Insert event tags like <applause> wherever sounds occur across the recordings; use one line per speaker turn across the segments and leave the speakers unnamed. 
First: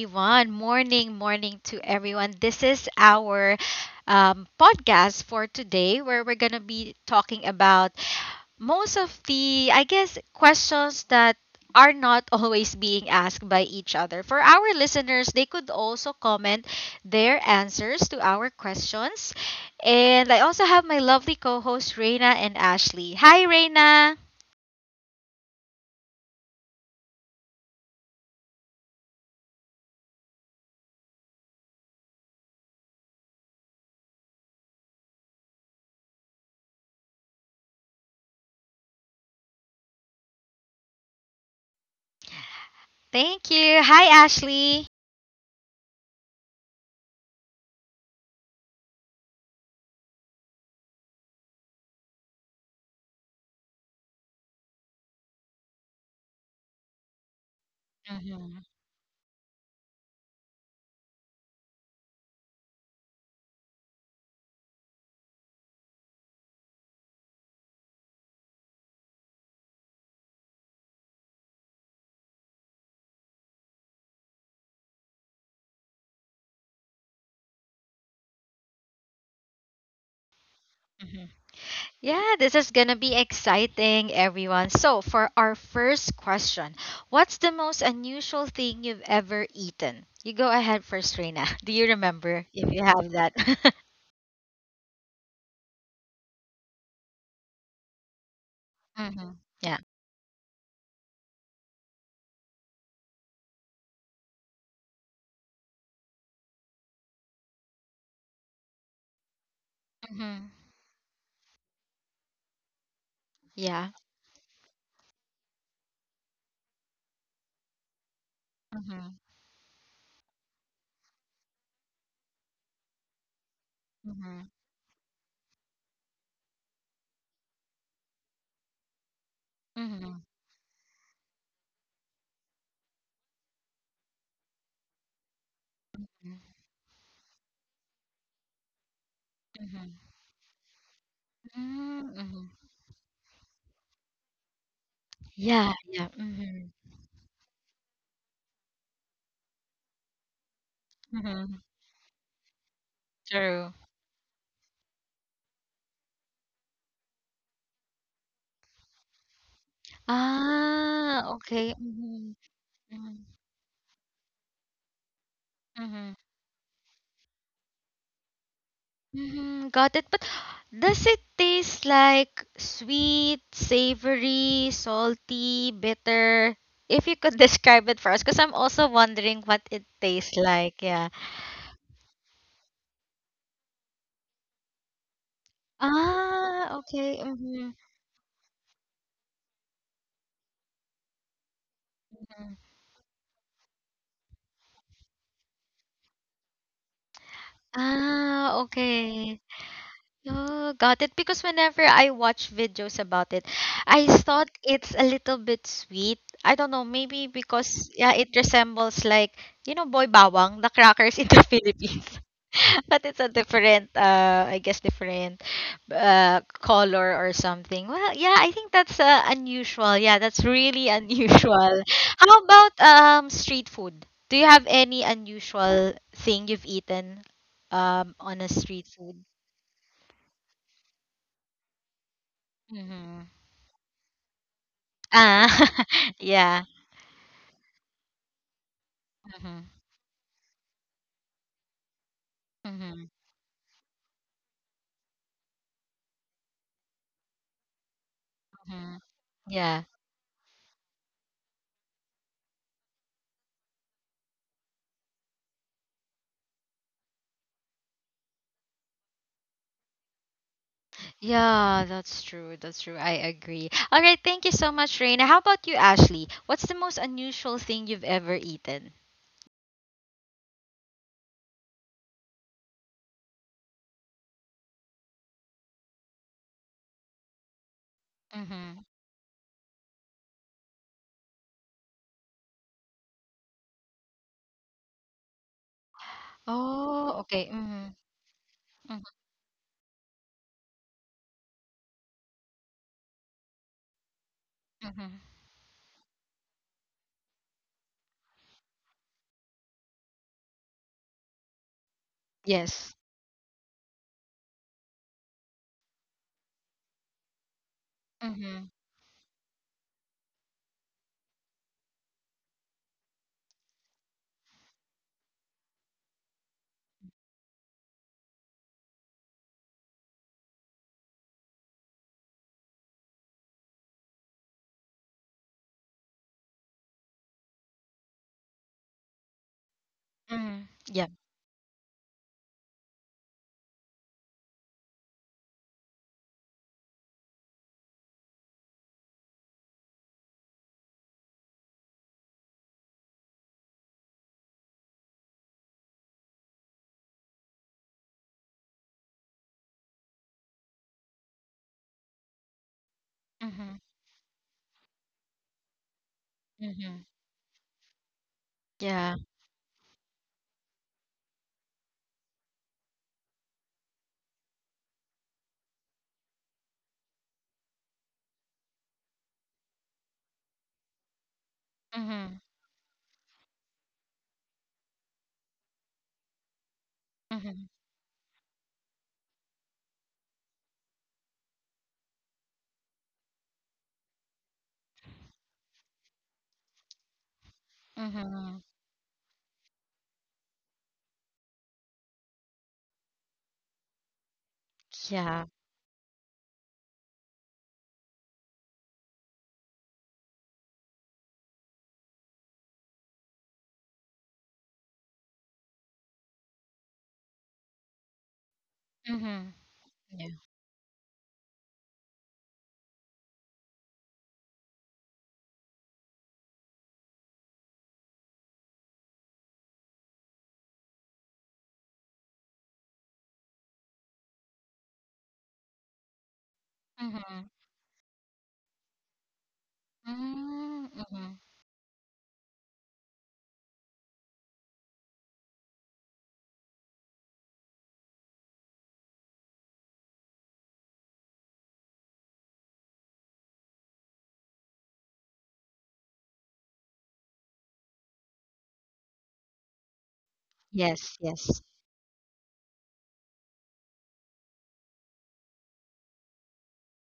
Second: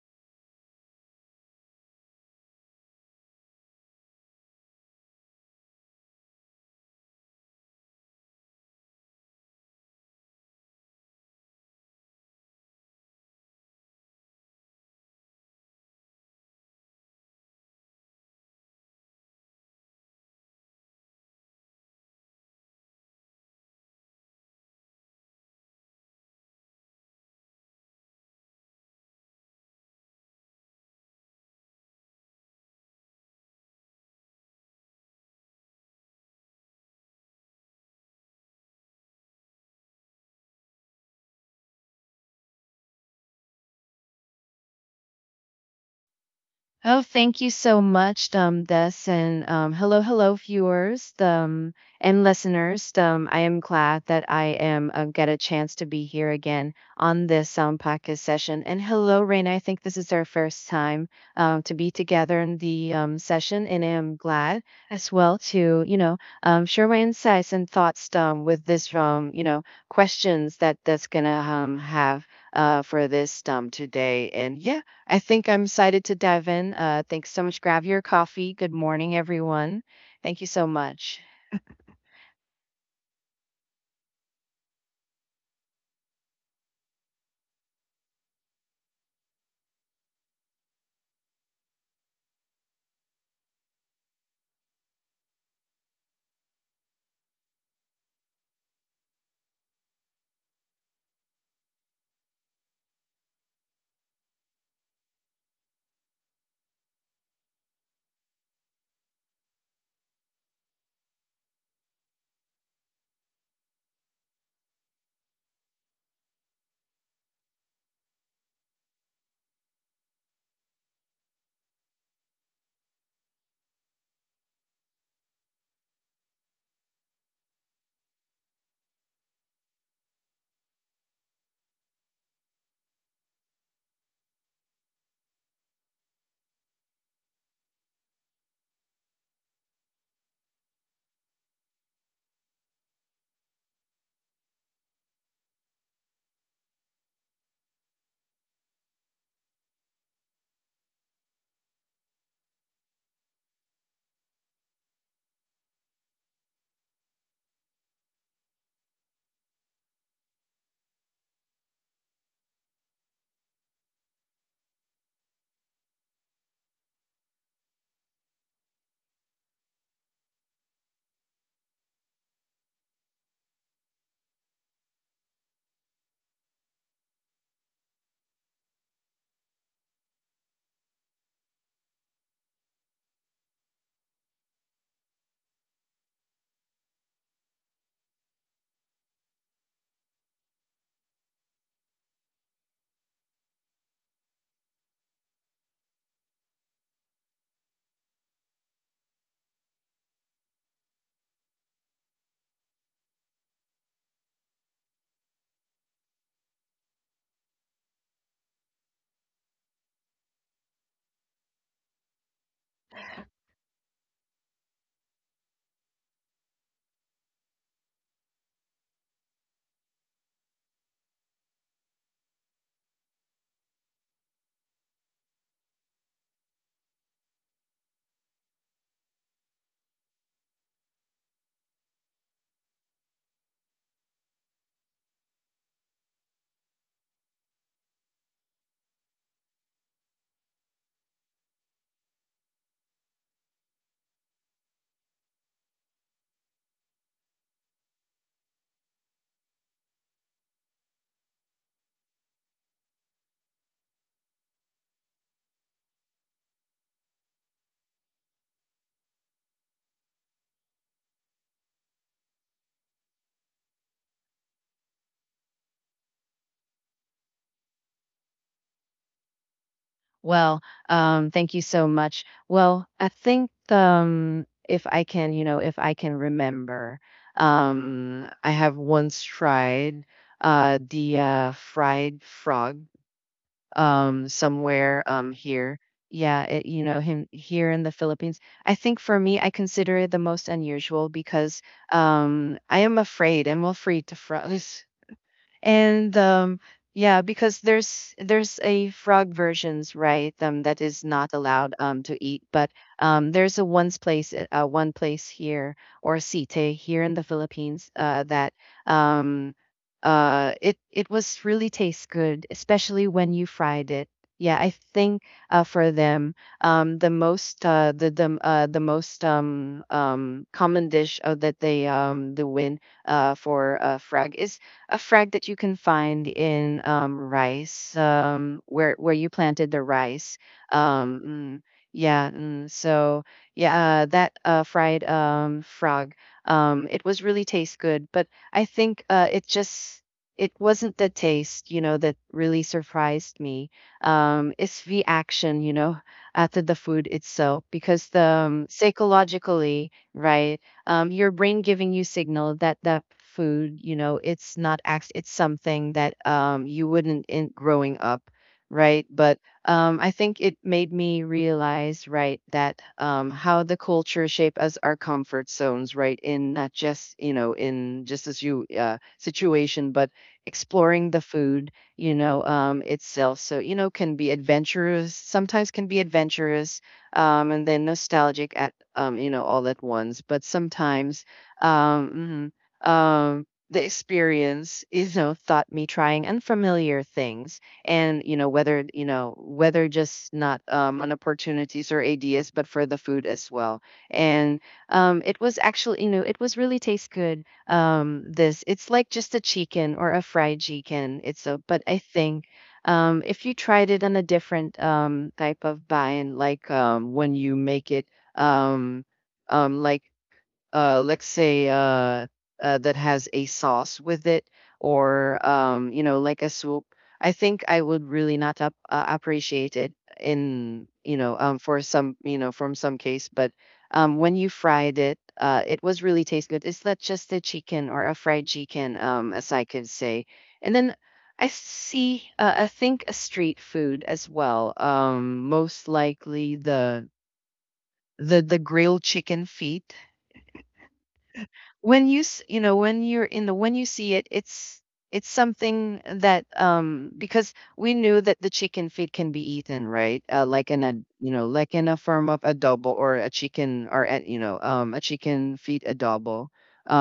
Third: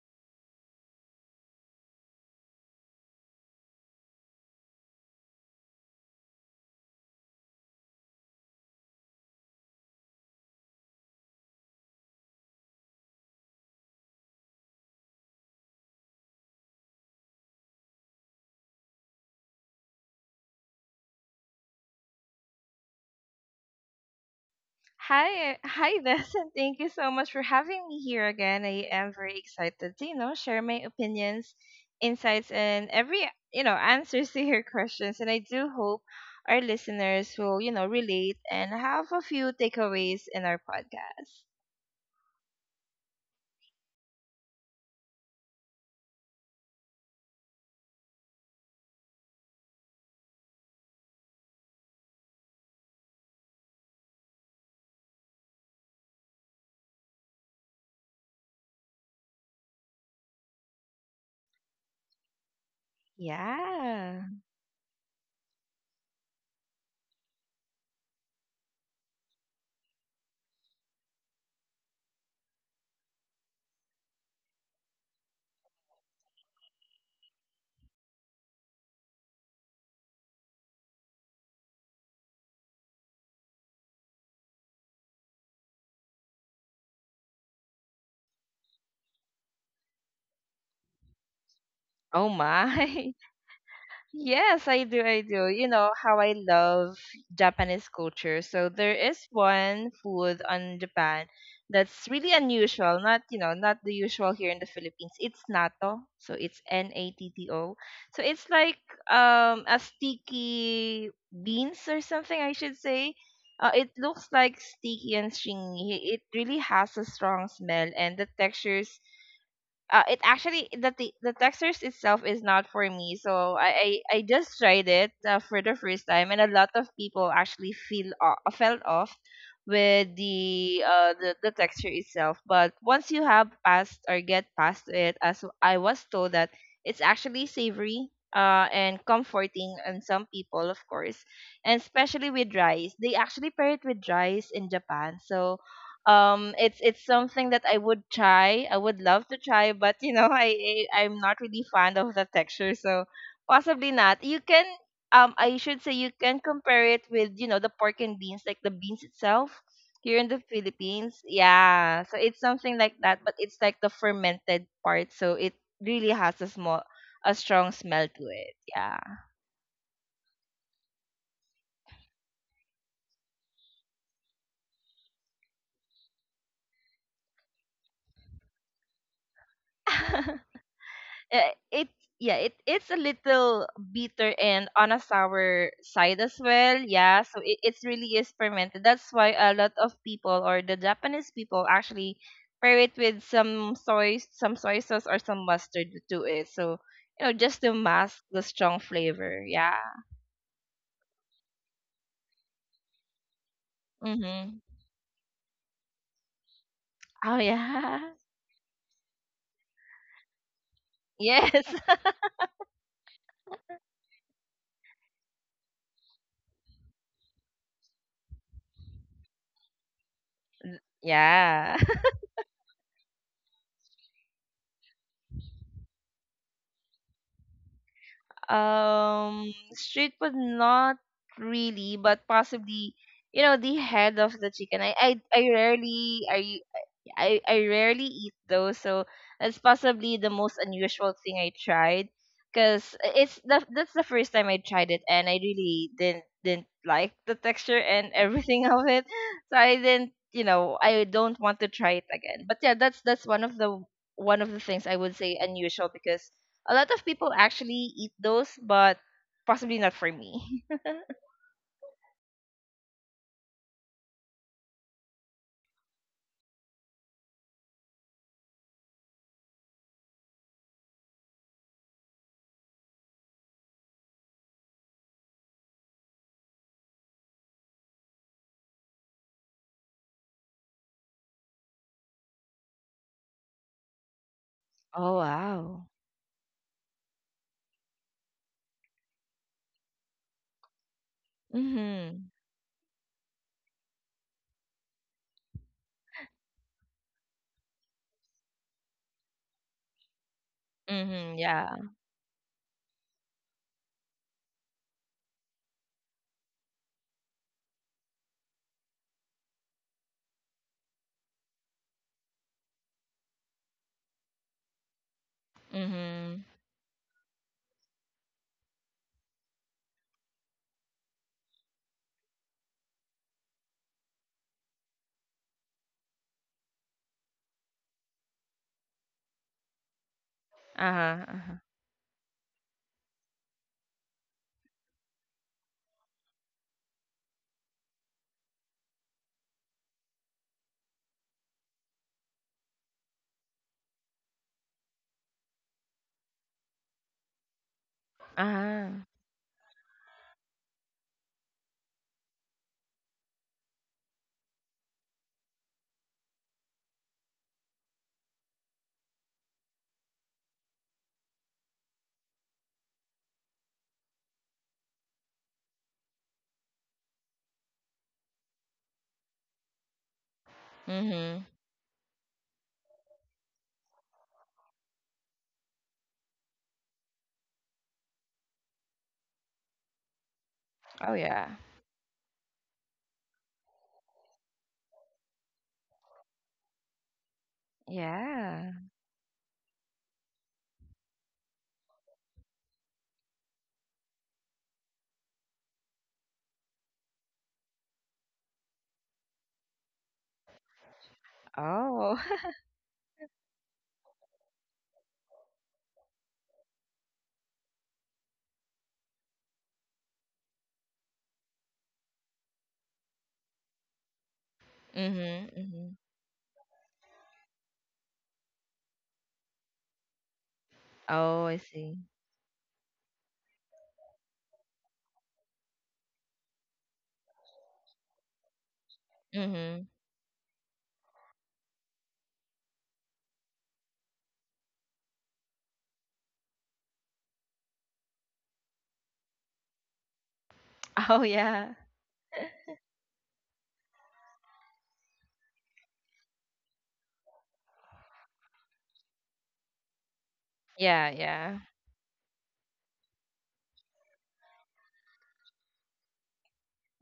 everyone. Morning, morning to everyone. This is our podcast for today where we're going to be talking about most of the, I guess, questions that are not <laughs> always being asked by each other. For our listeners, they could also comment their answers to our questions. And I also have my lovely co hosts, Reina and Ashley. Hi, Reina.
Hi, hi, <laughs> Des, and thank you so much for having me here again. I am very excited to, share my opinions, insights, and every, answers to your <laughs> questions. And I do hope our listeners will, relate and have a few takeaways in our podcast.
Thank you. Hi, Ashley.
Oh, Thank you so much, Des, and hello, hello, viewers, and listeners. I am glad that I am get a chance to be here again on this podcast
Mhm,
session. And hello, Raina. I think this is our first time to be together in the session, and I am
Yeah.
glad as well to share my insights and thoughts with this questions that that's gonna have for this today. And yeah. I think I'm excited to dive in. Thanks so much. Grab your coffee. Good morning, everyone. Thank you so much.
mhm. Yeah, this is gonna be exciting, everyone. So, for our first question, what's the most unusual thing you've ever eaten? You go ahead first, Reina. <laughs> Do you
Oh
remember if you have
my. <laughs>
that? <laughs>
Yes, I do. I do. You know how I love Japanese culture. So there is
Mm-hmm. Yeah.
one food on Japan that's really unusual. Not, not the usual here in the Philippines. It's natto. So it's Natto. So it's like a
Mm-hmm.
sticky beans or something, I should say. It
Yeah.
looks like sticky and stringy. It really has a strong smell, and the textures,
Mm-hmm.
it actually, the textures itself is not for me. So I
Mm-hmm.
just tried it for the first time, and a lot of people actually fell off with
Mm-hmm.
the texture itself. But once you have passed or get past it, as I was told that it's actually savory. And comforting,
Mm-hmm.
and some people, of course, and especially
Mm-hmm.
with rice, they actually pair it with rice in Japan. So
Yeah. Yeah. Mm-hmm.
it's something that I would love to try, but <laughs> I'm not
Mm-hmm.
really fond of the texture. So
True.
possibly not. You can I should say you can compare it with the pork and beans, like the beans itself here in the Philippines.
Ah, okay.
Yeah, so
Mm-hmm.
it's something like that,
Mm-hmm.
but it's like the fermented part, so it really
Mm-hmm.
has a strong smell to it. Yeah.
Mm-hmm, got it. But does it taste like sweet, savory, salty, bitter? If you could <laughs> describe it for us, because I'm also wondering what it tastes
<laughs>
like. Yeah.
It Yeah, it's a little bitter and on a sour side as
Ah,
well.
okay.
Yeah, so it,
Mm-hmm.
it's really is fermented. That's why a lot of people, or the Japanese people actually pair it with some soy sauce or some mustard to it. So just to mask the
Ah,
strong
okay.
flavor. Yeah.
Oh, got it. Because whenever I watch videos about it, I thought
Mm-hmm.
it's a little bit sweet. I don't know, maybe
Oh
because
yeah.
yeah, it resembles like, you know, boy bawang, the
<laughs>
crackers in the <laughs>
Yes. <laughs>
Philippines. <laughs> But it's a different I guess different color or something. Well, yeah, I think that's unusual. Yeah, that's really <laughs>
Yeah.
unusual. How about street food? Do you have any unusual thing you've eaten on a street food?
Street food, not really, but possibly,
Mhm.
the head of the chicken. I I, I
Ah, <laughs>
rarely I
yeah.
I, I rarely eat those, so that's
Hmm.
possibly the most unusual thing I tried. Cause
Hmm.
it's the that's the first time I tried it, and I really didn't like the texture and everything <laughs> of
Hmm.
it. So I
Yeah.
didn't, I don't want to try it again. But yeah, that's one of the things I would say unusual, because a lot of people actually eat those, but possibly not for me. <laughs>
Yeah, that's true. That's true. I agree. All right. Thank you so much, Raina. How about you, Ashley? What's the most unusual thing you've ever eaten?
Well, thank you so much. Well, I think if I can, if I can remember, I have
Mm-hmm.
once tried the fried frog somewhere
Oh,
here.
wow.
Yeah, it,
Oh,
him
okay.
here in
Mm-hmm.
the Philippines. I
Mm-hmm.
think for me, I consider it the most unusual because
Mhm.
I am afraid. I'm afraid to froze. <laughs>
Hmm.
And yeah, because there's a frog versions, right? That is not
Mhm.
allowed
Yeah.
to eat, but
Yes.
there's a one's place one place here or site here in the Philippines that
Mm-hmm.
um it it was really tastes good, especially when you fried it. Yeah, I think for them
Mhm.
the most common dish that they the win for frog is a frag that you can find in rice, where you planted the rice.
Mm-hmm. Yeah.
Um,
Uh-huh. Uh-huh.
mm, yeah, mm, so yeah, that fried frog, it was really taste good, but I think it just it wasn't the taste, you know, that really surprised me. It's the action, you know, after the food itself, because the
Uh-huh.
psychologically, right? Your brain giving you signal that that
Mm-hmm.
food, you know, it's not act, it's something that you
Mm-hmm.
wouldn't in growing up, right?
Yeah.
But I think it made me realize, right, that how the culture shape us our comfort zones, right, in not just you know in just as you situation, but exploring the
Mhm.
food, you
Mm-hmm.
know, itself. So you know, can be adventurous. Sometimes can be adventurous,
Mm-hmm.
and then nostalgic you know, all at once. But
Oh
sometimes,
yeah.
um, mhm, the experience, you know, taught me trying unfamiliar things, and
Mm-hmm.
Yeah.
you know, whether just not on opportunities or ideas, but for the food as well. And it
Yeah.
was actually, you know, it was really taste good. This, it's like just a chicken or a fried chicken. It's a, but I
Oh.
think
<laughs>
if you tried it on a different type of bun, like when you make it um,
Mm-hmm.
like
Yeah.
let's say that has a sauce with it, or
Mhm. Mhm.
you know, like a soup. I think I would really not up, appreciate it in you know
Oh, I
for
see.
some you know from some case, but when you fried it, it was really taste good. It's not just a
Mm-hmm.
chicken or a fried chicken, as I
Mhm.
could say, and then.
Mm-hmm.
I see. I think a street food as well. Most likely the grilled chicken feet.
<laughs> Oh yeah.
When you you know when you're in the when you see it, it's something that because we knew that the chicken feet can be eaten, right? Like in a
Yeah,
Yes.
you know
yeah.
Yes.
like in a firm of adobo or a chicken or a, you know a chicken feet adobo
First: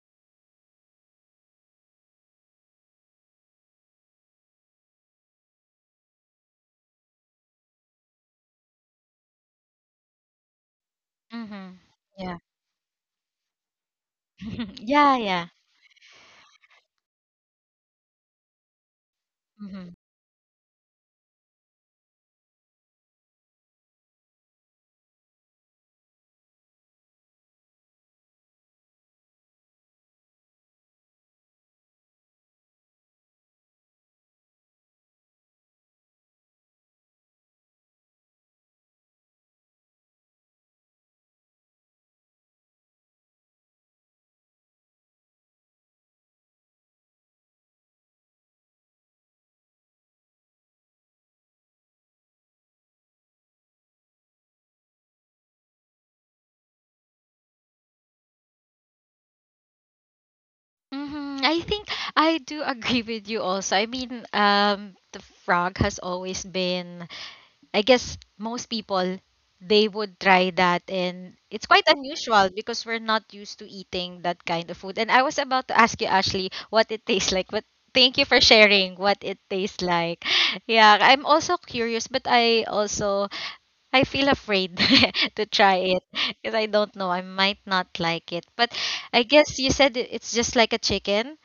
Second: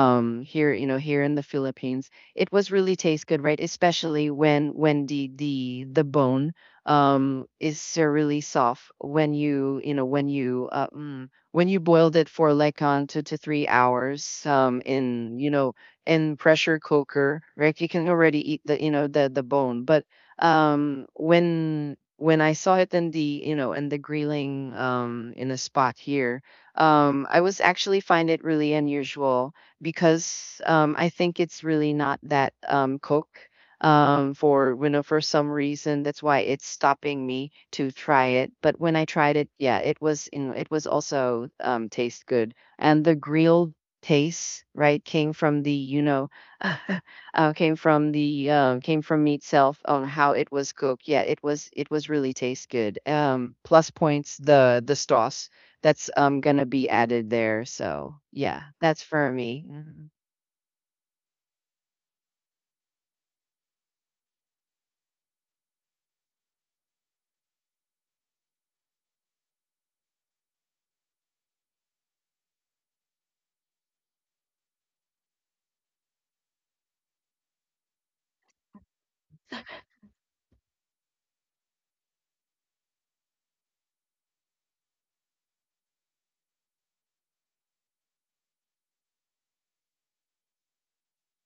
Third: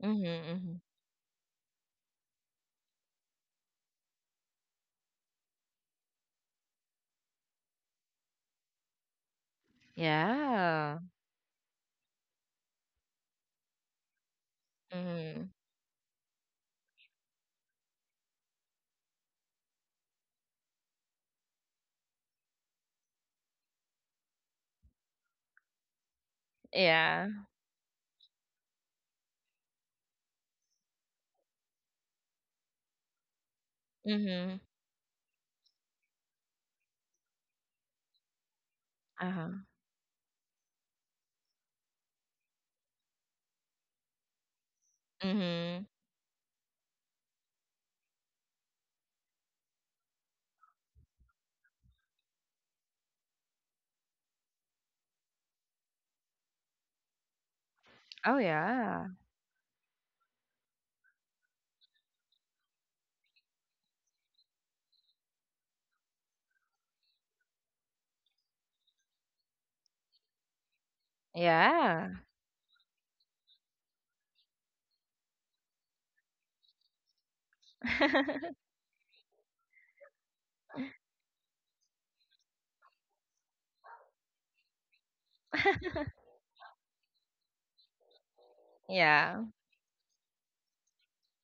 Mhm.
here
Mhm.
you know here in the Philippines, it was really taste good, right? Especially when the bone is really soft when you know when you
Yeah.
when
Mm-hmm.
you boiled it for like on 2 to 3 hours
<laughs> Yeah,
in
yeah.
you
Mhm.
know in pressure cooker, right? You can already eat the you know the bone,
Hmm.
but when I saw it in the you know in the grilling in a spot here,
Yeah.
I was actually find it really unusual because I think it's really not that cook
Mhm.
for you know for some reason, that's why it's stopping me to try it. But when I tried it,
Uh-huh.
yeah, it was in it was also taste good, and the grilled taste, right, came from the
Mhm.
you know <laughs> came from meat itself on how it was cooked. Yeah, it was really taste good, plus points, the sauce that's gonna be added there. So
Oh
yeah, that's
yeah.
for me. Mhm.
Hmm. I think I do agree with you also. I mean, the frog has always been, I guess most people they would try that and it's quite
Yeah.
unusual because we're not used to eating that kind of food. And I was about to ask you, Ashley, what it tastes like, but thank you for
<laughs>
sharing what it tastes like. <laughs> Yeah, I'm also curious, but I also I feel afraid <laughs> to try it because I don't know. I might not like it. But I
Yeah.
guess you said it- it's just like a chicken.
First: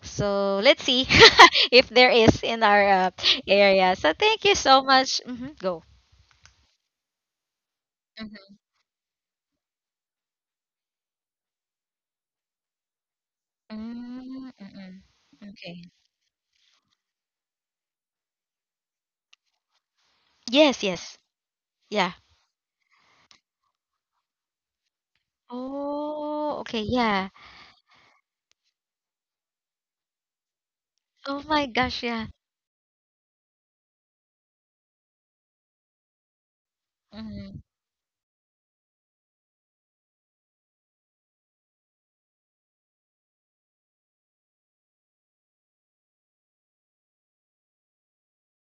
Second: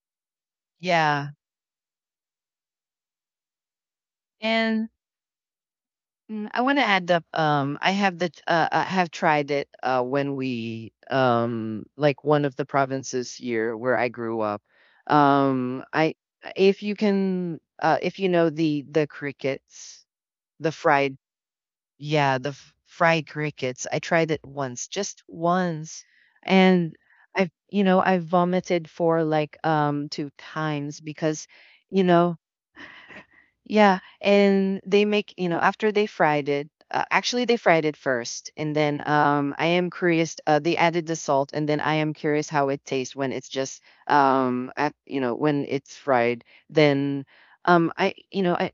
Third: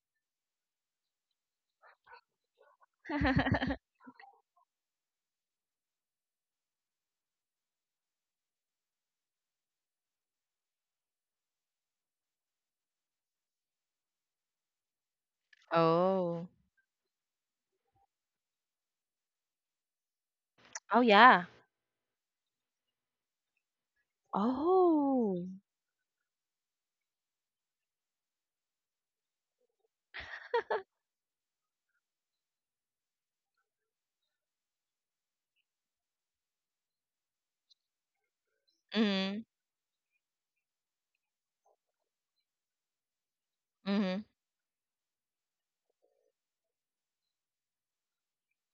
So let's see <laughs>
yeah
if there is in our area.
<laughs>
So thank you so
and
much. Hmm. Go.
Mm, I want to add up. Um, I have the
Mm-hmm.
uh, I have tried it when we like one of the provinces here where I grew up.
Mm-mm. Okay.
I
Oh.
If you can if you know the crickets, the
Yes,
Oh,
fried,
yes.
yeah.
Yeah.
yeah, fried crickets. I tried it once, just
Oh.
once,
Oh, okay.
and
Yeah.
I've you know I vomited for like two times
Oh
because
my gosh.
you
Yeah.
know. Yeah, and they make, you know, after they fried it, actually they
Mm-hmm.
fried it first, and then
Mhm.
I am curious, they added the salt, and then I am curious how it tastes when it's just
Mhm.
at, you know, when it's fried. Then I you know, I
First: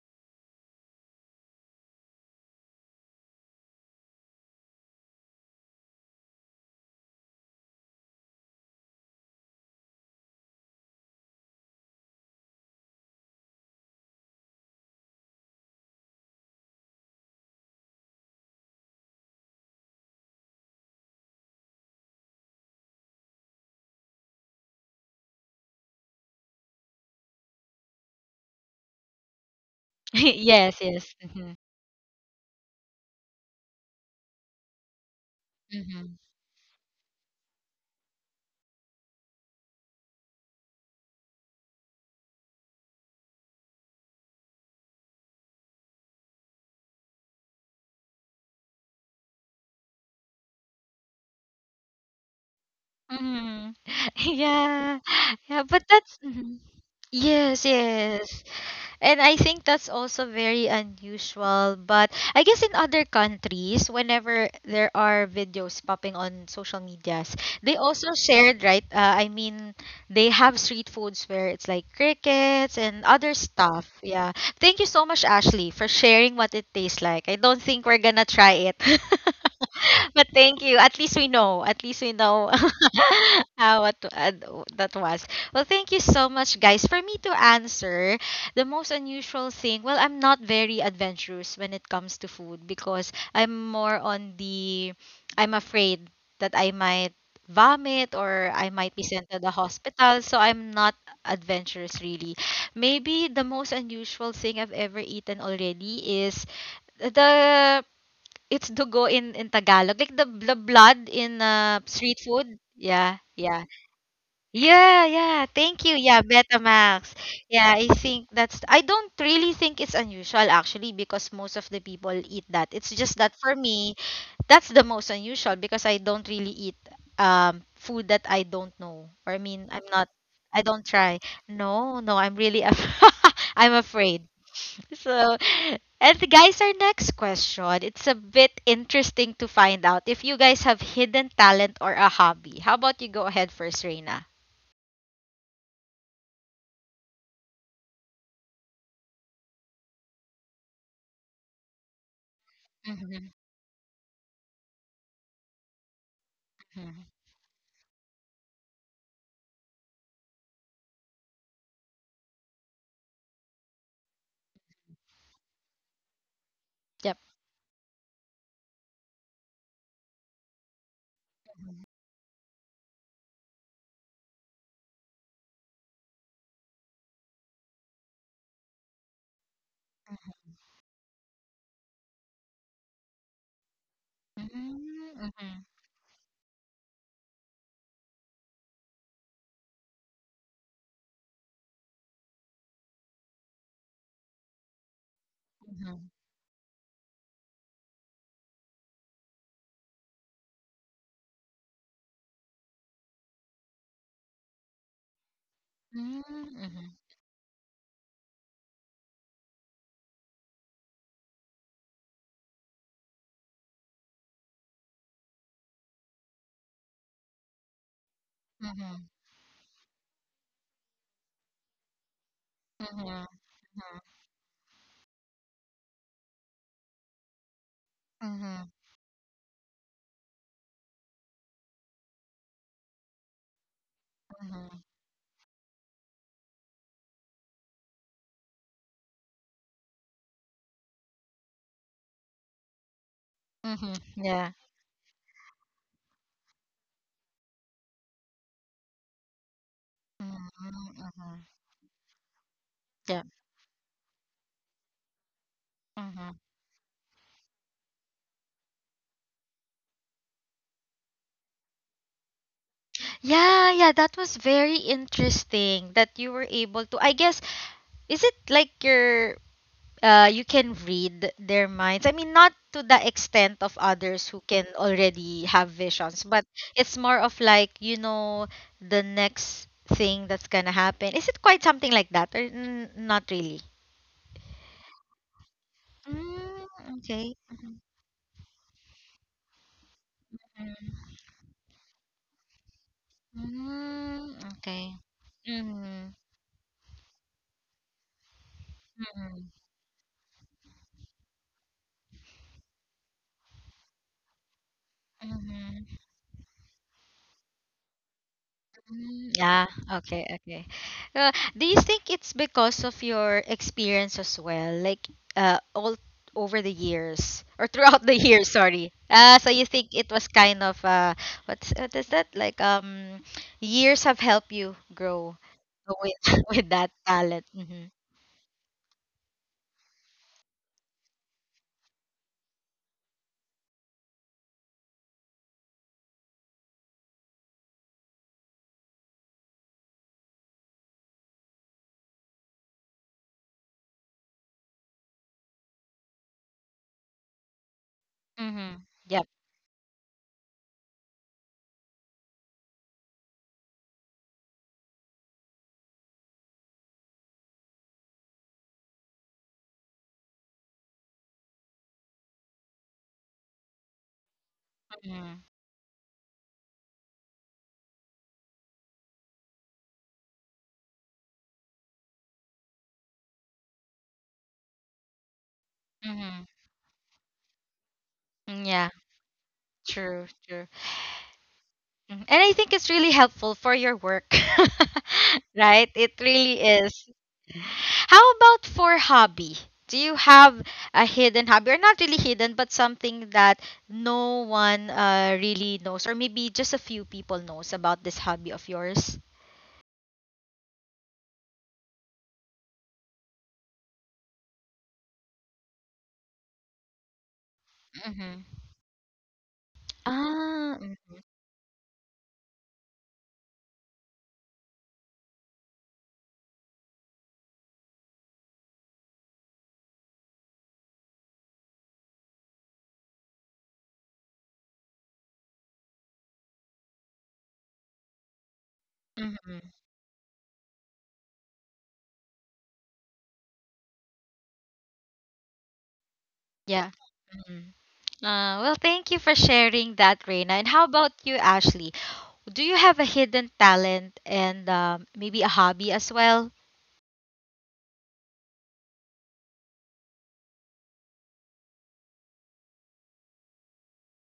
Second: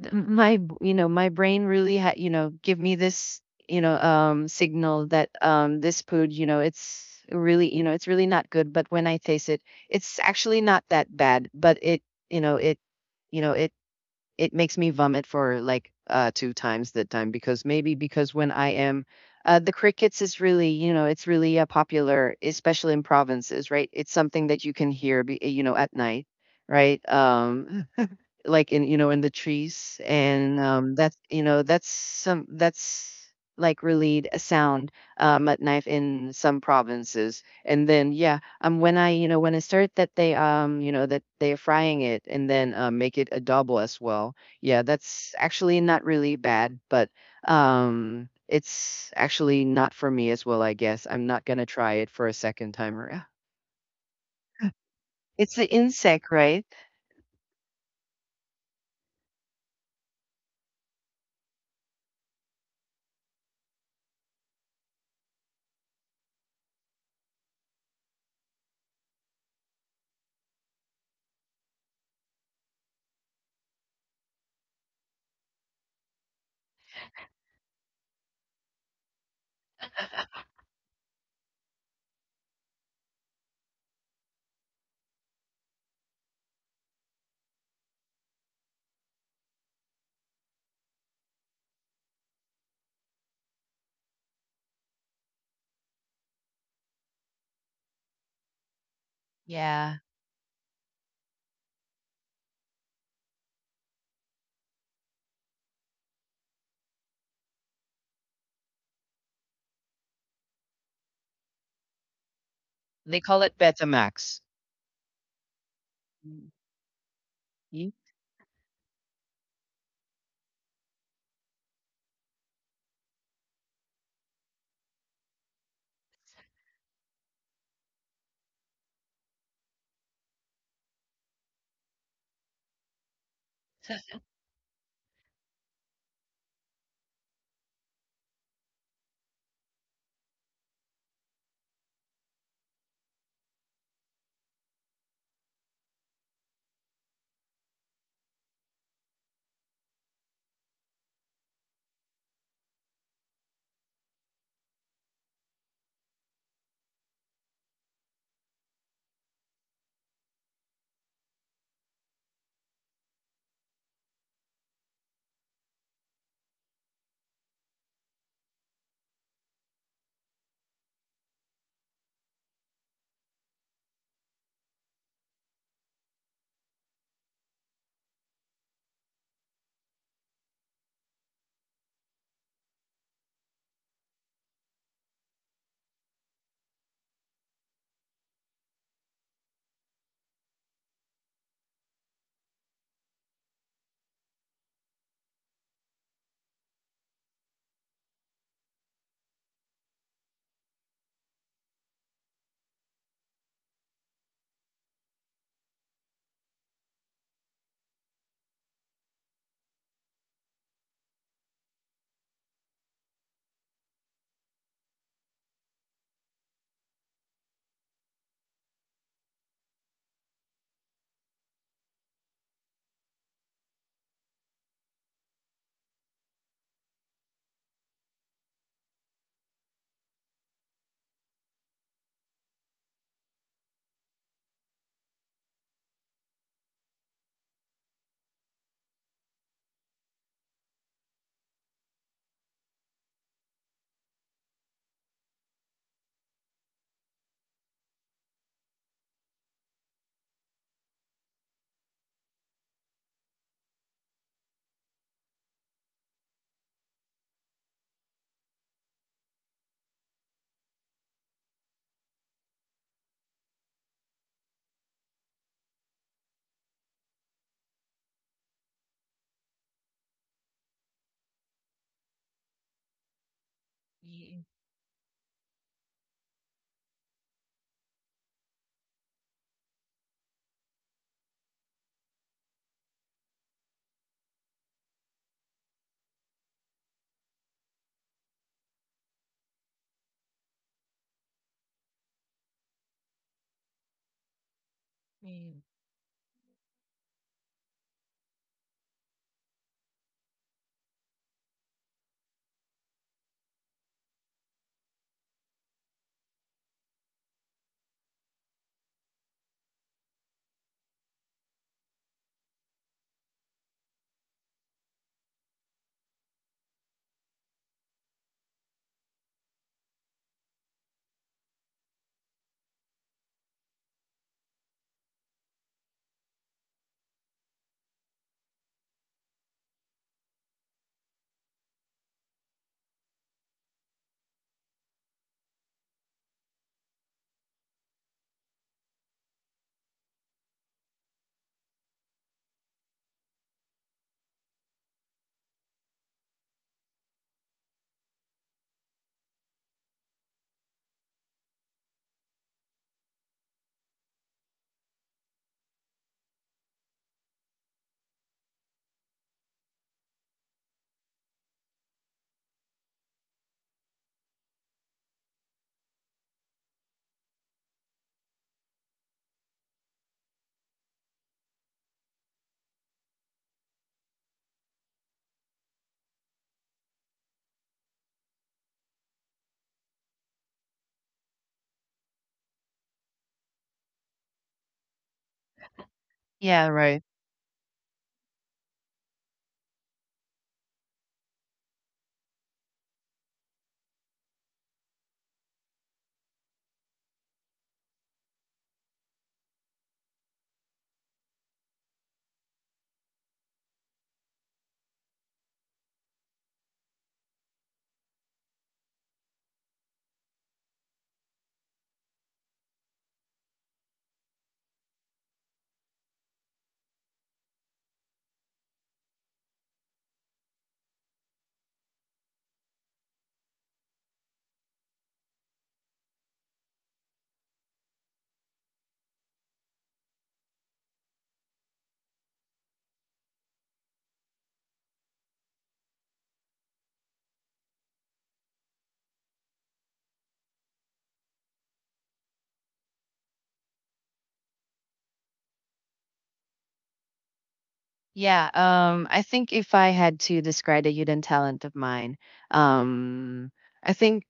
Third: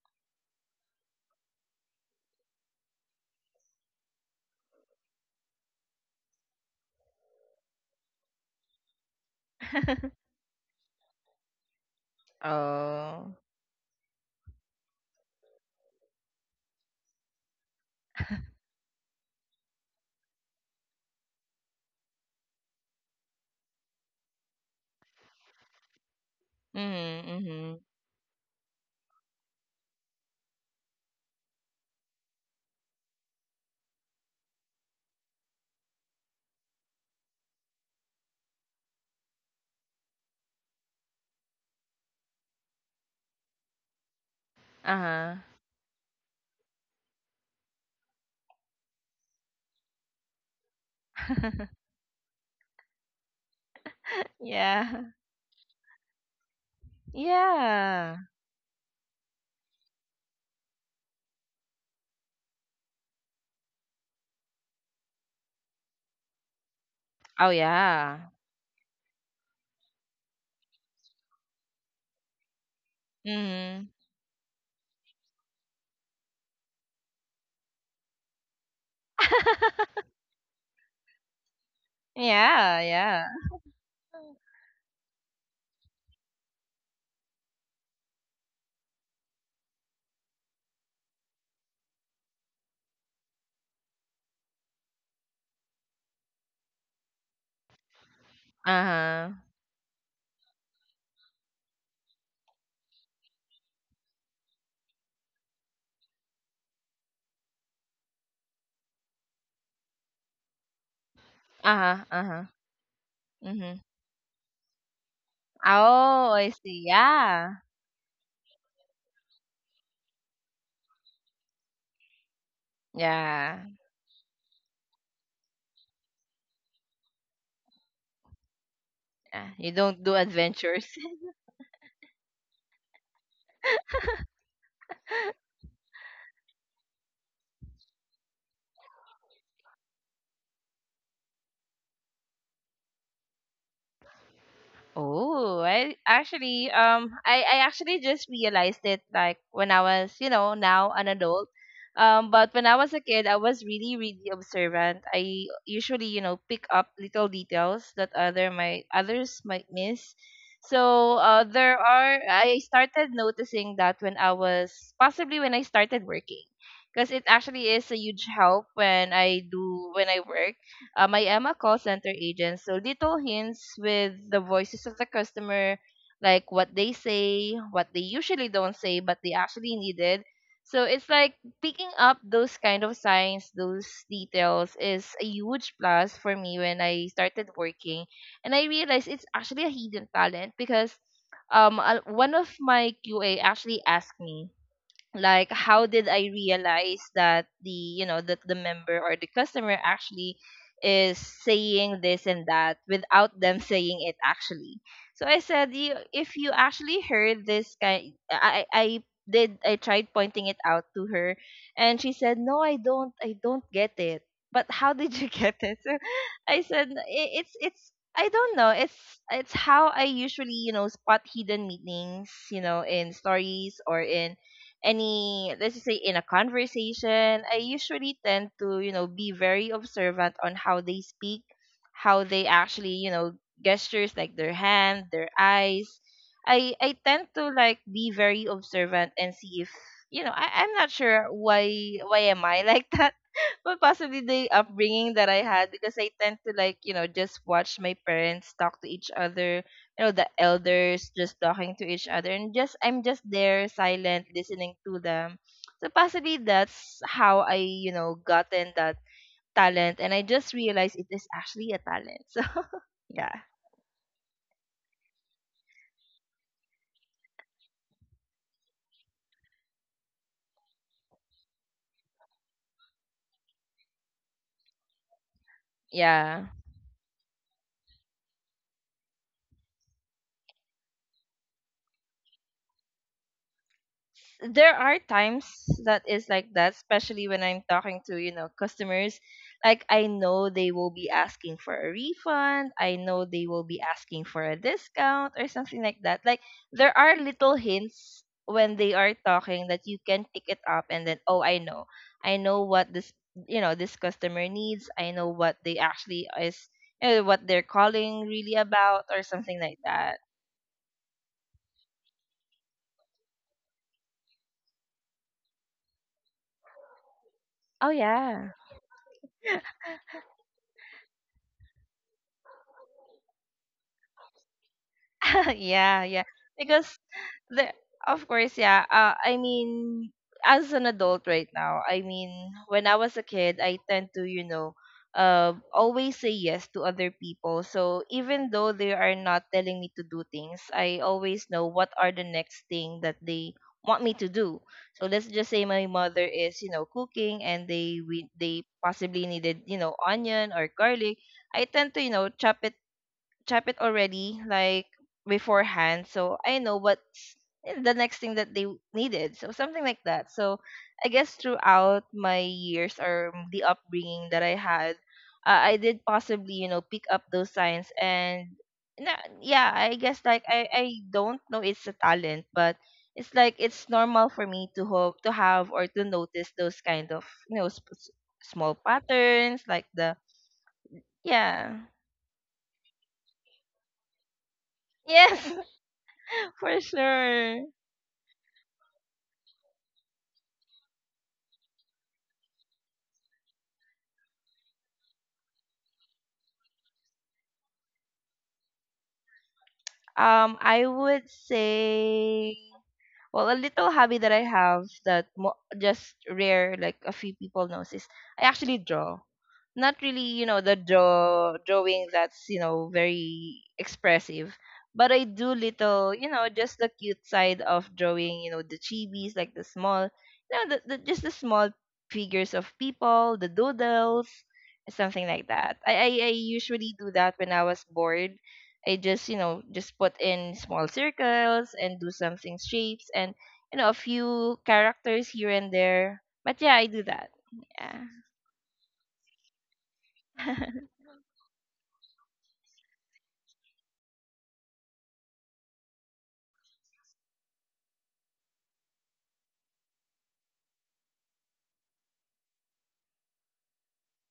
you know, my brain really had, you know, give me this, you know, signal that this food, you know, it's really, you know, it's really not good, but when I taste it, it's
<laughs>
actually not that bad, but it, you know, it
Oh.
you know it makes me vomit for like two times that time, because maybe because when I am the crickets is really, you know, it's really popular, especially in provinces, right? It's something that you can hear you know at night, right?
Mhm. Mhm.
Like in you know in the trees, and
<laughs> Yes, yes.
that's you
Mm-hmm.
know that's some that's like relayed a sound, mud knife
Mm-hmm.
in some provinces, and then yeah, when I you know when I start that they you know that they're frying it, and then make it a double as well. Yeah, that's
Uh-huh.
actually not really bad, but it's actually not for me as well. I guess I'm not gonna
<laughs>
try it for a second time around.
Mm-hmm. <laughs> Yeah.
Yeah.
It's
Yeah,
the
but that's.
insect,
Mhm.
right?
Yes,
Yeah.
yes. And I think that's also very unusual. But I guess in other countries, whenever there are videos popping on social medias,
Oh,
they also
yeah.
shared, right? I mean, they have street foods where it's like crickets and other stuff.
Mhm.
Yeah. Thank you so much, Ashley, for sharing what it tastes like. I don't think we're gonna try it. <laughs>
<laughs>
But thank you. At least we know. At least we know
Yeah, yeah.
<laughs> how what that was. Well, thank you so much, guys. For me to answer, the most unusual thing, well, I'm not very adventurous when it comes to food because I'm more on the I'm afraid that I might vomit or I might be sent
Uh-huh.
to the
Yeah,
hospital, so I'm not adventurous really. Maybe the most unusual thing I've ever eaten already is the it's dugo in Tagalog, like the blood in
Uh-huh,
street
uh-huh.
food.
they
Yeah,
call it
yeah.
Mhm.
betamax.
Yeah, yeah. Thank you. Yeah,
Oh, I
Mm.
see.
Betamax.
Yeah.
Yeah, I think that's I don't really think it's unusual actually because most of the people eat that. It's just that for
Yeah.
me, that's the most unusual because I don't really eat food that I don't know. Or I
Yeah.
mean,
You
I'm
don't
not
do
I don't
adventures.
try. No, no, I'm really af <laughs> I'm afraid. So, and guys, our next question. It's a bit interesting to find out if you guys have hidden talent or a hobby. How about you go ahead first, Reina?
Oh, I actually just realized it, like when I was, now an adult. But when I was a kid,
Mhm,
I was really, really observant. I usually, pick up
mhm.
little details that other my others might miss. So, there are I started noticing that when I started working, because
Yep.
it actually is a huge help when I do when I work. I am a call center agent, so little hints with the voices of the customer, like what they say, what they usually don't say, but they actually needed. So it's like picking up those kind of signs, those details
Mm,
is a
mhm,
huge plus for me when I started working. And I realized it's actually a hidden talent, because one of my QA actually asked me, like, how
mhm.
did I realize that the you know that the member or the customer actually is saying this and that without them saying it actually. So I said, you
Mm,
if you
mhm,
actually heard this kind, I tried pointing it out to her, and she said, no, I don't get it, but how did you <laughs> get it? So I said, "It's I don't know
mhm,
it's how I usually spot hidden meanings, in
mhm,
stories or in any let's just say in a conversation. I usually tend
mhm,
to, be very observant on how they speak, how they actually, gestures, like their
mhm,
hand, their eyes. I tend to, like, be very observant and see if, I'm not sure why am I <laughs> like that. Well,
mhm.
possibly
Yeah.
the upbringing that I had, because I tend to, like, just watch my parents talk to each other, the
Mhm,
elders just
mhm.
talking to each other, and just I'm just
Yep.
there silent listening to them. So
Mhm.
possibly that's how I, gotten that talent, and I just realized it is actually a talent. <laughs> So yeah,
Yeah, yeah, that was very interesting that you were able to. I guess, is it like your you can read their minds. I mean, not to the extent of others who
Mm,
can already have visions, but
yeah.
it's more of like, you know, the next thing that's gonna happen. Is it quite something like that? Or n- not really?
There are times that is like
Mm,
that, especially
okay.
when I'm talking to, customers. Like, I know they will be
Mm,
asking for a refund. I know they will be asking
mm,
for a
okay.
discount or
mm.
something like
Mm-hmm.
that. Like, there are little hints when they are talking that you can pick it up, and then, oh, I know. I know what this customer needs. I know what they
Mm-hmm.
actually is eh, what they're calling really about or
Mm,
something
yeah,
like that.
okay, okay. Uh, do you think it's because of your experience as well, like all over the years or
Oh
throughout the years?
yeah.
Sorry. So you think it was kind of what's what is that like? Years have helped you grow
<laughs> Yeah,
with
yeah.
<laughs> with
Because
that talent.
the
Mm-hmm.
of course, yeah, I mean, as an adult right now, I mean, when I was a kid, I tend to, always say yes to other people. So even though they are not telling me to do things, I always know what are the next thing that they want me to do. So let's just say my mother is, cooking, and they they
Mm-hmm.
possibly
Yep.
needed, onion or garlic. I tend to, chop it, type it already, like, beforehand, so I know what's the next thing that they needed. So something like that. So I guess throughout my years, or the upbringing that I had,
Mm-hmm.
I did possibly, pick up those signs. And yeah, I guess like, I don't know, it's a talent, but it's like it's normal for me to hope to have or to
Mm-hmm.
notice those kind of, small
Yeah.
patterns, like the
True. True.
yeah.
Mhm. And I think it's really helpful for your work,
Yes.
<laughs> right? It
<laughs>
really
Yeah,
For
right.
is.
sure.
How about for hobby? Do you have a hidden hobby, or not really hidden, but something that no one really knows, or maybe just a few people knows about this hobby of yours?
I would say, well, a little hobby that I have that just rare, like a few people knows, is
Mm-hmm.
I actually draw. Not really, the
Ah, mm-hmm.
drawing that's, very expressive, but I do little, just the cute side of drawing. The chibis, like the small, you know, the just the small figures of people, the doodles, something like that. I usually do that when I was bored. I just,
Hmm
just put in small circles and do something shapes, and, a few characters here and there. But yeah, I
yeah.
do that.
Mm-hmm.
Yeah.
Well, thank you for sharing that, Reina. And how
<laughs>
about you, Ashley? Do you have a hidden talent and maybe a hobby as well?
Yeah, I think if I had to describe a hidden talent of mine, um, I think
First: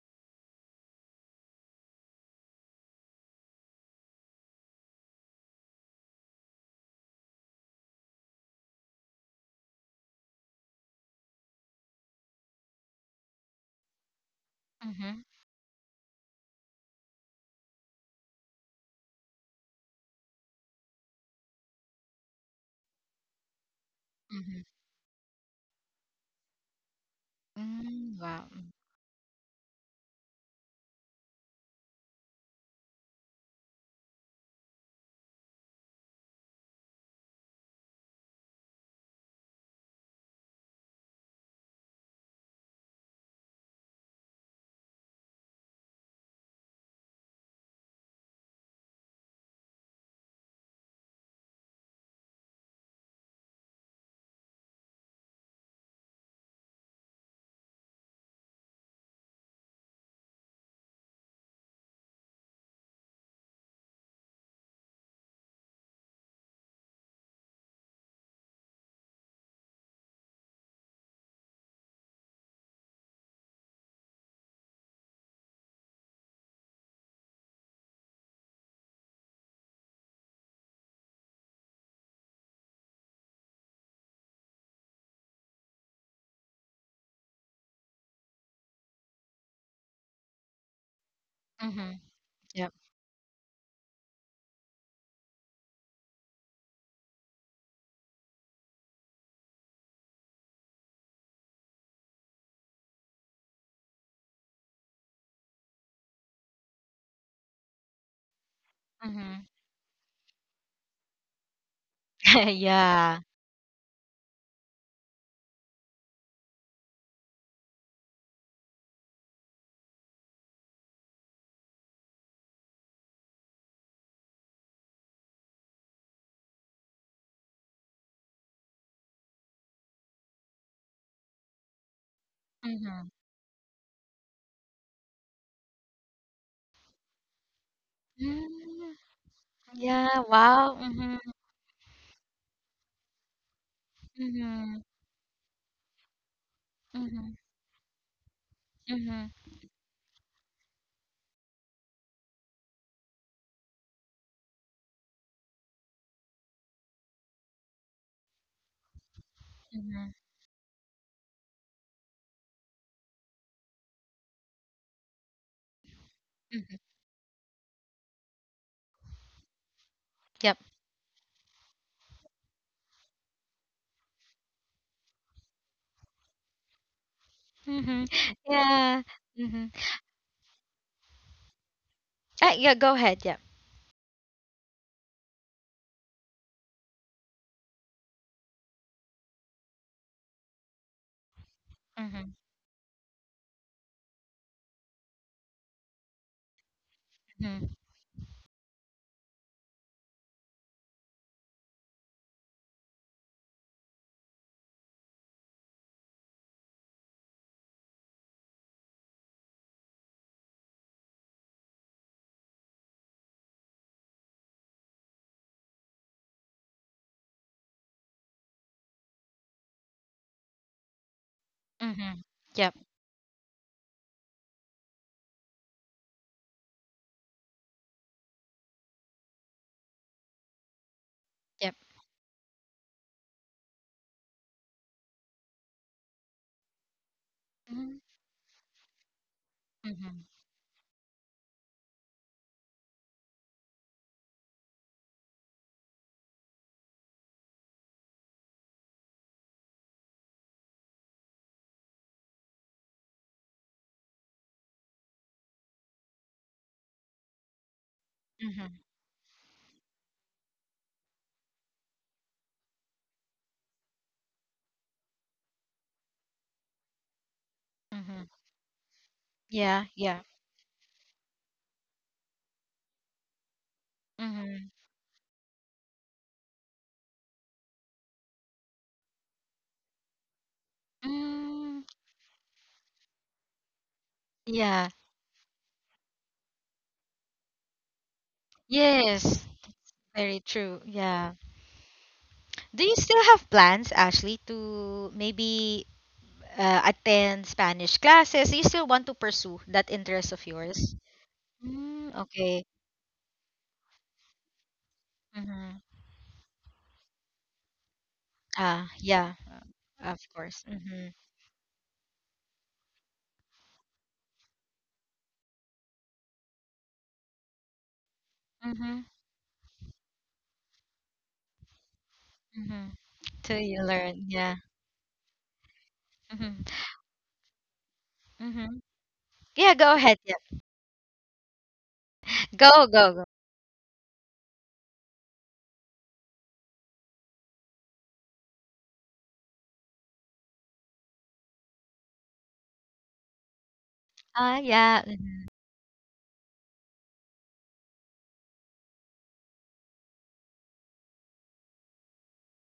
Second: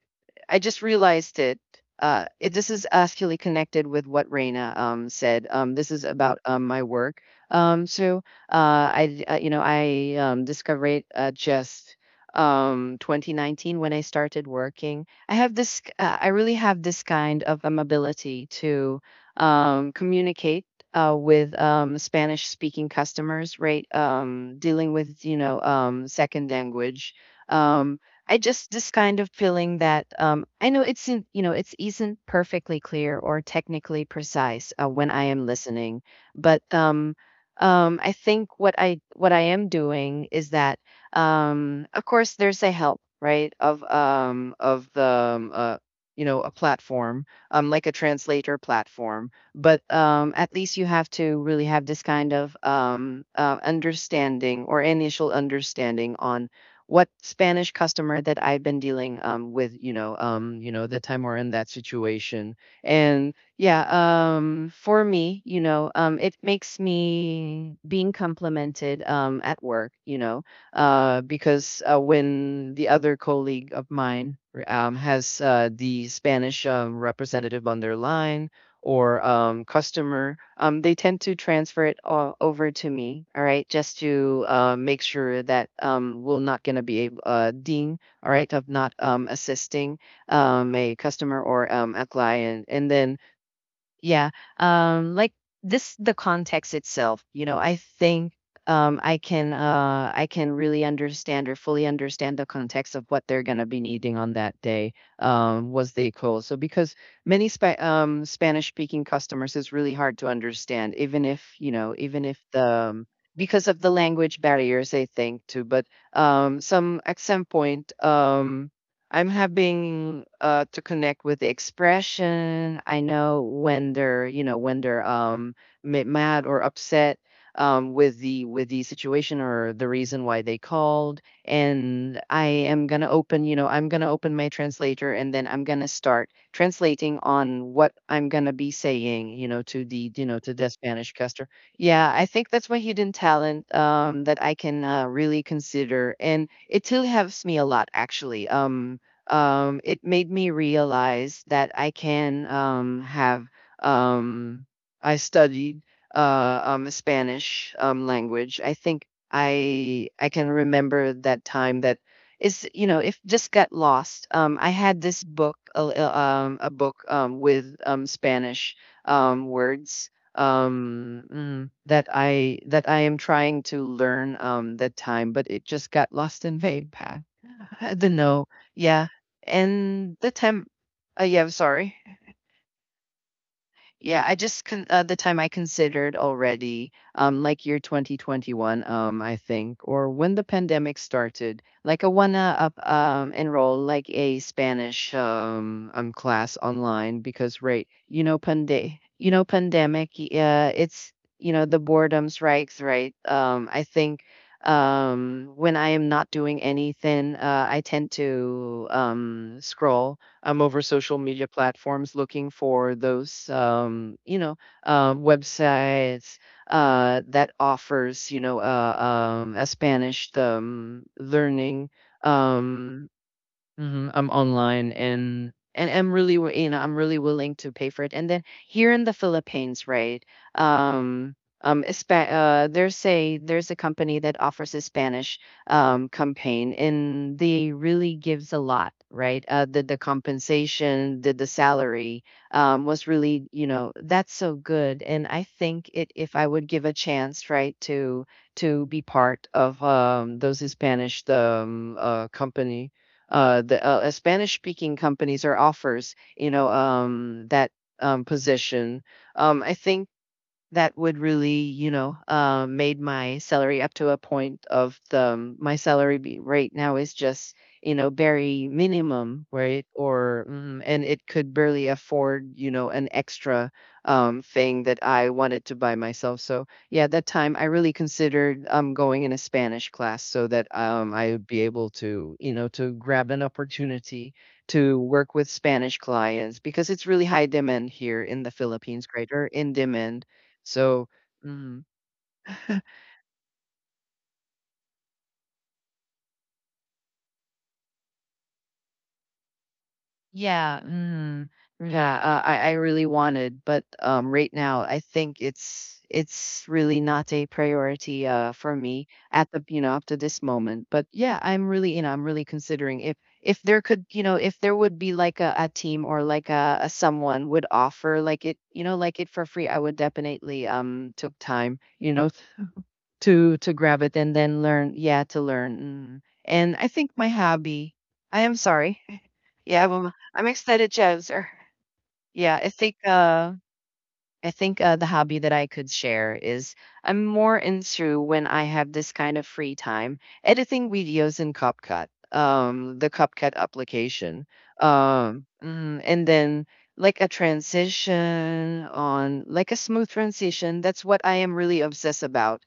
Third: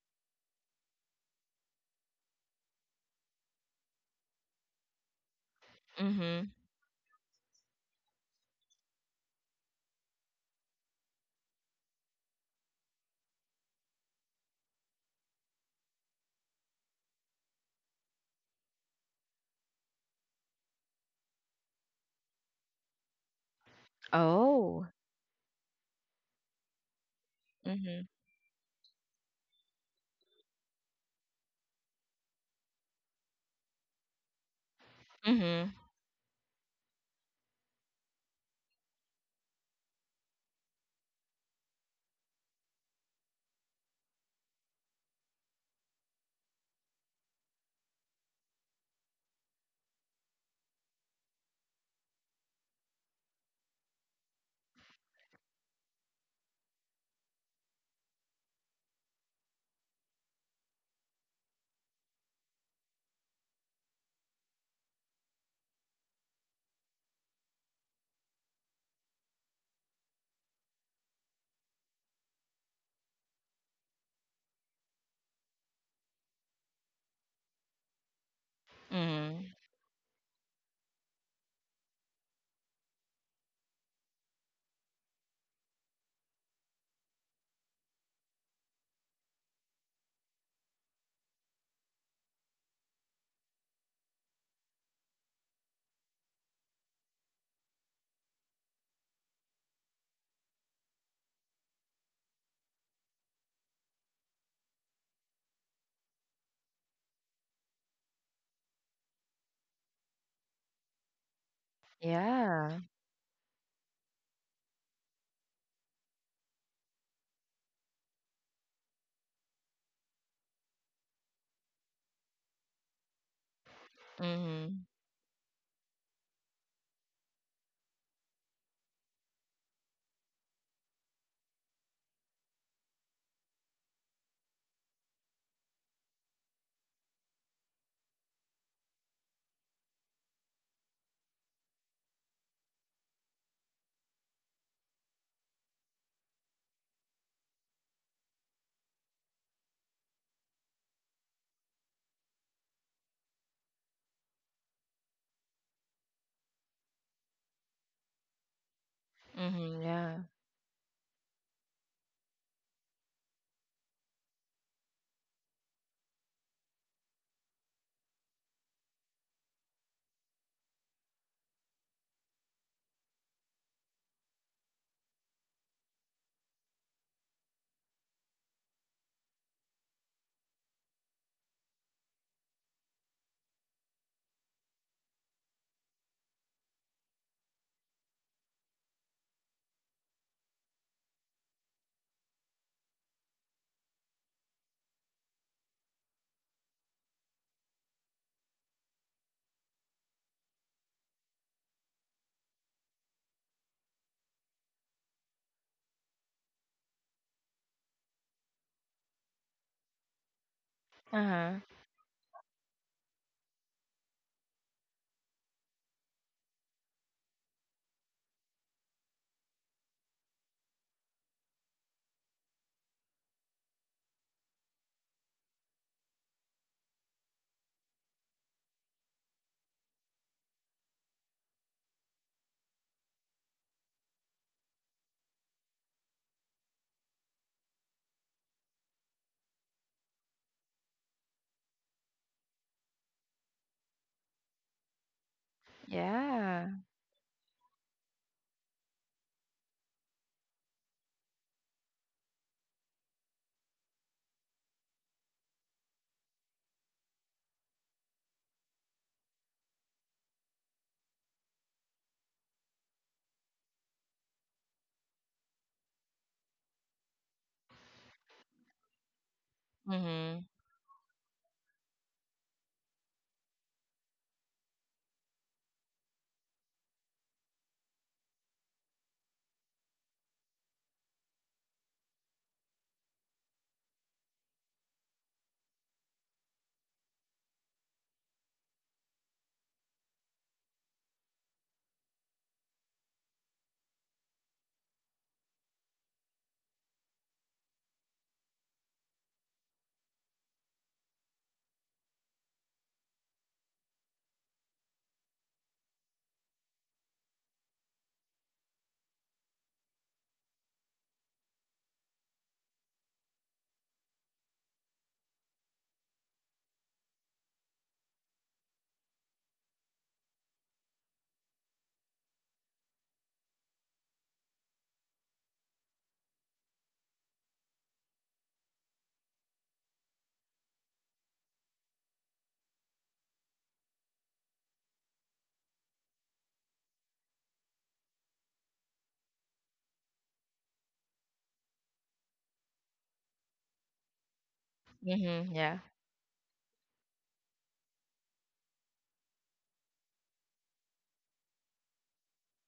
I just realized it. It this is actually connected with what Raina said. This is about
Mhm.
my work. Um, so uh, I you know I discovered just 2019 when I started working.
Mhm,
I have this. I really have this kind of ability to communicate with Spanish speaking customers, right?
mhm.
Oh.
Dealing with, you know, second language. Um,
Mhm.
Mm,
I
wow.
just this kind of feeling that I know it's in, you know it's isn't perfectly clear or technically precise when I am
Mhm.
listening, but I think what I am doing is that of course there's a help, right, of the you know a platform, like a translator platform, but at least you have to really have this kind of understanding or initial understanding on what Spanish customer that I've been dealing with, you know, the time we're in that situation. And yeah, for me, you know, it makes me being complimented at work, you know, because when the other colleague of mine has the Spanish representative on their line, or
Mhm.
customer, they tend to transfer it all over to me. All right, just to make sure that we're not gonna be able, dean. All right, of not assisting a customer or
Mhm.
a client,
Yep.
and then yeah. Like this, the context itself, you know, I think I can really understand or fully understand the context of what they're gonna be needing on that day. Was the call so because many Spanish speaking
Mhm.
customers is really hard to understand, even if you know, even if
<laughs>
the
Yeah.
um,
Yeah.
because of the language barriers, I think too. But some at some point, I'm having to connect with the expression. I know when they're, you know, when
Mhm.
they're mad or upset with the situation or the reason why they called. And I am
Mhm.
gonna open, you know, I'm gonna open my translator, and then I'm gonna start translating on what I'm gonna be
Mm,
saying you know, to the,
yeah.
you know, to the
Wow.
Spanish
Mhm.
customer. Yeah, I think that's my hidden talent that I
Mhm.
can really consider, and it still
Mhm.
helps me a lot actually.
Mhm.
It made me realize that I can have. Um, I studied Spanish language. I think
Mhm.
I
Mhm.
Yeah.
I can remember that time that is, you know, if just got lost. I had this book a
Mhm.
book with Spanish words,
Yep.
that I am trying to learn that time, but it just got lost in vague. I
Mhm.
don't know.
Yeah.
Yeah.
Mhm.
And the temp. Yeah, I'm sorry.
Ah, yeah. Go ahead. Yep.
Yeah, the time I considered already, like year 2021, I think, or when the pandemic started. Like I
Mhm.
enroll like a Spanish class online because,
Mhm.
right, you know, pandemic. It's the boredom strikes, right. I think when I am not doing anything, I tend to scroll I'm over
Uh
social media
huh.
platforms looking for those, websites that offers, a Spanish learning
Mhm. Yep.
um, Mhm, I'm online, and I'm really, I'm really willing to pay for it. And then here in the Philippines, right? Um,
Yep.
there's a company that offers a Spanish campaign, and they
Mhm.
really gives a lot, right? The
Mhm.
compensation, the salary, was really, that's so good. And I think it, if I would
Yeah.
give a chance, right, to be part of those Spanish the company, the Spanish speaking companies or offers, that
Mhm.
position. I think that would really, made my salary up to a point of the my salary be right now is just
Mhm.
very minimum, right?
Yeah. Yeah.
Mhm.
Or and it could barely afford an extra
Mhm.
thing that I wanted to buy myself. So yeah, that time I really considered going in a Spanish class so that I would be
Mm,
able to grab an opportunity
yeah.
to work with Spanish clients, because it's really high demand here in the Philippines,
Yes.
greater in demand.
Very true.
So,
Yeah.
mm, <laughs>
Do you still have plans, Ashley, to maybe attend Spanish classes? Do you still want to pursue that interest of
yeah,
yours?
yeah,
Mm,
I
okay.
I really wanted, but right now I think
Mm-hmm.
it's really not a priority for
Ah,
me
yeah,
at the up to
of
this
course.
moment. But
Mm-hmm.
yeah, I'm really I'm really considering, if there could if there would be like a team or like a someone would offer like it
Mm-hmm.
like it for free, I would definitely took time
Mm-hmm.
to
Till you
grab it
learn,
and
yeah.
then learn, yeah, to learn. Mm.
Mm-hmm.
And I think my hobby, I am
Mm-hmm.
sorry. <laughs>
Yeah,
Yeah,
go ahead. Yeah,
I'm excited, Jazzer. Yeah,
go, go, go.
I think, the hobby that I could share is I'm more into, when I have this kind of free time, editing videos in CapCut, the CapCut application,
Ah, yeah. Mm-hmm.
Mhm. Yeah.
and then like a transition, on like a smooth transition. That's what I am really obsessed about.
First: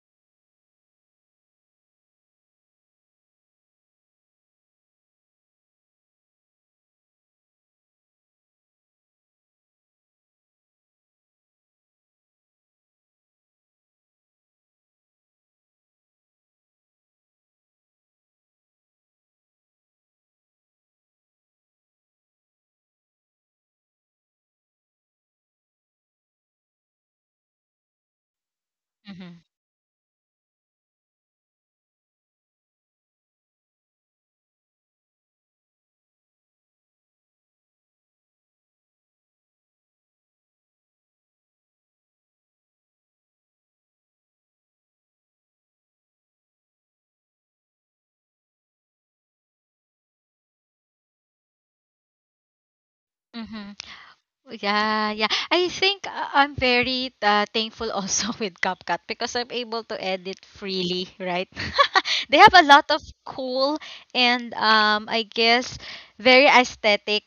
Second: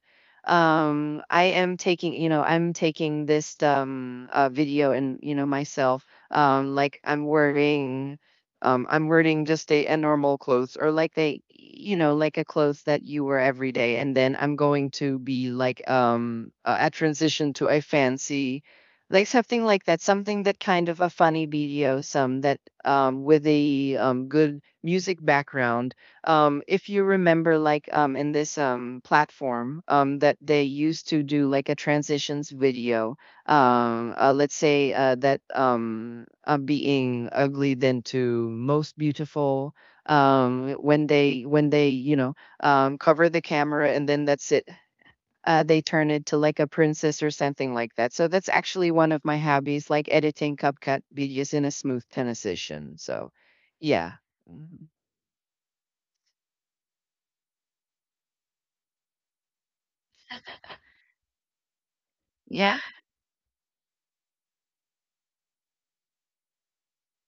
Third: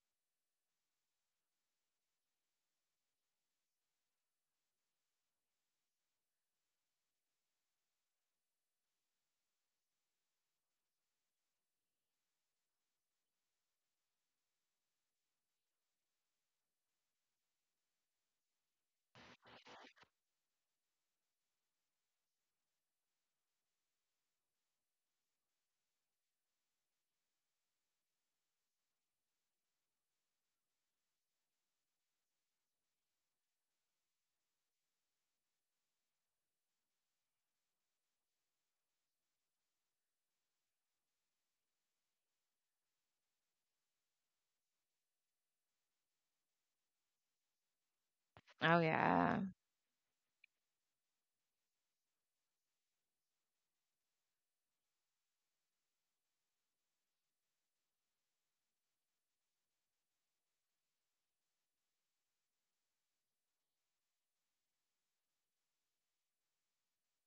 I'm taking this video and, you know, myself, like I'm wearing just a normal clothes, or like they, you know, like a clothes that you wear every day. And then I'm going to be like a transition to a fancy, like something like that, something that kind of a funny video, some that with a good music background. If you remember, like in this
Mm-hmm.
platform that they used to do like a transitions video, let's say that being ugly then to most beautiful, when they cover the camera, and then that's it. They turn it to like a princess or something like that, so that's
Oh
actually one of my
yeah.
hobbies, like editing CapCut videos in a smooth transition. So
Mm-hmm.
yeah. Mhm.
Yeah, yeah. I think I'm very thankful also <laughs> with CapCut because I'm able to edit freely, right? <laughs> They have a
Yeah.
lot of cool and I guess very aesthetic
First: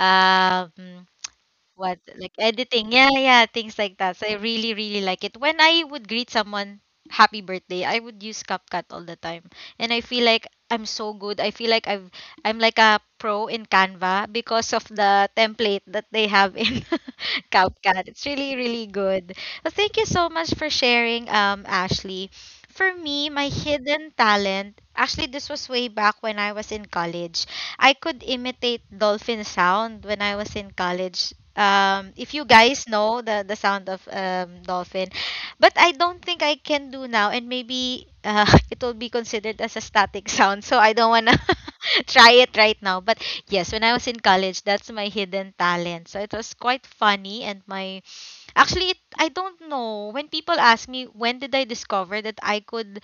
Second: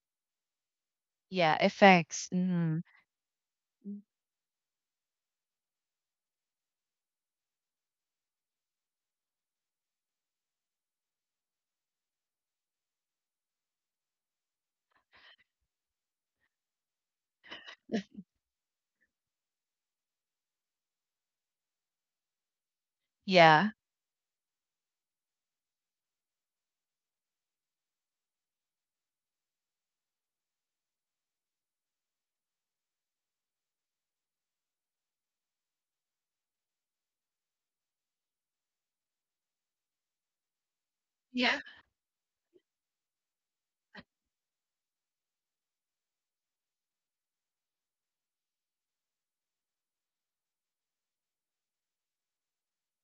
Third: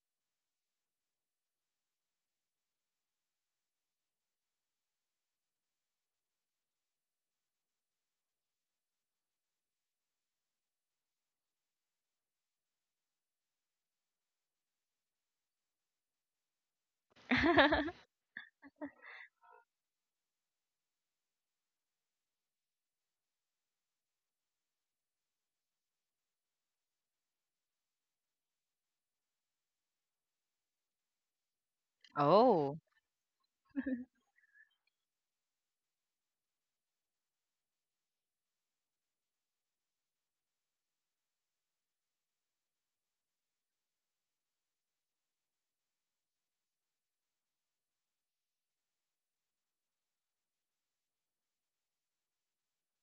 um
Yeah.
what
Effects.
like
Mm.
editing yeah yeah things like that so I really really like it when I would greet someone happy birthday I would use CapCut all the time and I feel like I'm so good I feel like I'm like a pro in Canva because of the template that they have in <laughs> CapCut.
<laughs>
It's really, really good. Well, thank you so much for sharing, Ashley. For me, my
Yeah.
hidden talent, actually, this was way back when I was in college. I could imitate dolphin sound when I was in college if you
Oh,
guys know the sound of dolphin but I don't think I can do now and maybe <laughs> it will be considered as a static sound so I don't want to
Yeah.
<laughs> try it right now but yes when I was in college that's my hidden talent so it was quite funny and my actually I don't know when people ask me when did I discover that I could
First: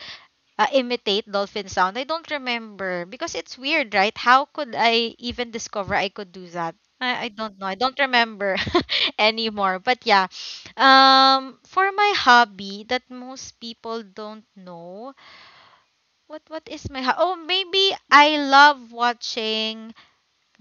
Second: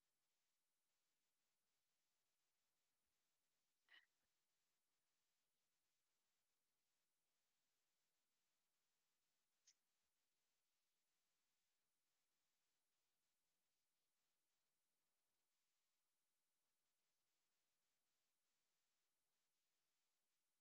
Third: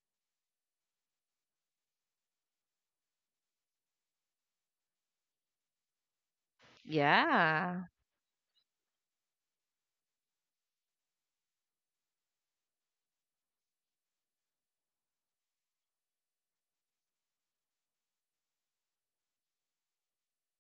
imitate dolphin sound. I don't remember because it's weird, right? How could I even discover I could do that? I don't know. I
yeah.
don't remember <laughs> anymore. But yeah, for my hobby that most people don't know, what is my ho- oh maybe I love watching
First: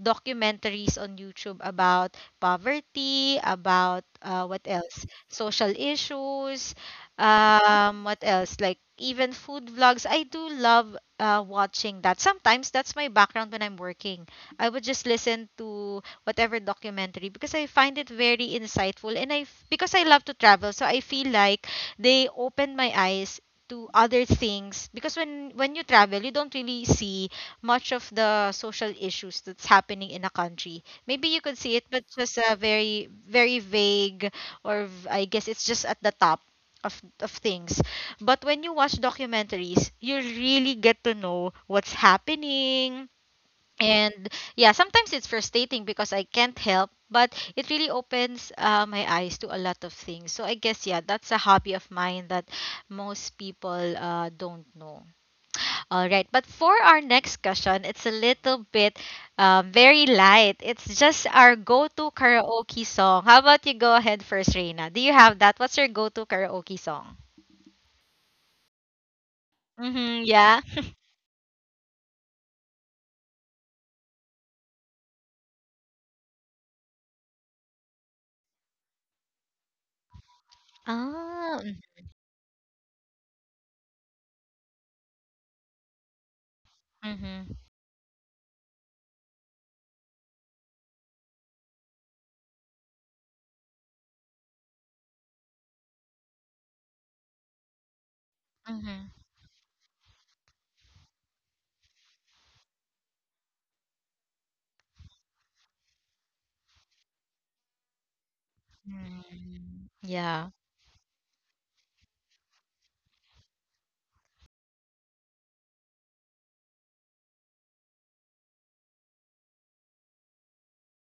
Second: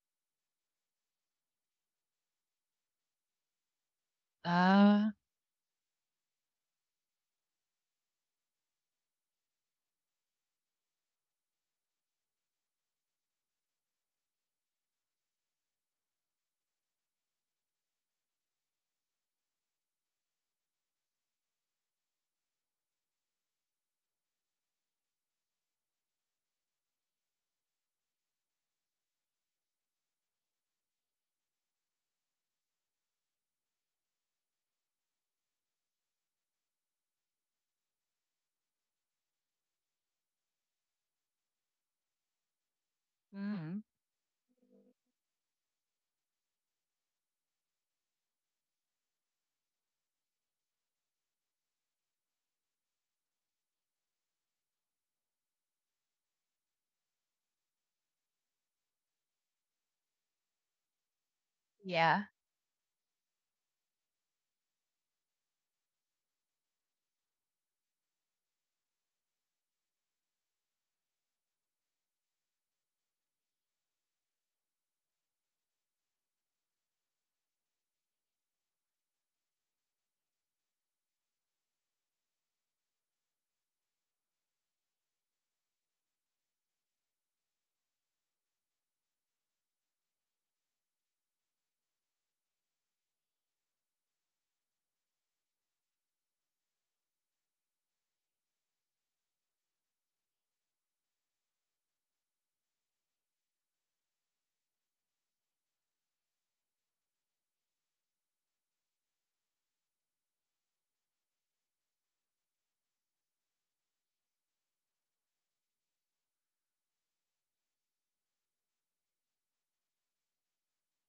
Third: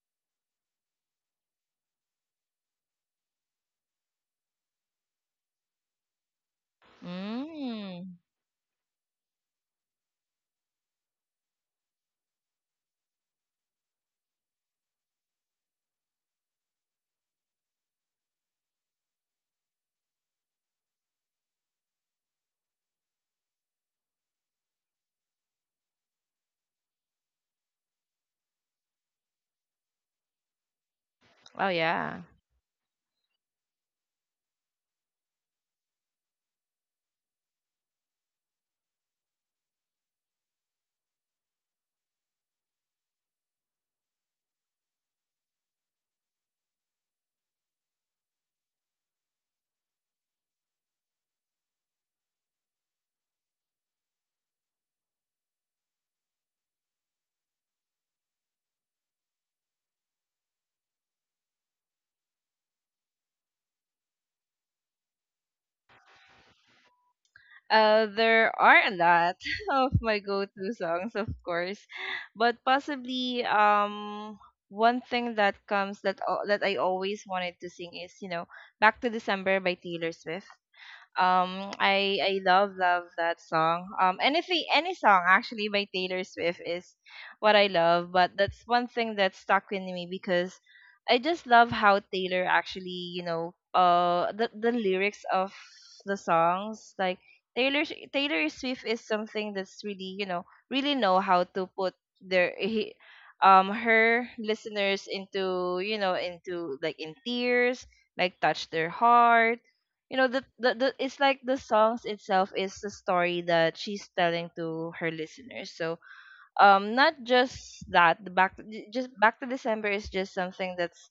documentaries on YouTube about poverty, about what else?
Uh,
Social issues,
Mm.
what else? Like even food vlogs. I do love watching that. Sometimes that's my background when I'm working. I would just listen to whatever documentary because I find it very insightful and I f- because I love to travel, so I feel like they open my eyes to other things because when you travel you don't really see much of the social issues that's happening in a country. Maybe you could
Oh
see it, but
yeah.
just a very, very vague, or v- I guess it's just at the top of things. But when you watch documentaries, you really get to know what's happening.
mm.
And yeah, sometimes it's frustrating because I can't help, but it really opens my eyes to a lot of things. So I guess, yeah, that's a hobby of mine that most people don't know. All right, but for our next question, it's a little bit very light. It's just our go to
Yeah.
karaoke song. How about you go ahead first, Reina? Do you have that? What's your go to karaoke song?
There are a lot <laughs> of my
Mm-hmm, yeah.
go-to
<laughs>
songs, of course, but possibly one thing that comes that al- that I always wanted to sing is, "Back to December" by Taylor Swift.
Oh,
I love love that song. And if any song actually by Taylor Swift is
mm-hmm,
what I love, but that's one thing that stuck with me because I just love how Taylor actually, the lyrics of the songs, like Taylor Swift, is
mm-hmm,
something that's really, really know how to put their he, her listeners into, like, in tears, like touch their heart.
mm-hmm. Yeah.
The It's like the songs itself is the story that she's telling to her listeners. So not just that the back j- just "Back to December" is just something that's,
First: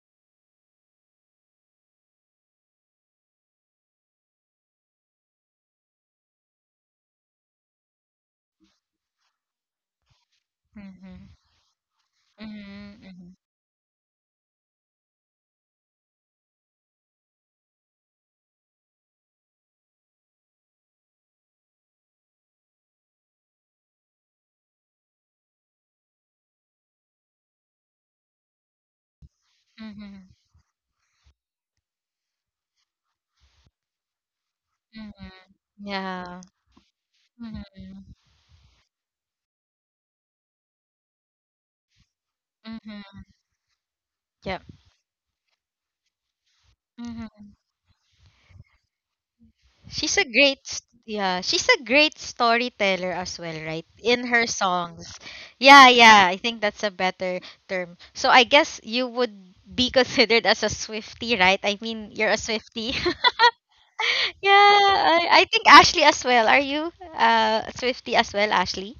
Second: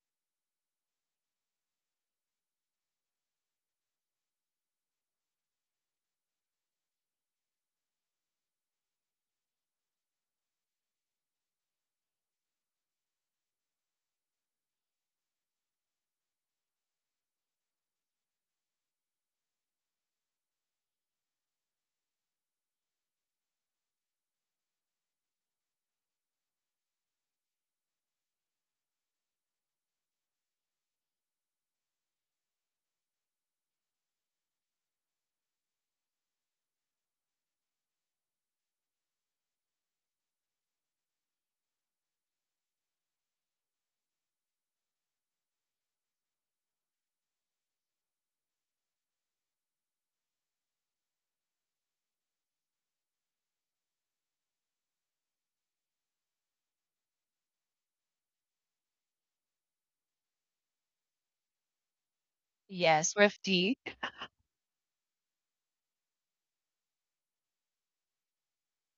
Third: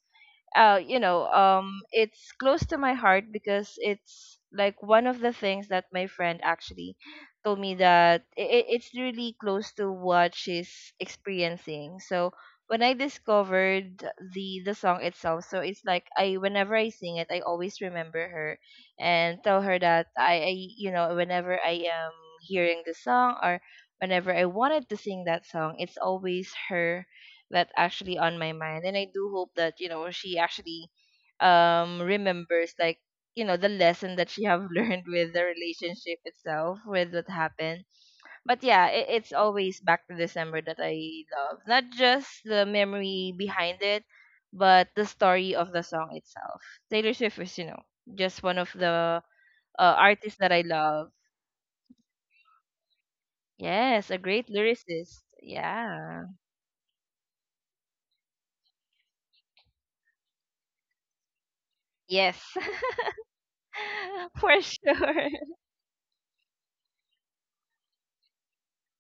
it's close to my heart, because it's like one of the things that my friend actually told me that it's really close to what she's
Mm-hmm,
experiencing. So when I
mm-hmm,
discovered the song itself, so it's like I whenever I sing it, I always remember her and tell her that I, whenever I am hearing the song or whenever I wanted to sing that song, it's always her that actually on my mind. And I do hope that you
mm-hmm,
know
mm-hmm,
she actually remembers like you know the lesson that she have <laughs> learned
mm-hmm.
with the relationship
Yeah.
itself with what happened.
Mm-hmm,
But yeah, it's always Back to December that I love, not just the
mm-hmm.
memory behind it but the story of the song itself. Taylor Swift
Yep.
is you know just one of the
She's a
artists that I
great s-
love.
yeah, she's a great storyteller as well, right?
Yes, a
In her
great
songs.
lyricist,
Yeah,
yeah.
yeah, I think that's a better term. So I guess you would be <laughs> considered as a Swifty, right? I mean, you're a
Yes.
Swifty.
Yes.
<laughs>
Swifty.
<laughs>
yeah,
For sure.
I think Ashley as well. Are you Swifty as well, Ashley?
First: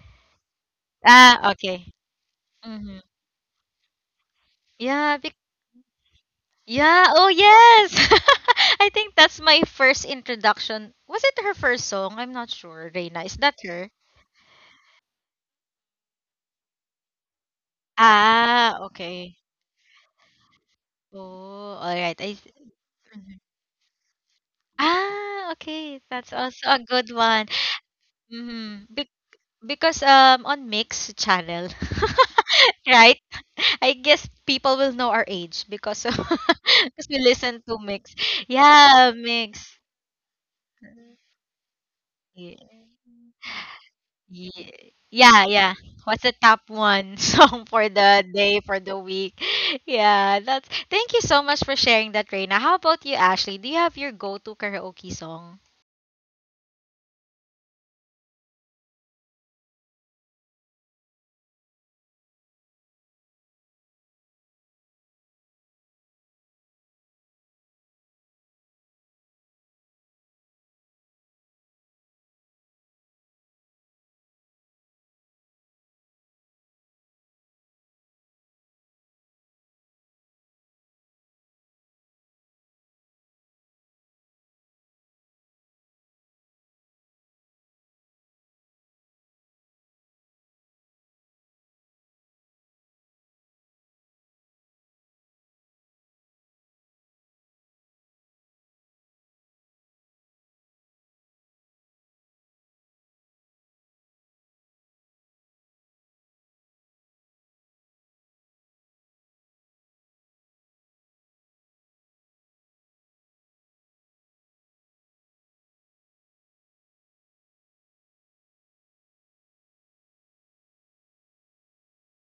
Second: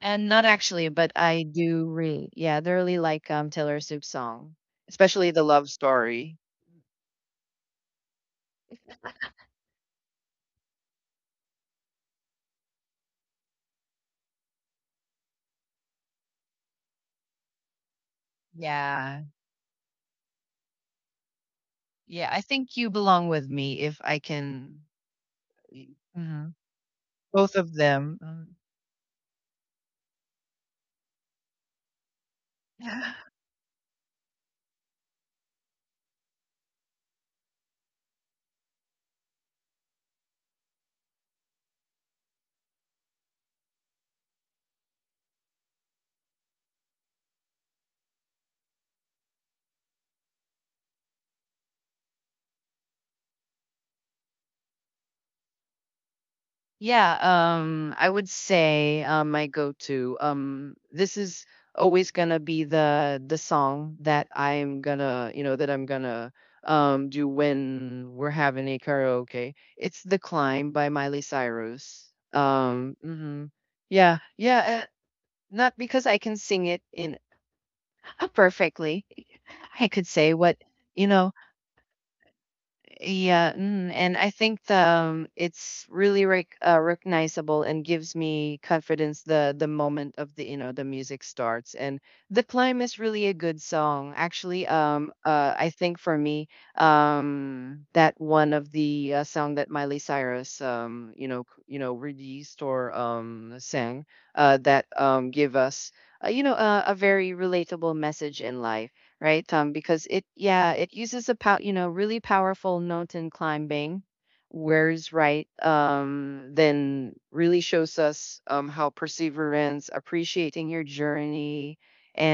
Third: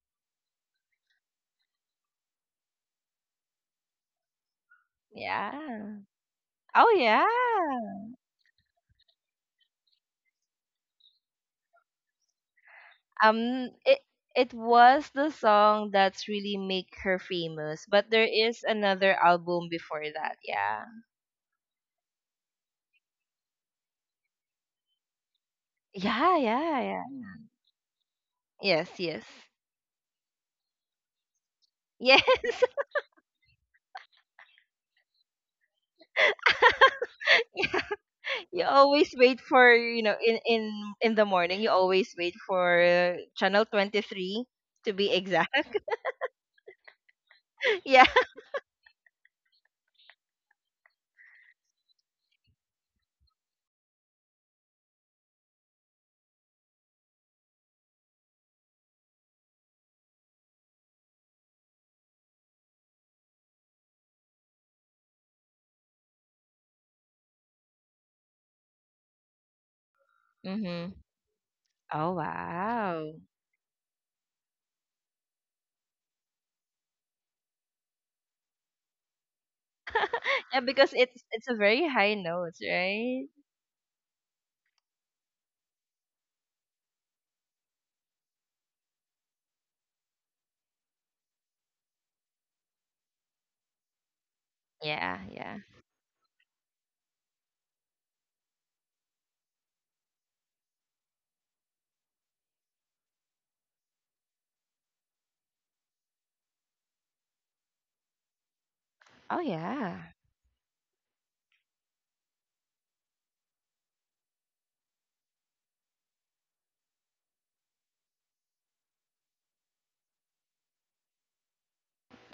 And not actually, but I
Ah,
do
okay.
read. Yeah, they really
Mm-hmm.
like, Taylor Swift's song.
<laughs>
Yeah,
Especially the love
Yeah.
story.
Oh
yeah,
yeah.
oh yes. <laughs> I think that's my first introduction. Was it her first song? I'm not sure, Reina. Is that
Um
her?
it it was the song that's really make her famous, but there is
Ah,
another
Yeah.
okay.
album before that. Yeah.
Oh, alright.
Yeah,
I
I
s
think "You Belong
mhm.
With Me" if I can.
Ah,
Y
okay. That's
Yeah,
Mhm,
also a
yeah, yeah.
good one.
both of them,
Yes,
Mhm. Be
yes.
because on Mix channel,
Yes. <laughs>
<laughs> right?
<laughs>
I guess people will know our age because of <laughs> because we listen to
Yeah.
Mix.
You
Yeah,
always wait
Mix.
for, you know, in the morning, you always wait
Yeah.
for channel 23 to
Yeah,
be
yeah.
exact.
yeah. What's the top one <laughs> song for
<laughs> Yeah.
the day, for the week? <laughs> Yeah, that's. Thank you so much for sharing that, Reina. How about you, Ashley? Do you have your go-to karaoke song?
Yeah, I would say my go-to. This is always gonna be the song that I'm gonna, you know, that I'm gonna do when we're having a karaoke. It's "The Climb" by
Mhm.
Miley
Oh
Cyrus.
wow.
Mhm. Yeah, yeah. Not because I can sing it in perfectly. <laughs> I could say,
<laughs>
what,
Yeah, because
you
it's
know.
it's a very high note, right?
Yeah, and I think the, it's really recognizable, and gives me confidence the moment of the, you know, the music starts, and The Climb is really a good song actually.
Yeah, yeah.
I think for me, that one of the song that Miley Cyrus released or sang, that give us a very relatable message in life,
Oh
right?
yeah.
Because it, yeah, it uses a really powerful note in climbing. Where's right? Then really shows us how perseverance, appreciating your journey,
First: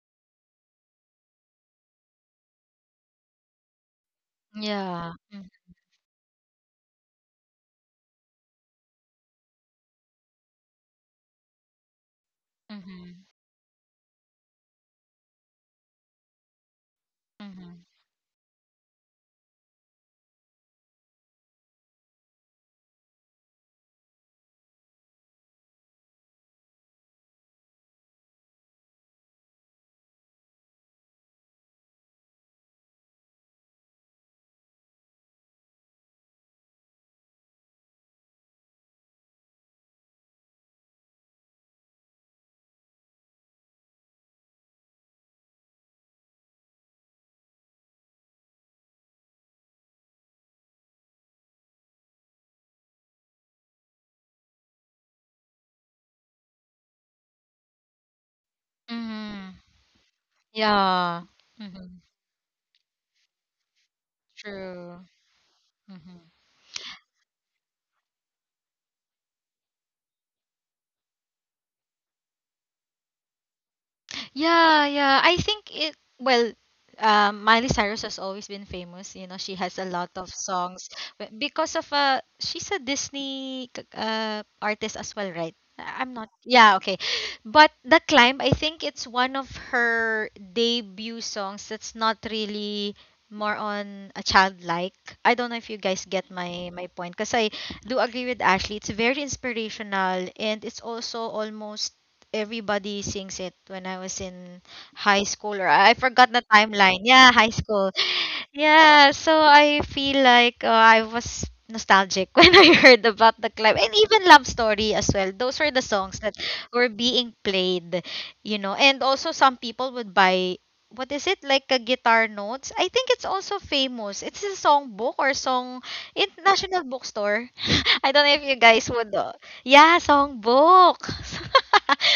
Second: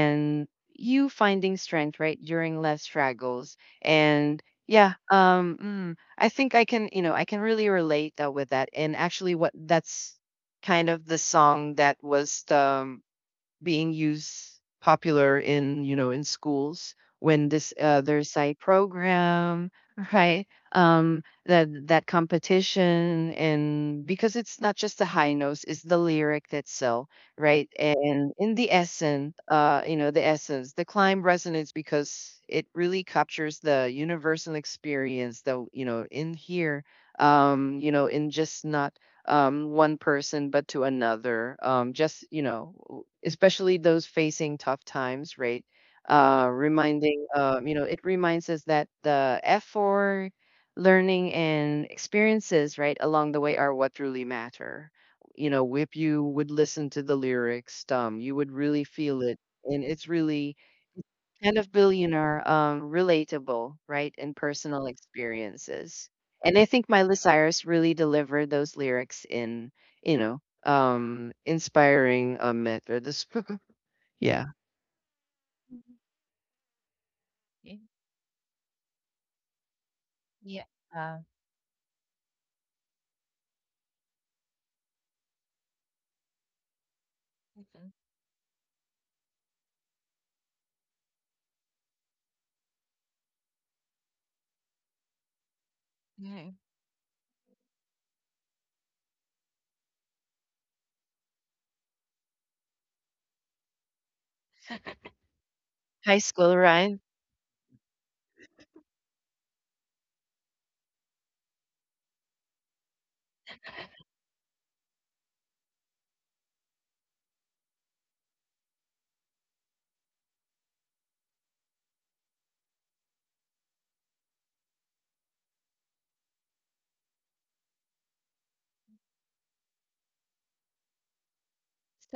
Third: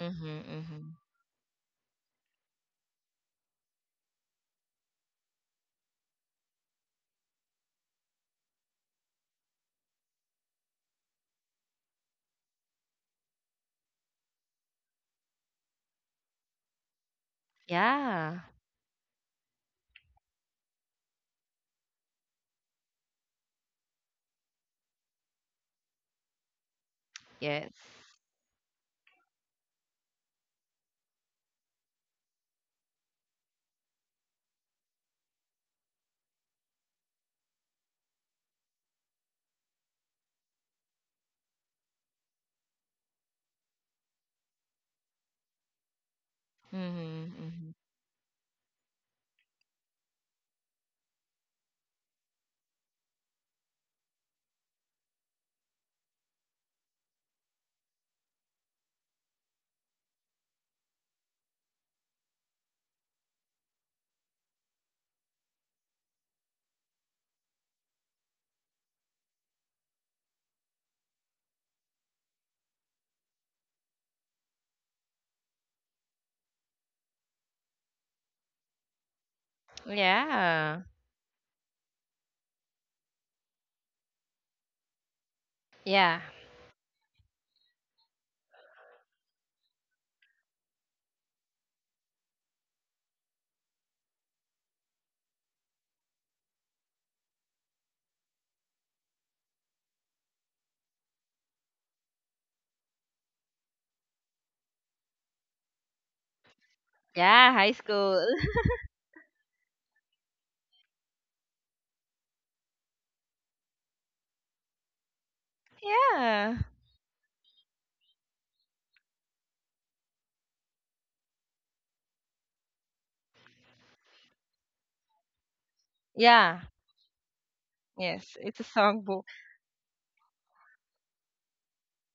Mhm, mhm.
you finding strength, right, during less struggles. And yeah,
Yeah. Mm,
I think I can really relate with that. And actually, what that's kind of the song that was the
mhm.
being used popular in, you know, in schools when this,
Mhm.
there's
Yeah.
a program. <laughs> Right, that competition, and because it's not just the high notes, it's the lyric that sell, right.
Yes.
And in the essence, the essence, The Climb resonance, because it really captures the universal experience, though, you know, in here, in just not one person but to another. Just, you know, especially those facing tough times, right?
Mhm.
You
Mhm.
know, it reminds us that the effort, learning, and experiences, right, along the way are what truly matter. You know, if you would listen to the lyrics, you would really feel it,
Mhm.
and it's really
Yeah.
kind of
Mhm.
billionaire, relatable, right, and personal
True.
experiences.
Mhm.
And I think Miley Cyrus really delivered those lyrics in, you know, inspiring methods. <laughs> Yeah.
Yeah, yeah. I think
Mhm.
it well, Miley Cyrus has always been famous. You know, she has a lot of
Yeah.
Yeah.
songs
Uh,
but because of she's a Disney artist as well, right? I'm
Yeah.
not. Yeah, okay. But
mhm.
The Climb, I think it's one of her debut songs that's not really more on a childlike. I don't know if you guys get
Mhm.
my point because I do agree with Ashley. It's very inspirational and it's also almost everybody sings it when I was in high school or I
High
forgot the
school, right?
timeline. Yeah,
Yeah,
high
high
school.
school. <laughs>
Yeah, so I feel like I was nostalgic <laughs> when I heard about the club and even Love Story as well. Those were the songs that
Yeah.
were being played, you know. And also some people would buy what is it like a guitar notes? I think it's also famous. It's a song book or song in
Yeah.
National Bookstore. <laughs> I don't know
Yes,
if you
it's a
guys would
songbook.
yeah, songbook.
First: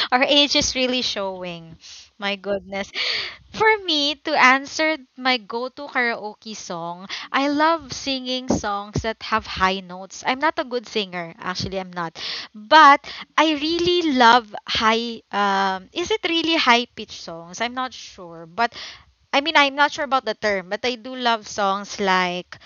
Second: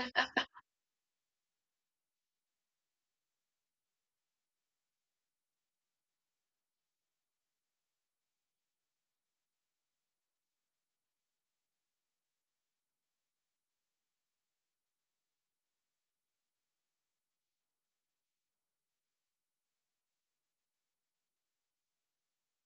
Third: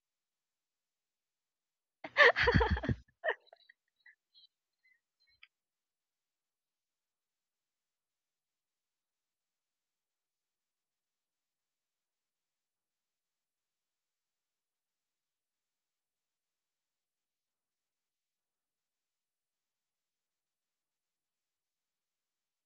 <laughs> Our age is really showing. My goodness. For me, to answer my go to karaoke song, I love singing songs that have high notes. I'm not a good singer. Actually, I'm not. But I really love high, is it really high pitch songs? I'm not sure. But I mean, I'm not sure about the term, but I do love songs like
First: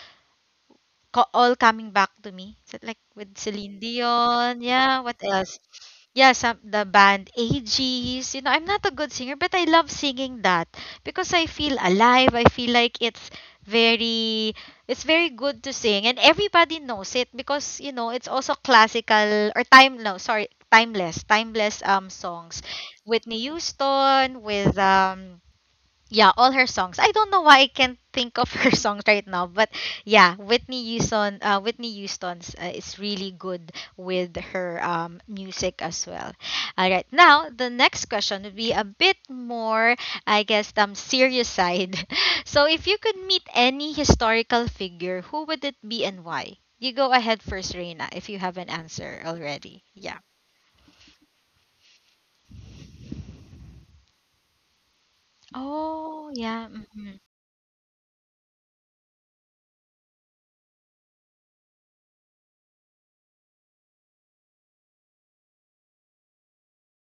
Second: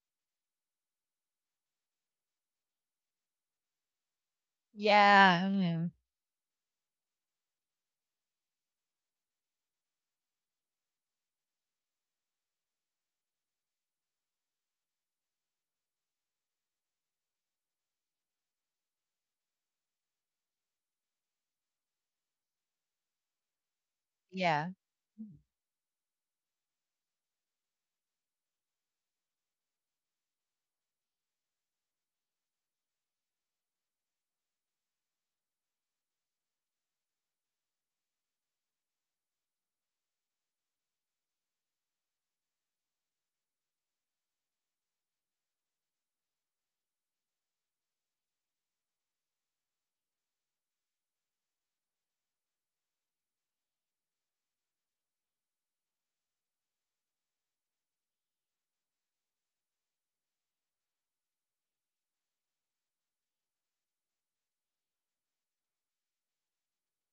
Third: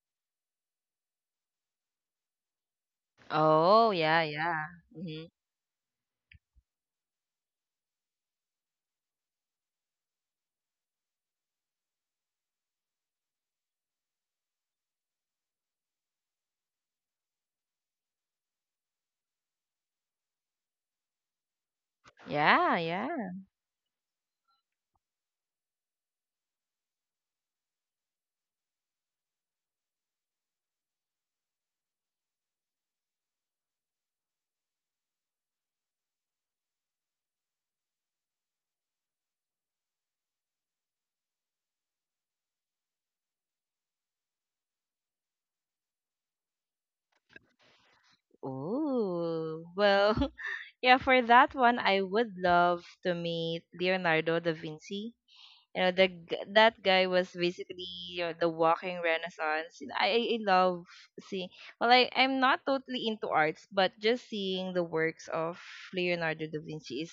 all coming back to me. So, like with Celine
Oh, yeah,
Dion,
yeah.
yeah, what
Mhm.
Yeah.
else?
Mhm.
Yeah, some the band AGs. You know, I'm not a good singer, but I love singing that because I feel alive. I feel like very it's very good to sing and everybody knows it because you know it's also classical or time no sorry timeless timeless songs,
Yeah, yeah.
Whitney Houston
Yeah.
with yeah, all her songs. I don't know why I can't think of her <laughs> songs right now, but yeah, Whitney Houston, Whitney Houston's is really good with her music as well. All right, now the next question would be a bit more, I guess, serious side. <laughs> So, if you could meet any historical figure, who would it be and why? You go ahead first, Reina, if you have an answer
Ooh.
already.
Well,
Yeah.
<laughs> yeah, for that one I would love to meet Leonardo da Vinci. You know, the
Oh,
g-
yeah.
that guy
Mm-hmm.
was basically you know, the walking renaissance. And I love seeing. Well, I'm not totally into arts, but just seeing the works of Leonardo da Vinci is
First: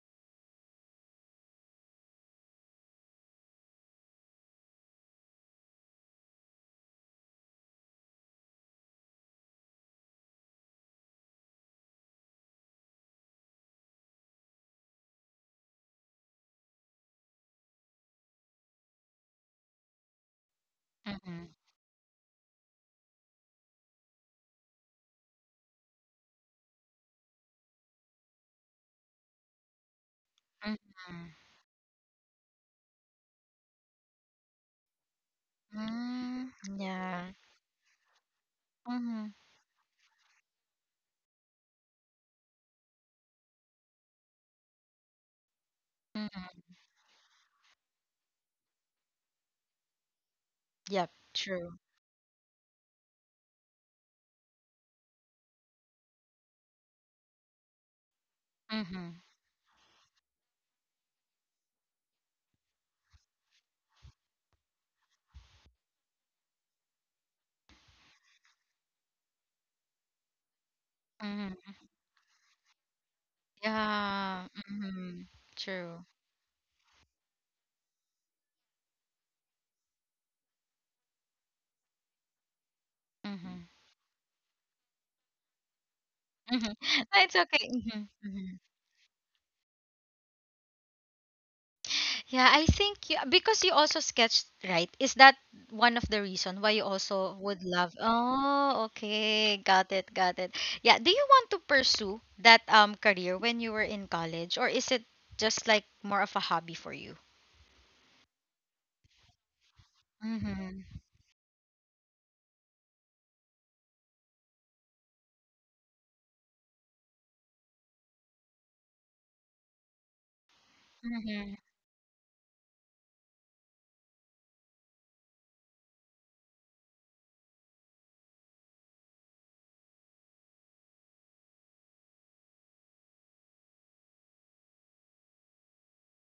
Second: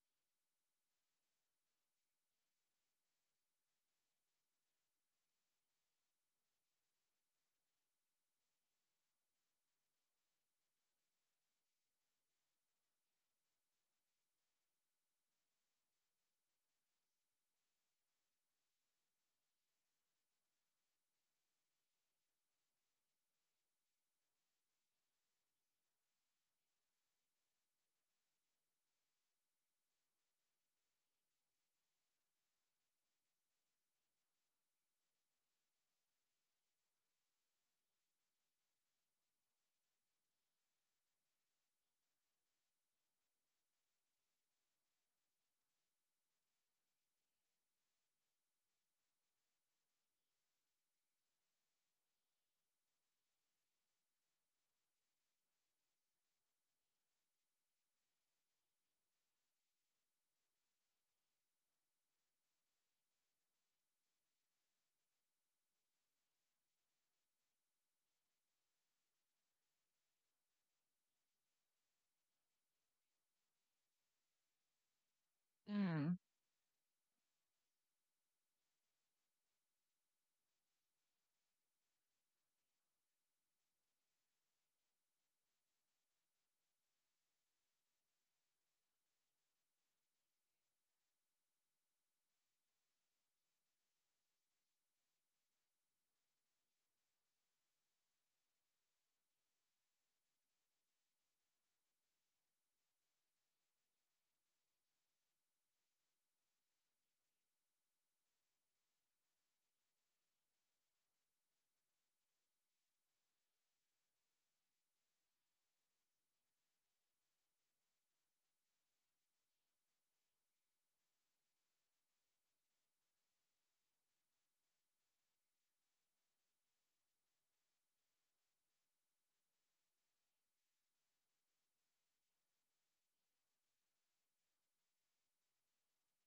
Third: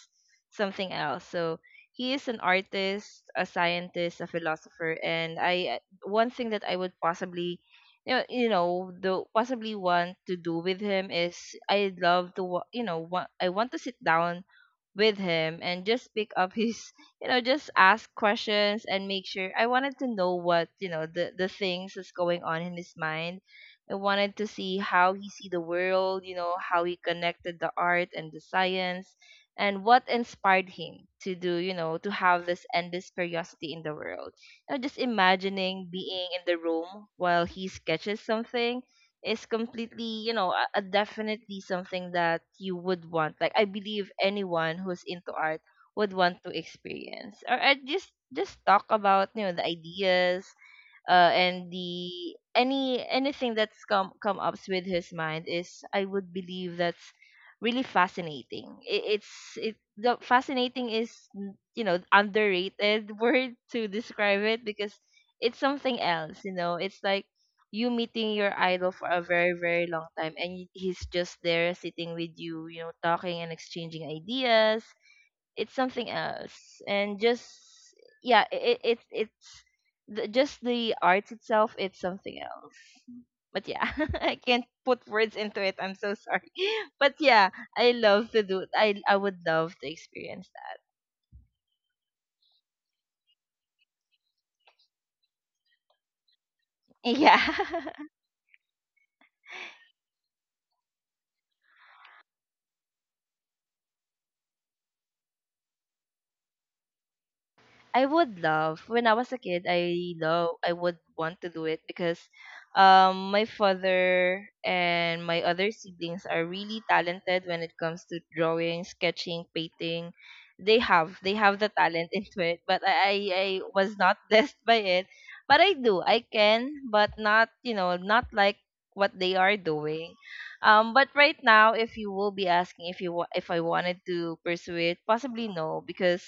something else. So he is an artist, a scientist, a philosopher, and I one thing that I would possibly you know the possibly want to do with him is I love to I want to sit down with him and just pick up his <laughs> you know just ask questions and make sure I wanted to know what you know the
Mm-hmm.
things that's going on in his mind. I wanted to see how he see the world, you know, how he connected the art and the science and what inspired him
Mm-hmm.
to do you know to have this endless curiosity in the world. You know, just imagining being in
Mm,
the room
yeah.
while he sketches something
Mm-hmm.
is completely, you know, a definitely something that you would want. Like I believe anyone who's into art would want to
Mm-hmm.
experience. Or I just talk about, you know, the ideas,
Yep.
and
True.
the anything that's come up with his mind is I would believe that's really fascinating. It,
Mm-hmm.
it's it the fascinating is mm, you know, underrated <laughs> word to describe it because it's something else. You know, it's like you meeting your idol for a very very long time and he's just there
Mm-hmm.
sitting with you, you know, talking and exchanging
Yeah.
ideas.
Mm-hmm.
It's something
True.
Mm.
else. And just yeah, it's the, just the art itself it's something else. But
Mm-hmm.
yeah, <laughs> I can't put words into it, I'm so sorry.
Mm-hmm.
<laughs>
<laughs>
But
No, it's
yeah,
okay.
i
Mm-hmm.
love to
Mm-hmm.
do i i would love to experience that.
Yeah, I think you, because you also sketched, right? Is that one of the reason why you also
Yeah.
would
<laughs>
love? Oh, okay. Got it. Got it. Yeah. Do you want to pursue that career when you were in college, or is it just like more of a hobby for you?
I would love when I was a kid I love I would
Mm-hmm.
want to do it because my father and my other siblings are really talented when it comes to drawing, sketching, painting. They have
Mm-hmm.
the talent <laughs> into it, but I was not <laughs> blessed by it. But I do. I can, but not, you know, not like what they are doing. But right now, if you will be asking if you if I wanted to pursue it, possibly no, because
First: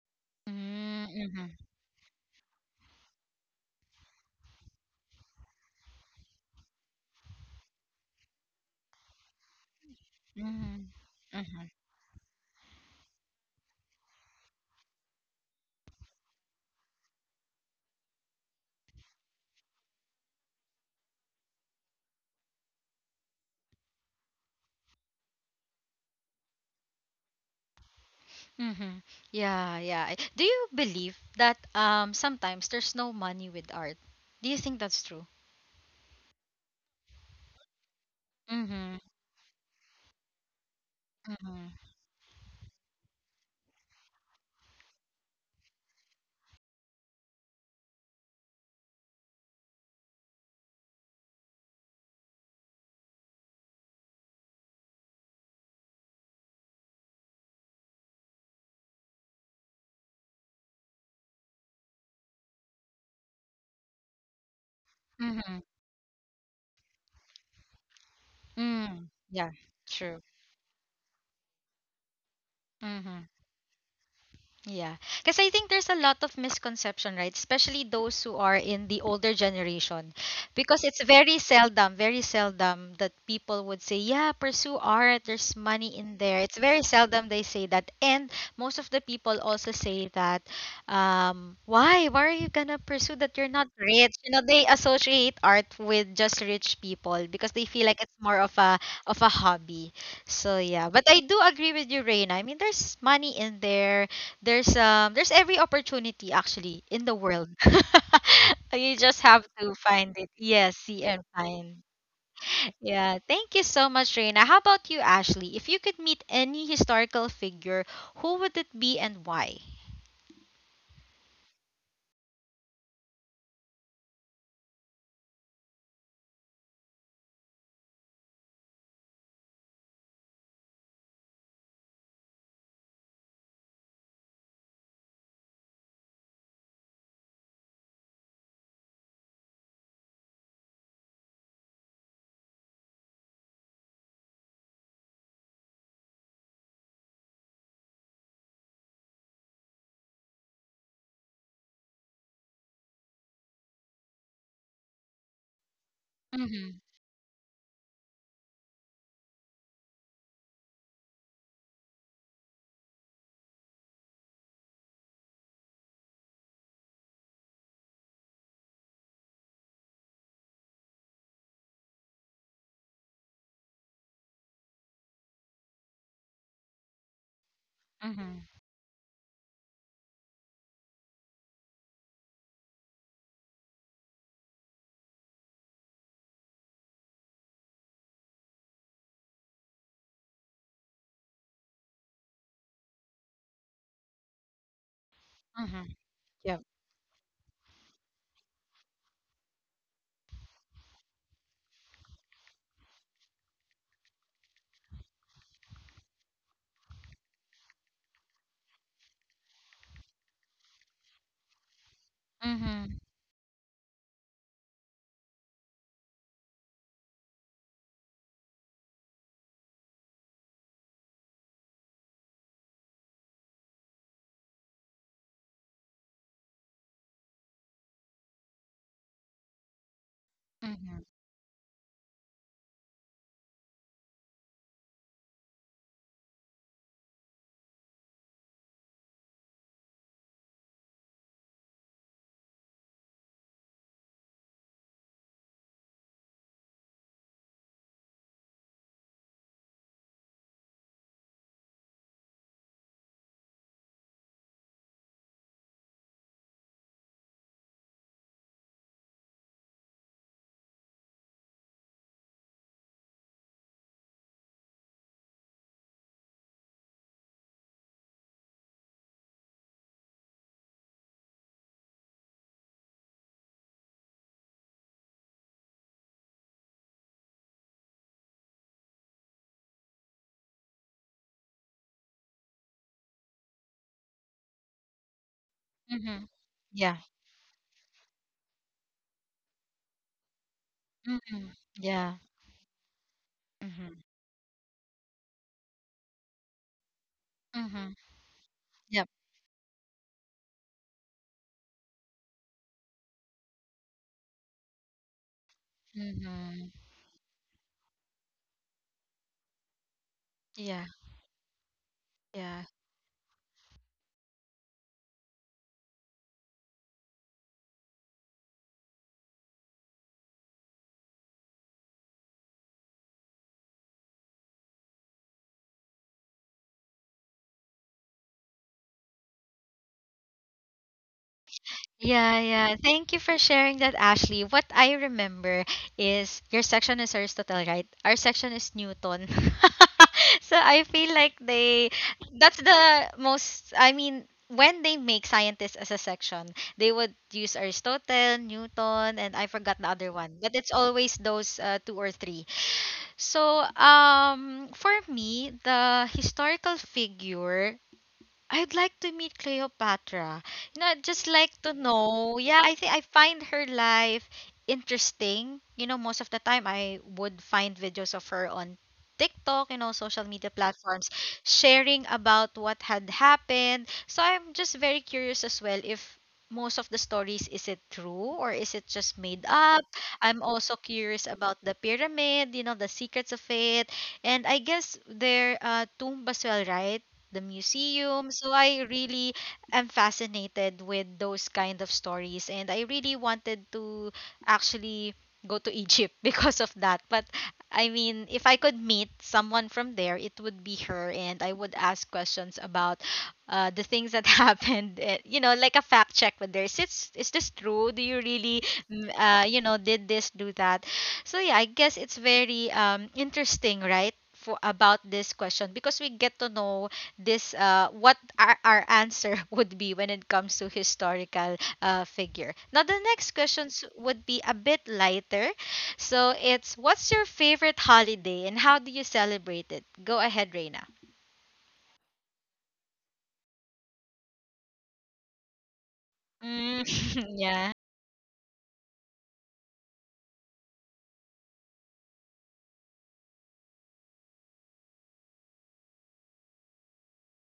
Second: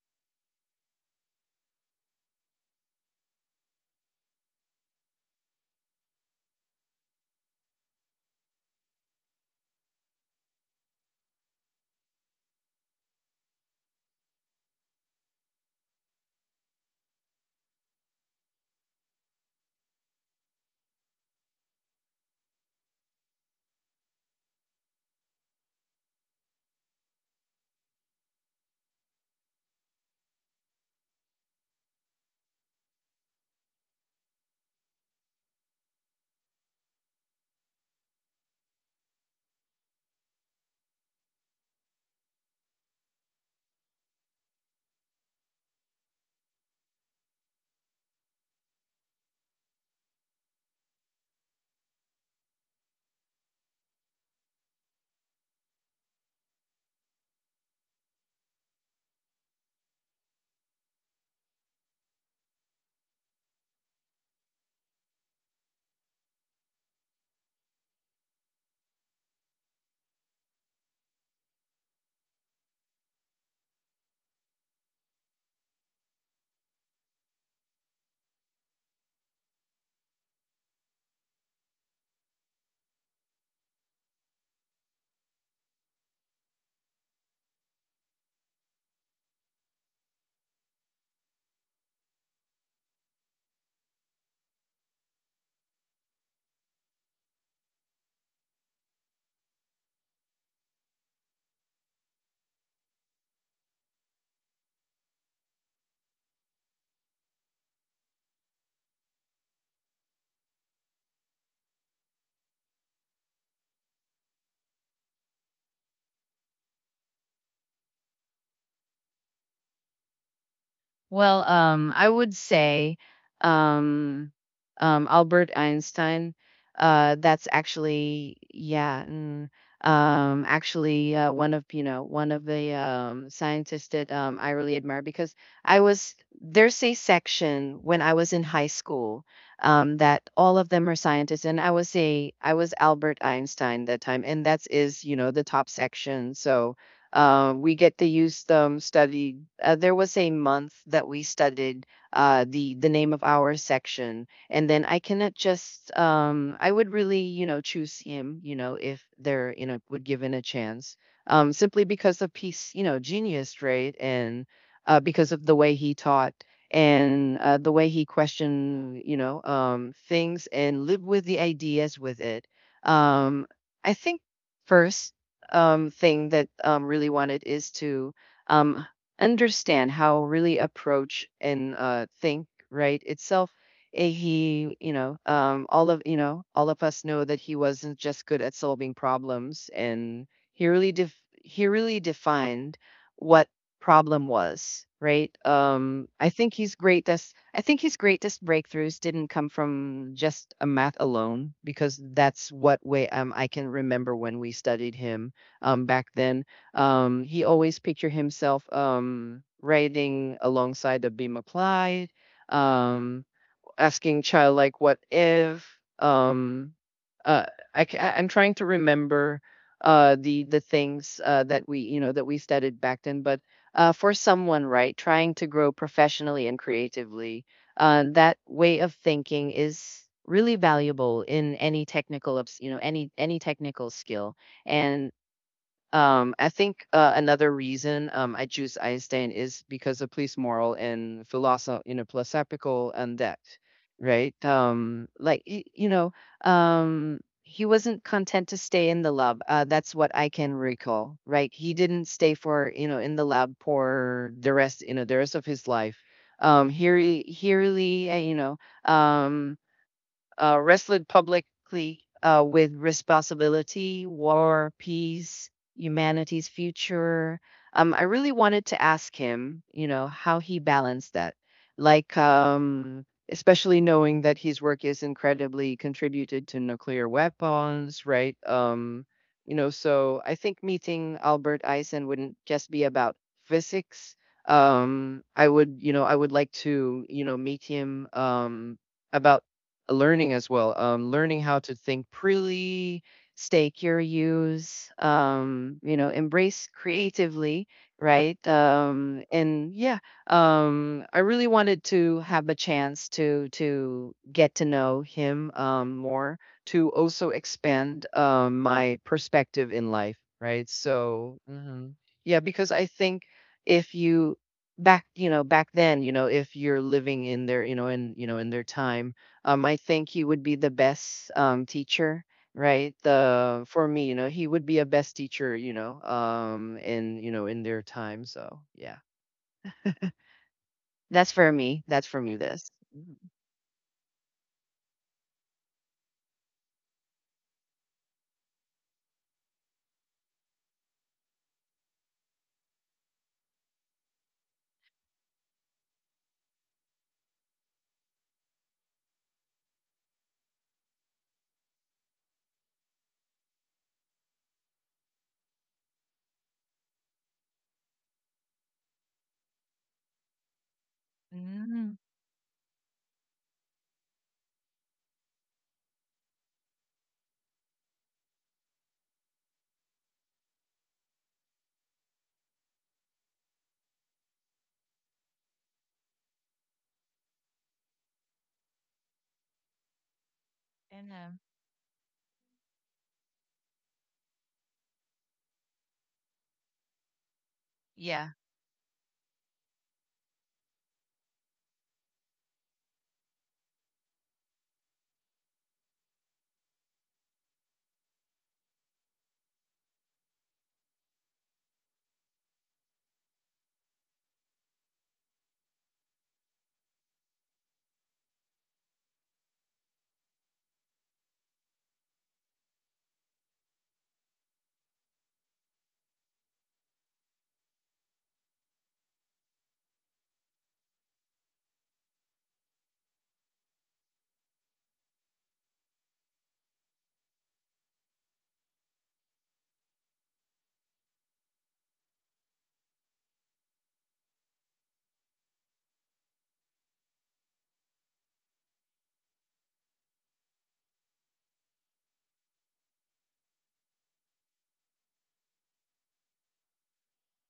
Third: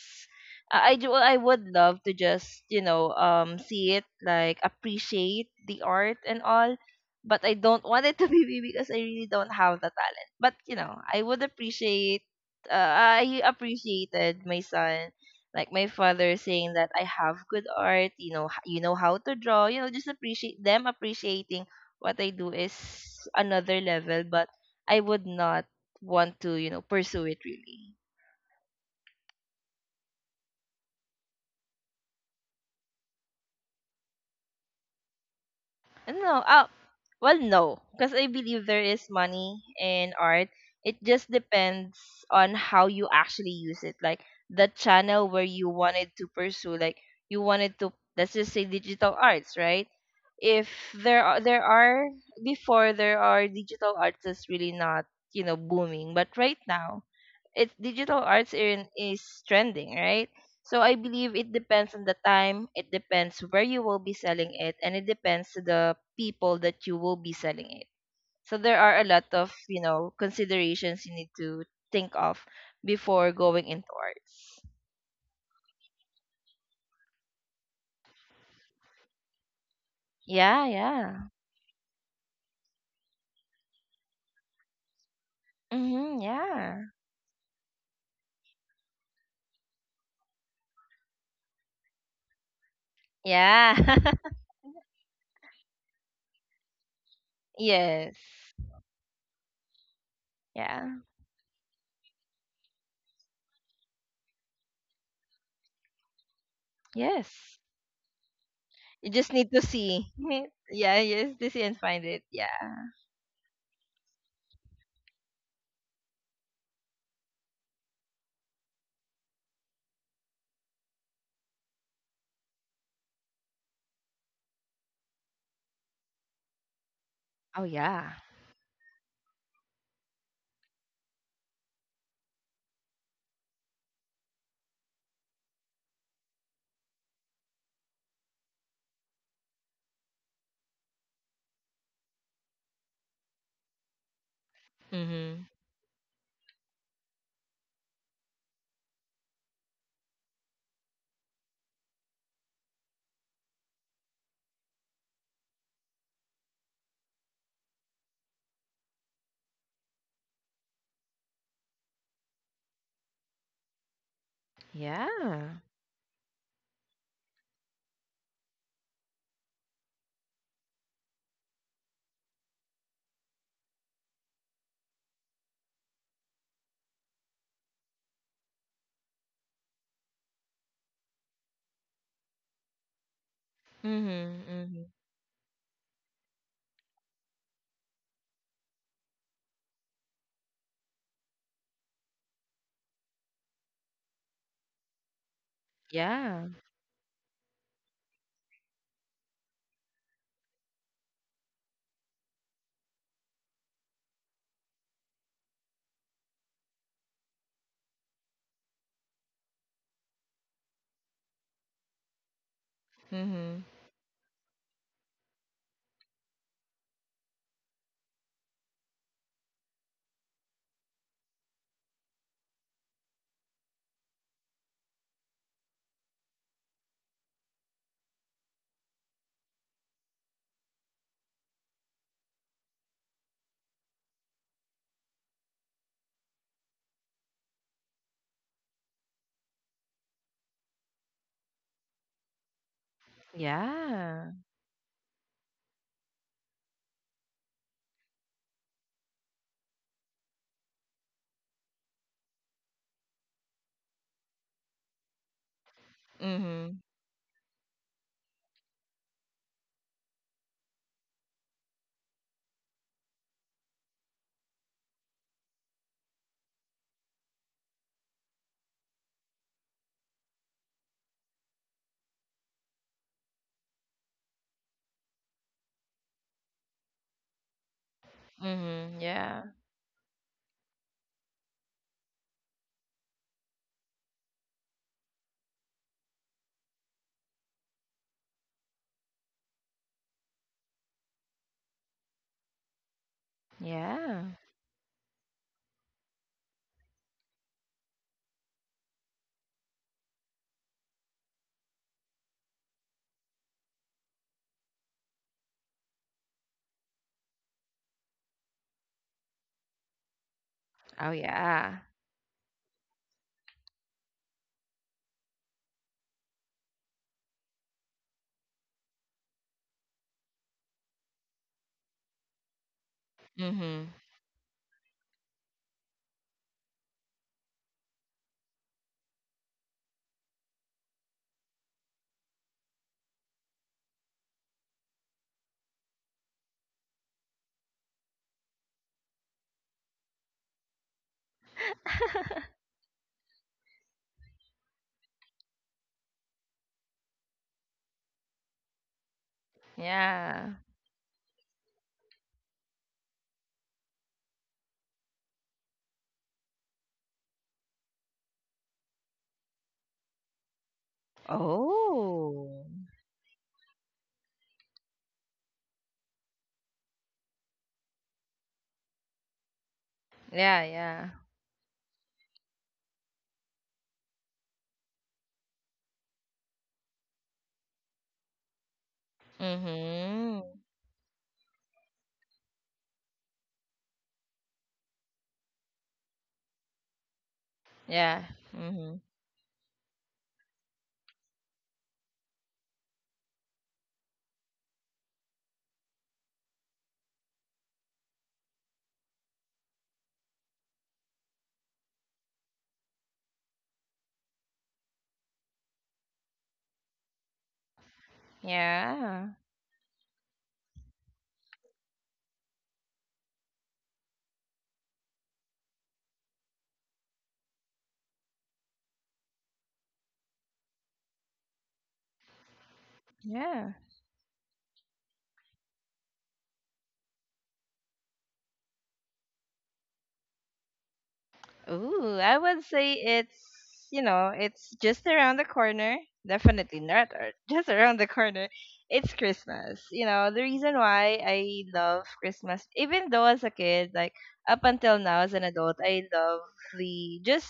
I do I
Mm-hmm.
would love to just, you know, um, see it, like appreciate the art and all, but I don't want it to be me because I really don't have the talent. But, you
Mm-hmm.
know, I would
Mm-hmm.
appreciate I appreciated my son like my father saying that I have good art, you know, you know how to draw, you know, just appreciate them appreciating what I do is another level, but I would not want to, you know, pursue it really.
Mm-hmm. Yeah, yeah. Do you believe that sometimes there's no money with art? Do you think that's true?
No, well, no, because I believe there
Mm-hmm.
is money in art. It just
Mm-hmm.
depends on how you actually use it. Like the channel where you wanted to pursue, like you wanted to, let's just say, digital arts, right? If there are before there are digital arts that's really not you know booming, but right now it's digital arts in, is trending, right? So I believe it depends on the time, it depends where you will be selling it, and it depends
Mm-hmm.
to the people that you will be selling it. So there are a
Mm.
lot
Yeah,
of you know
true.
considerations you need to think of
Mm-hmm.
before going into arts.
Yeah. Because I think there's a lot of misconception, right? Especially those who are in the older generation.
Yeah,
Because it's
yeah,
very seldom that people would say, yeah, pursue art. There's money in
mm-hmm,
there. It's very
yeah,
seldom they say that. And most of the people also say that, why? Why are you going to pursue that? You're not
yeah,
rich.
<laughs>
You know, they associate art with just rich people because they feel like it's
yes,
more of of a hobby. So yeah,
yeah,
but I do agree with you, Reina. I mean, there's money in there. There's every opportunity actually in the world.
yes.
<laughs> You
You
just
just
have
need to
to
see.
find it.
<laughs>
Yes,
Yeah,
see and
yes, to see and
find.
find it. Yeah.
Yeah, thank you so much, Reina. How about you, Ashley? If you could meet any historical figure, who would it be and why?
Well, I would say, um, Albert Einstein. That's
Oh yeah.
actually, yeah, actually one of, one of the scientists that I really admire, because I was there's a section when I was in high school, that all of them are scientists, and I was Albert Einstein that time, and that is, you know, the
Mm-hmm.
top section. So we get to use them studied. There was a month that we studied the name of our section, and then I cannot just. I
Mhm.
would really, you know, choose him. You know, if they're, you know, would given a chance, simply because of his, you know, genius, right, and because of the
Yeah.
way he taught, and the way he questioned, you know, things and lived with the ideas with it. Um, I think first thing that really wanted is to
Mhm.
um, understand how really approach and think right itself.
Mhm,
He,
mhm.
you know, all of, all of us know that he wasn't just good at solving problems, and he he really defined what problem was, right.
Mhm.
Yeah.
Yep.
I think his greatest breakthroughs didn't come from just a math alone, because that's what way, I can remember when we studied him, back then. He always pictured himself, riding alongside the beam applied,
Mhm.
um,
Mhm.
asking child like, "What if?" Um, uh, I'm trying to remember the things that, we you know that we studied back then, but for someone right trying to grow professionally and creatively, that way of thinking is really
Mhm.
valuable in any technical ups- you know any technical skill. And I think another reason I choose Einstein is because of his moral and philosophical and depth,
Yeah.
right? Like, you know, he wasn't content to stay in the lab. That's what I can recall, right? He didn't stay for, you know, in the lab for the rest of his life.
Mhm.
Here, he really, um, wrestled publicly with responsibility, war, peace, humanity's future. I really wanted to ask him, you know, how he balanced that. Especially knowing that his work is incredibly contributed to nuclear weapons, right?
Mhm. Yeah.
So I think meeting Albert Eisen wouldn't just be about physics. I would, I
Mhm.
would like
Yeah.
to, meet him about learning as well. Learning
Mhm.
how to think
Yeah.
freely, stay
Mhm.
Yeah.
curious, embrace creatively,
Mhm.
right?
Yep.
And yeah, I really wanted to have a chance to get to know him more,
Mhm.
to also expand my perspective in life, right?
Yeah.
Oh
So
yeah.
mhm. Yeah,
Yeah.
because I think if you back you know back then you know if you're living in their you know in their time, I think he would be the best teacher, right? The for
Mhm.
me, you know, he would be a best teacher, you know, in their time. So yeah, that's for me. That's for me.
Yeah,
This.
yeah. Thank you for sharing that, Ashley. What I remember is your section is Aristotle, right? Our section is Newton. <laughs> so I feel like they, that's the most, I mean, when they make scientists as a section, they would use Aristotle, Newton, and I forgot the other one. But
Yeah.
it's always those two or three. So for me, the historical figure I'd like to meet Cleopatra. You know, I'd just like to
Mm,
know. Yeah,
Oh.
I think I find her life interesting. You know, most of the time I would find videos of her on TikTok, you know, social media
Yeah,
platforms
yeah.
sharing about what had happened. So I'm just very curious as well if most of the stories is it true or is it just made up? I'm
Mhm.
also
and
curious about the pyramid, you know, the secrets of it. And I guess their tomb as well, right? The
Yeah.
museum.
yeah,
So I
Mhm.
really am fascinated with those kind of stories and I really wanted to actually go to Egypt <laughs> because of that. But I mean, if I could meet someone from there, it would be her and I would ask questions about the things that <laughs> happened, you know, like a fact check with this. This is this true? Do you really,
Yeah.
you know, did this, do that? So yeah, I guess it's very interesting, right? For, about this question because we get to know this what our answer <laughs> would be when it comes to historical figure. Now the next
Yeah.
questions would be a bit lighter. So it's what's your favorite holiday and how do you celebrate it? Go ahead, Reina.
Ooh, I would say it's, you know, it's just around the corner. Definitely
Mm,
not
<laughs>
<laughs> just
yeah.
around the corner. It's Christmas. You know, the reason why I love Christmas, even though as a kid, like up until now as an adult, I love the just,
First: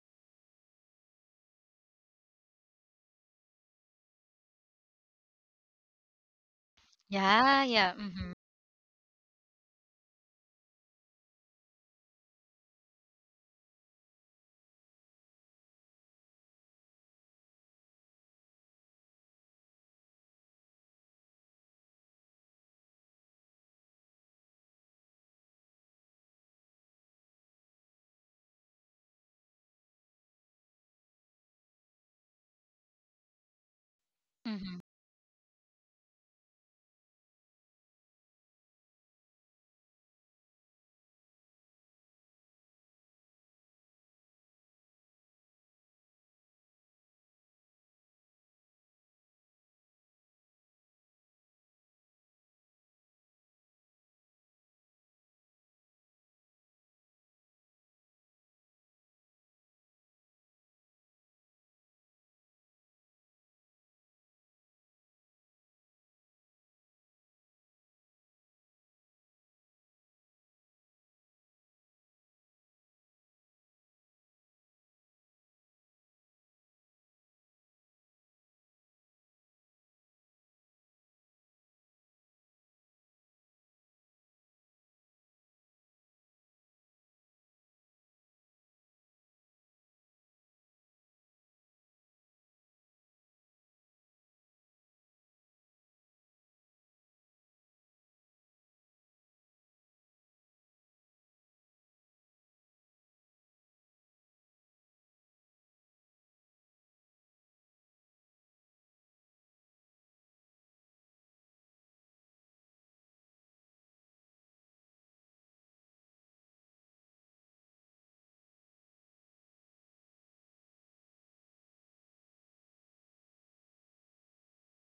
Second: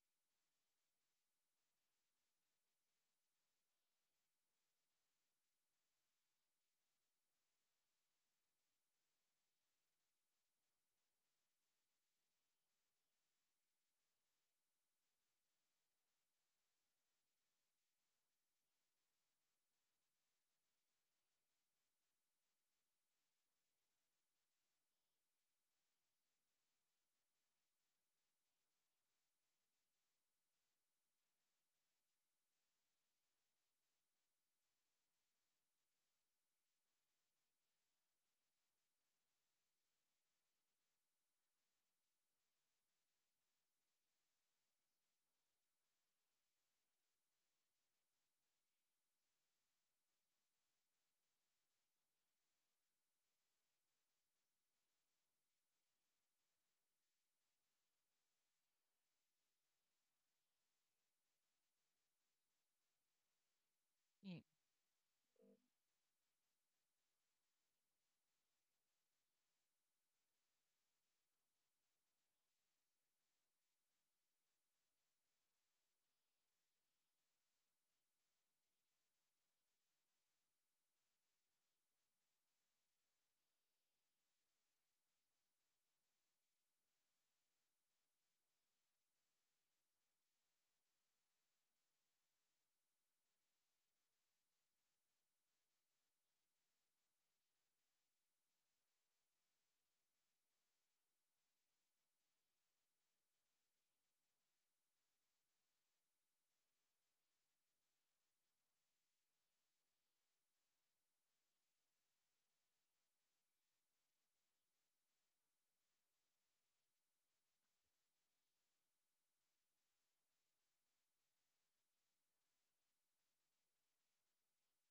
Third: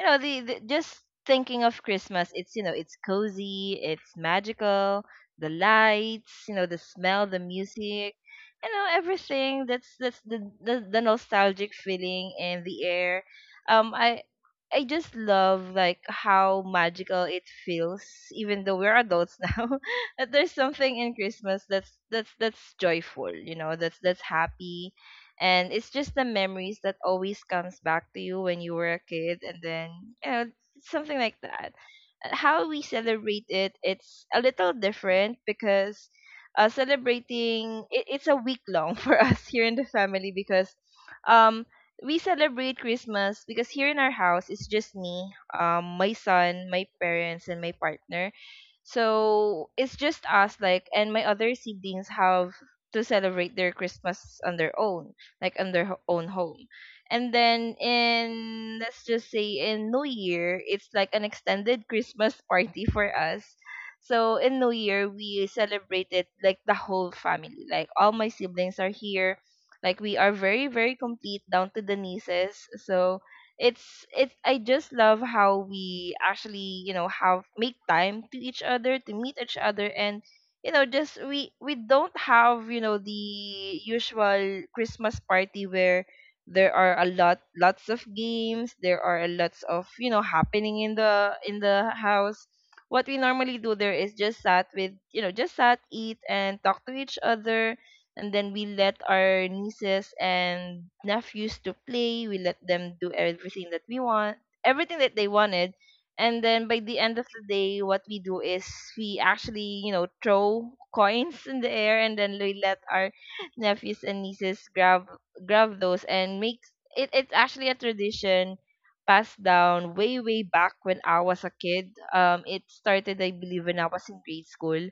you know, the just thinking of Christmas. It's, you know, it's cozy, it's magical, the lights, you know, the smell, the
Yeah, yeah.
music,
Mm-hmm.
you know, everything that's the nostalgic feeling in the air. Um i i just love like how magical it feels even though we're adults <laughs> now, that there's something in Christmas that's that's joyful, you know, that's happy. And it's just the memories that always comes back to you when you were a kid. And then, you know, something like that. How we celebrate it, it's a little
Mm-hmm.
different because celebrating it, it's a week long <laughs> for us here in the family. Because um we celebrate Christmas because here in our house it's just me, my son, my parents, and my partner. So it's just us. Like, and my other siblings have to celebrate their Christmas on their own, like on their own home. And then in, let's just say in New Year, it's like an extended Christmas party for us. So
y-
in New Year, we celebrated like the whole family. Like all my siblings are here. Like we are very very complete down to the nieces. So it's I just love how we actually you know have make time to each other to meet each other. And, you know, just we don't have, you know, the usual Christmas party where there are a lot lots of games, there are a lots of, you know, happening in the house. What we normally do there is just sat with, you know, just sat, eat and talk to each other. And then we let our nieces and nephews to play, we let them do everything that we want, everything that they wanted. And then by the end of the day what we do is we actually, you know, throw coins in the air and then we let our <laughs> nephews and nieces grab those and make it it's actually a tradition passed down way way back when I was a kid. Um, it started, I believe, when I was in grade school.